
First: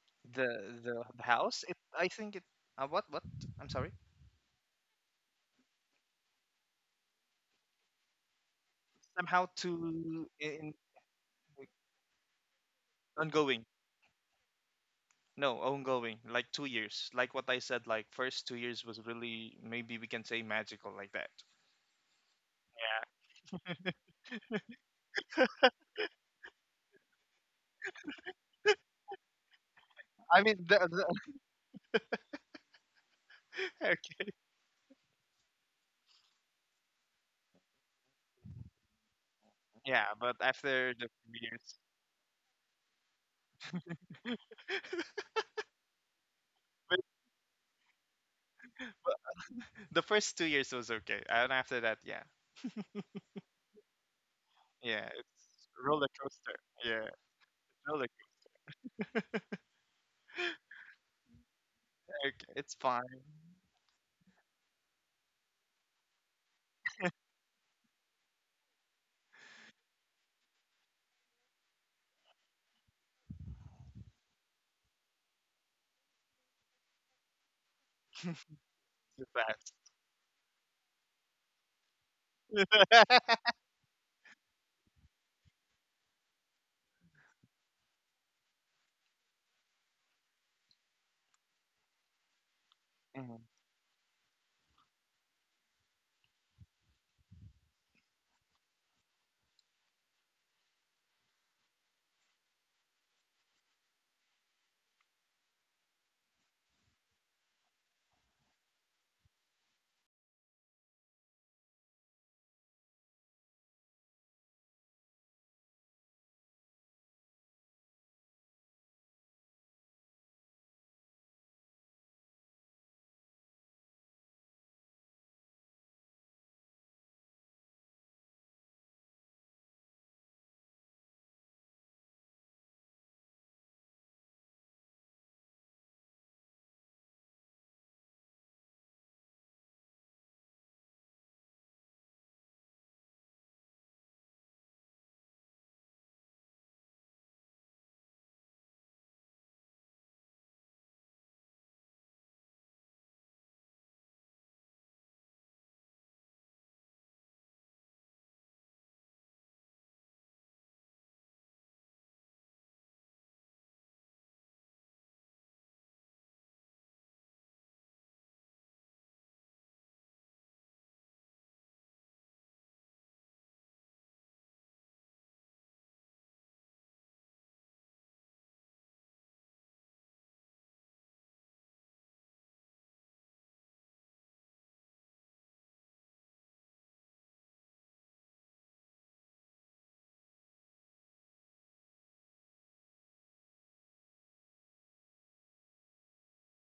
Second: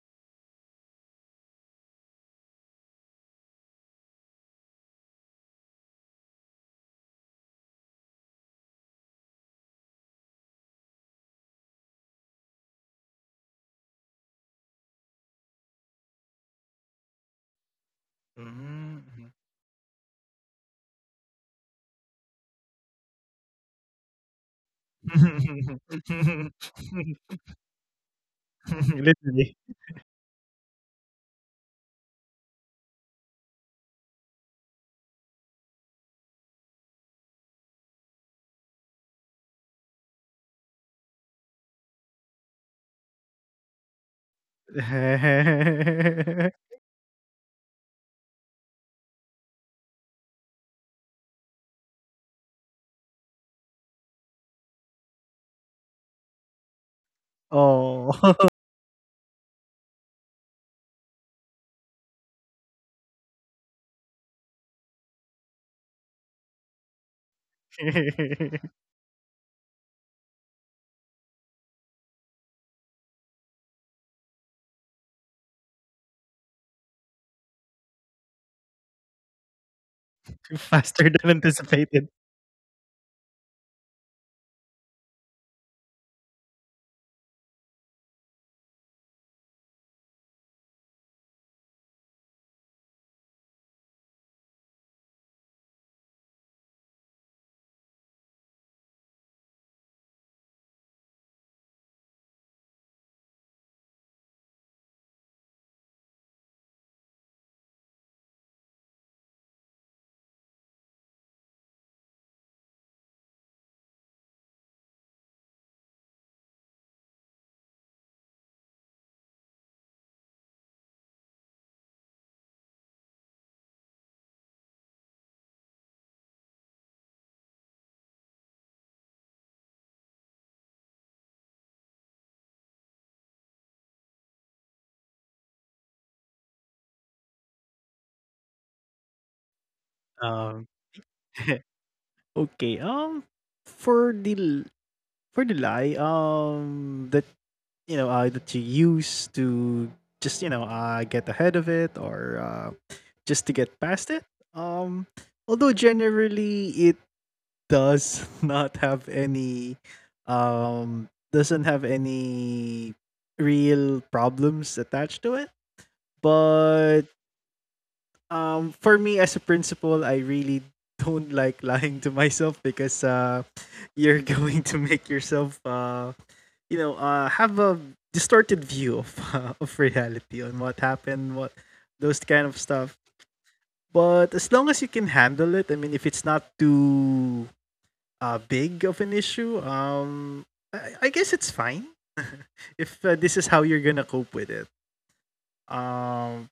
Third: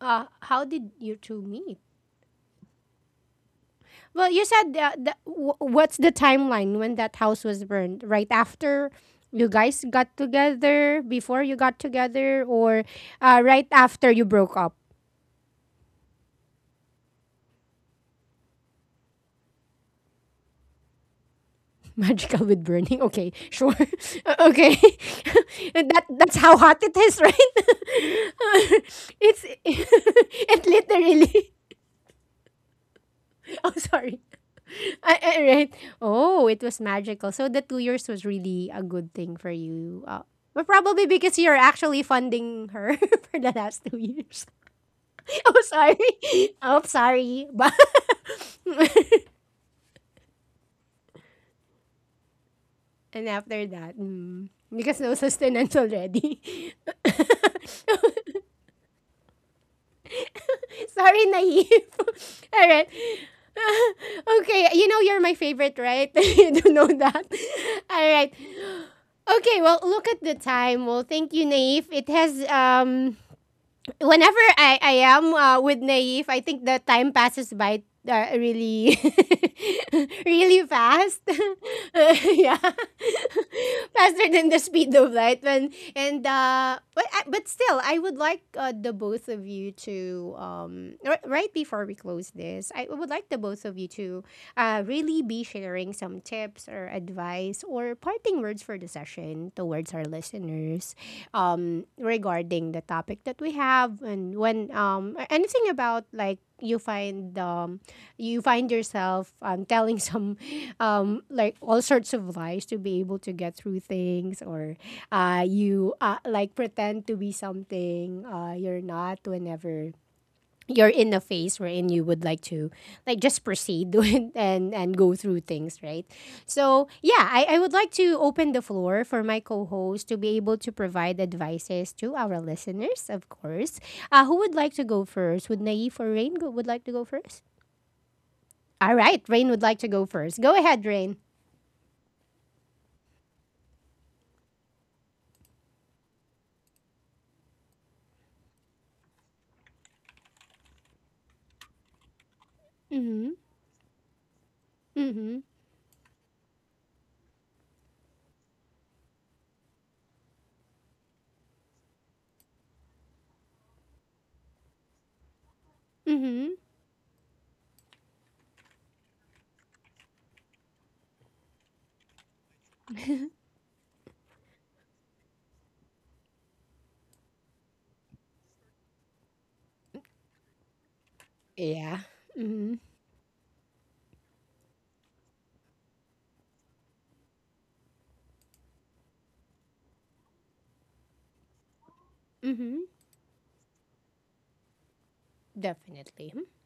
the
how did
the,
you
the
two
house, it
meet?
I think it what I'm sorry.
Well, you said what's the timeline when that house was burned? Right after
Somehow
you guys got
to in,
together, before you
like,
got together, or
ongoing.
right after you broke up?
No, ongoing, like 2 years, like what I said, like first 2 years was
Mm-hmm.
really, maybe we can say magical like that.
Magical with burning.
Yeah,
Okay, sure. Okay, that that's how hot it is, right? It's
Literally.
I mean
it literally. Oh, sorry. Right. Oh, it was magical. So the 2 years was really a good thing for you.
yeah, but
But
after
probably
the
because
few
you're
years.
actually funding her for the last 2 years. Oh, sorry. Oh,
but,
sorry. But
but the first 2 years was okay, and after that, yeah.
and after that, mm,
Yeah,
because no
it's
sustenance
roller
already.
coaster. Yeah, roller.
Oh.
Sorry, Naive.
Okay, it's
All right.
fine.
Okay, you know you're my favorite, right? You do know that. All right. Okay, well, look at the time. Well, thank you, Naif. It has whenever I am with Naif, I think the time passes by uh, really,
It's fast.
really
Faster
fast.
than anticipated.
Yeah, faster than the speed of light. When and but but still, I would like the both of you to right before we close this, I would like the
Hmm.
both of you to really be sharing some tips or advice or parting words for the session towards our listeners regarding the topic that we have, and when anything about like you find yourself telling some like all sorts of lies to be able to get through things or you like pretend to be something you're not whenever you're in a phase wherein you would like to like just proceed and go through things, right? So yeah, I would like to open the floor for my co-host to be able to provide advices to our listeners, of course. Who would like to go first, would Naif or Rain go, would like to go first. All right, Rain would like to go first, go
um,
ahead, Rain.
okay. For the l- for the lie, that you know, that you use to just, you know, get ahead of it, or just to get past it, um
Mm-hmm.
although generally it does not have any doesn't have any real problems attached to it.
Mm-hmm.
But for me as a principal, I really don't like lying to myself, because you're going to make yourself you know, have a distorted view of of reality on what happened, what,
Yeah.
those kind of
Mm-hmm.
stuff. But as long as you can handle it, I mean, if it's not too big of an issue, I guess it's fine.
Mm-hmm.
If this is how you're gonna cope with it,
Definitely.
um,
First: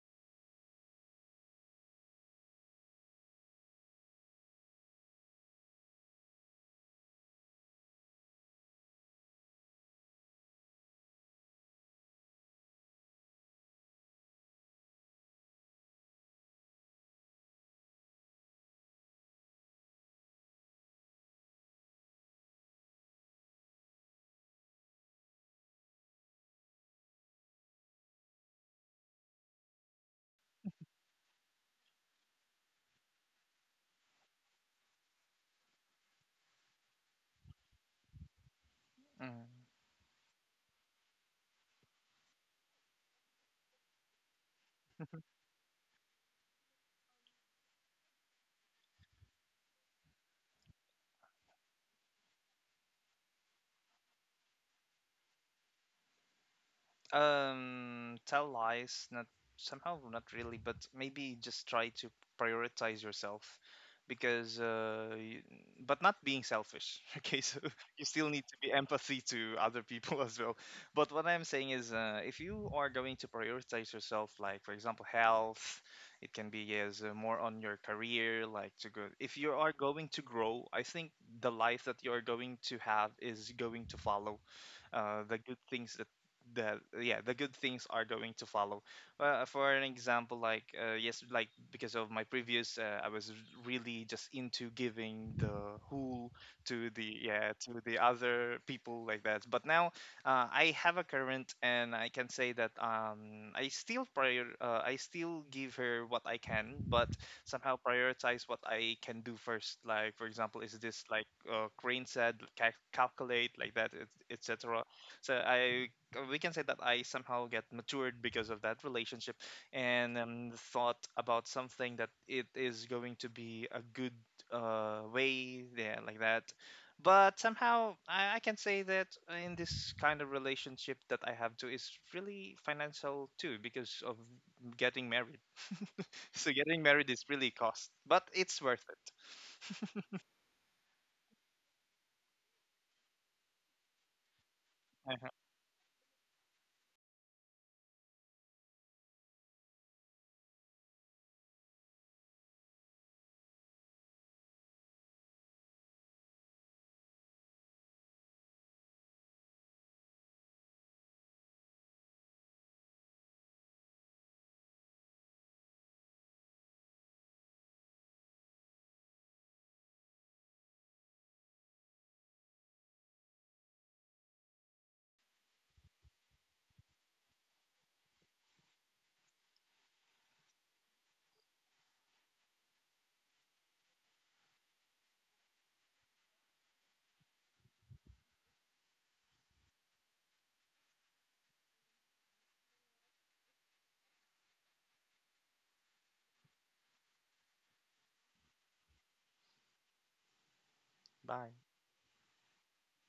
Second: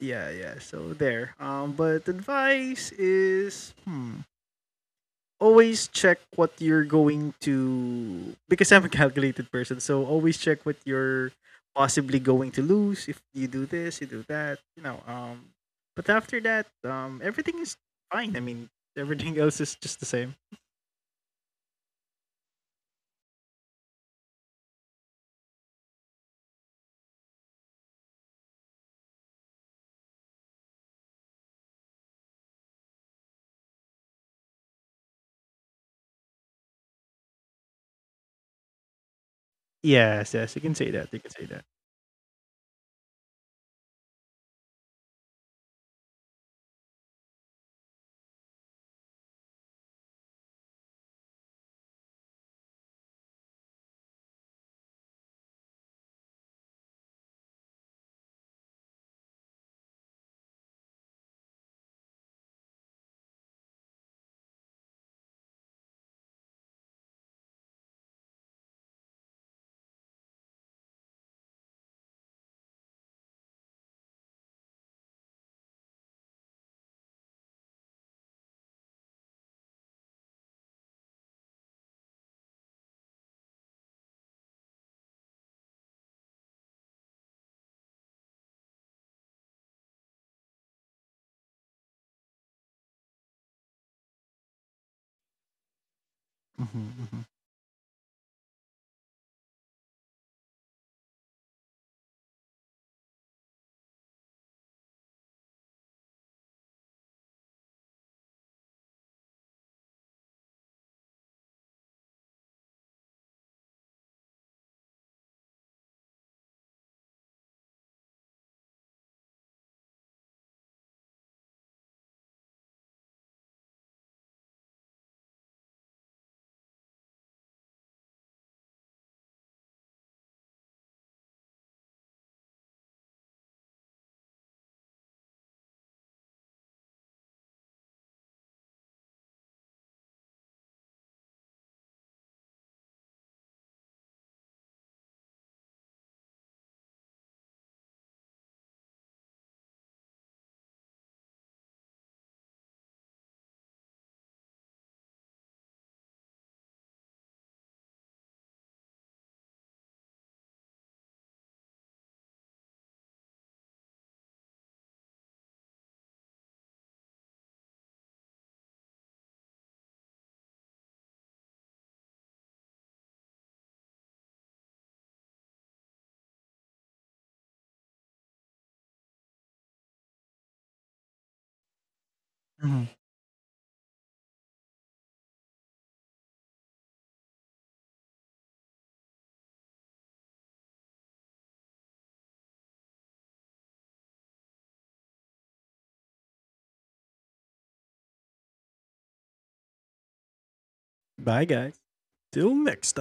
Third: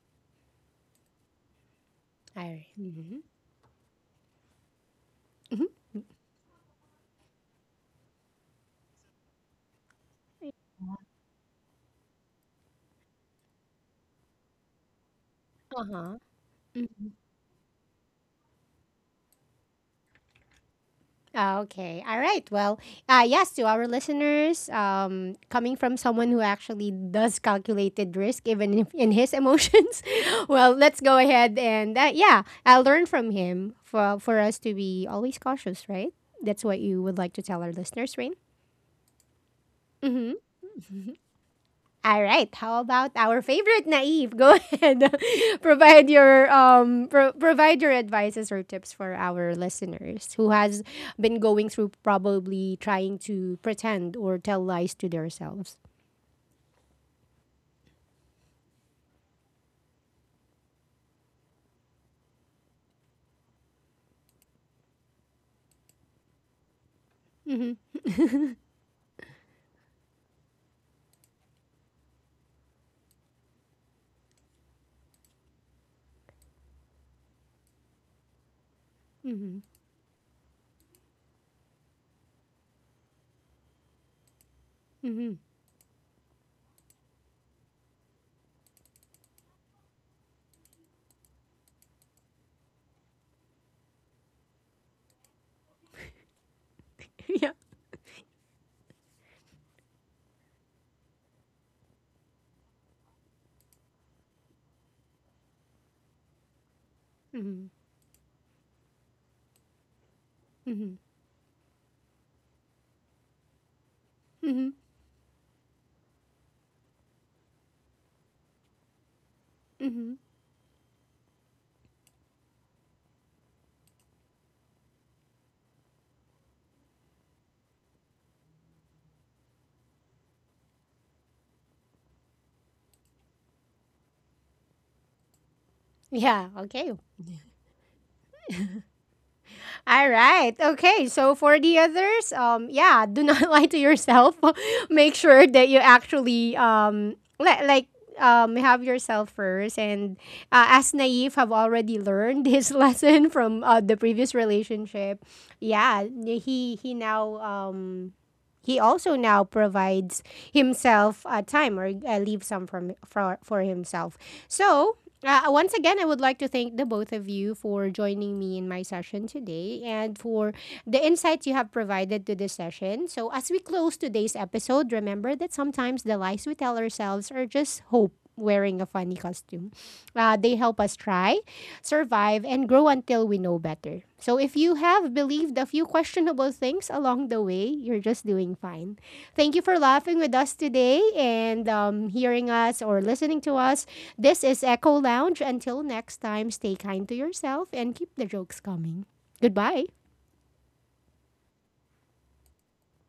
yeah, yeah. So there. But
All right.
advice
Mm-hmm.
is, hmm. Always check what you're going to, because I'm a calculated person, so always check what you're possibly going to lose if you do this, you do that, you know.
Uh-huh.
But after that, everything is fine. I mean, everything else is just the same.
Ah, okay. All right. Well, yes, to our listeners, coming from someone who actually does calculated risk, even if in his emotions, well, let's go ahead, and yeah, I'll learn from him for us to be always cautious, right? That's what you would like to tell our listeners, Rain.
Hmm
Yes, yes, you can say that. You can say that.
All right. How about our favorite Naive? Go ahead. Provide your provide your advices or tips for our listeners who has been going through probably trying to pretend or tell lies to themselves.
Tell lies, not somehow, not really, but maybe just try to prioritize yourself, because, you, but not being selfish. Okay, so
Mhm.
you still need to be empathy to other people as well. But what I'm saying is, if you are going to prioritize yourself, like, for example, health, it can be as more on your career, like to go. If you
Mhm.
are going to grow, I think the life that you are going to have is going to follow
Mhm.
the good things, that the good things are going to follow. Well, for an example, like, yes, like, because of my previous, I was really just into giving the whole
Mm-hmm,
to the
hmm.
Yeah.
yeah to the other people like that, but now I have a current, and I can say that, I still prior I still give her what I can, but
Mhm.
somehow prioritize what I can do first. Like, for example, is
Mhm.
this like, Crane said, calculate like that,
Mhm.
etc. So I we can say that I somehow get matured because of that relationship,
Mhm.
and thought about something that it is going to be a good way, yeah, like that. But somehow I can say that in this kind of relationship that I have to is really financial too, because of getting married.
Yeah,
So getting
okay.
married is really cost, but it's worth
All
it.
right. Okay. So for the others, yeah, do not lie to yourself. Make
Uh-huh.
sure that you actually like have yourself first. And as Naif have already learned his lesson from the previous relationship, yeah, he now he also now provides himself time or leave some from for himself. So once again, I would like to thank the both of you for joining me in my session today, and for the insights you have provided to this session. So, as we close today's episode, remember that sometimes the lies we tell ourselves are just hope wearing a funny costume. They help us try, survive, and grow
Mhm.
until we know better. So if you have believed a few questionable things along the way, you're just doing fine. Thank you for laughing with us today, and hearing us or listening to us. This is Echo Lounge. Until next time, stay kind to yourself and keep the jokes coming. Goodbye.
Bye,
Bye.
guys. Till next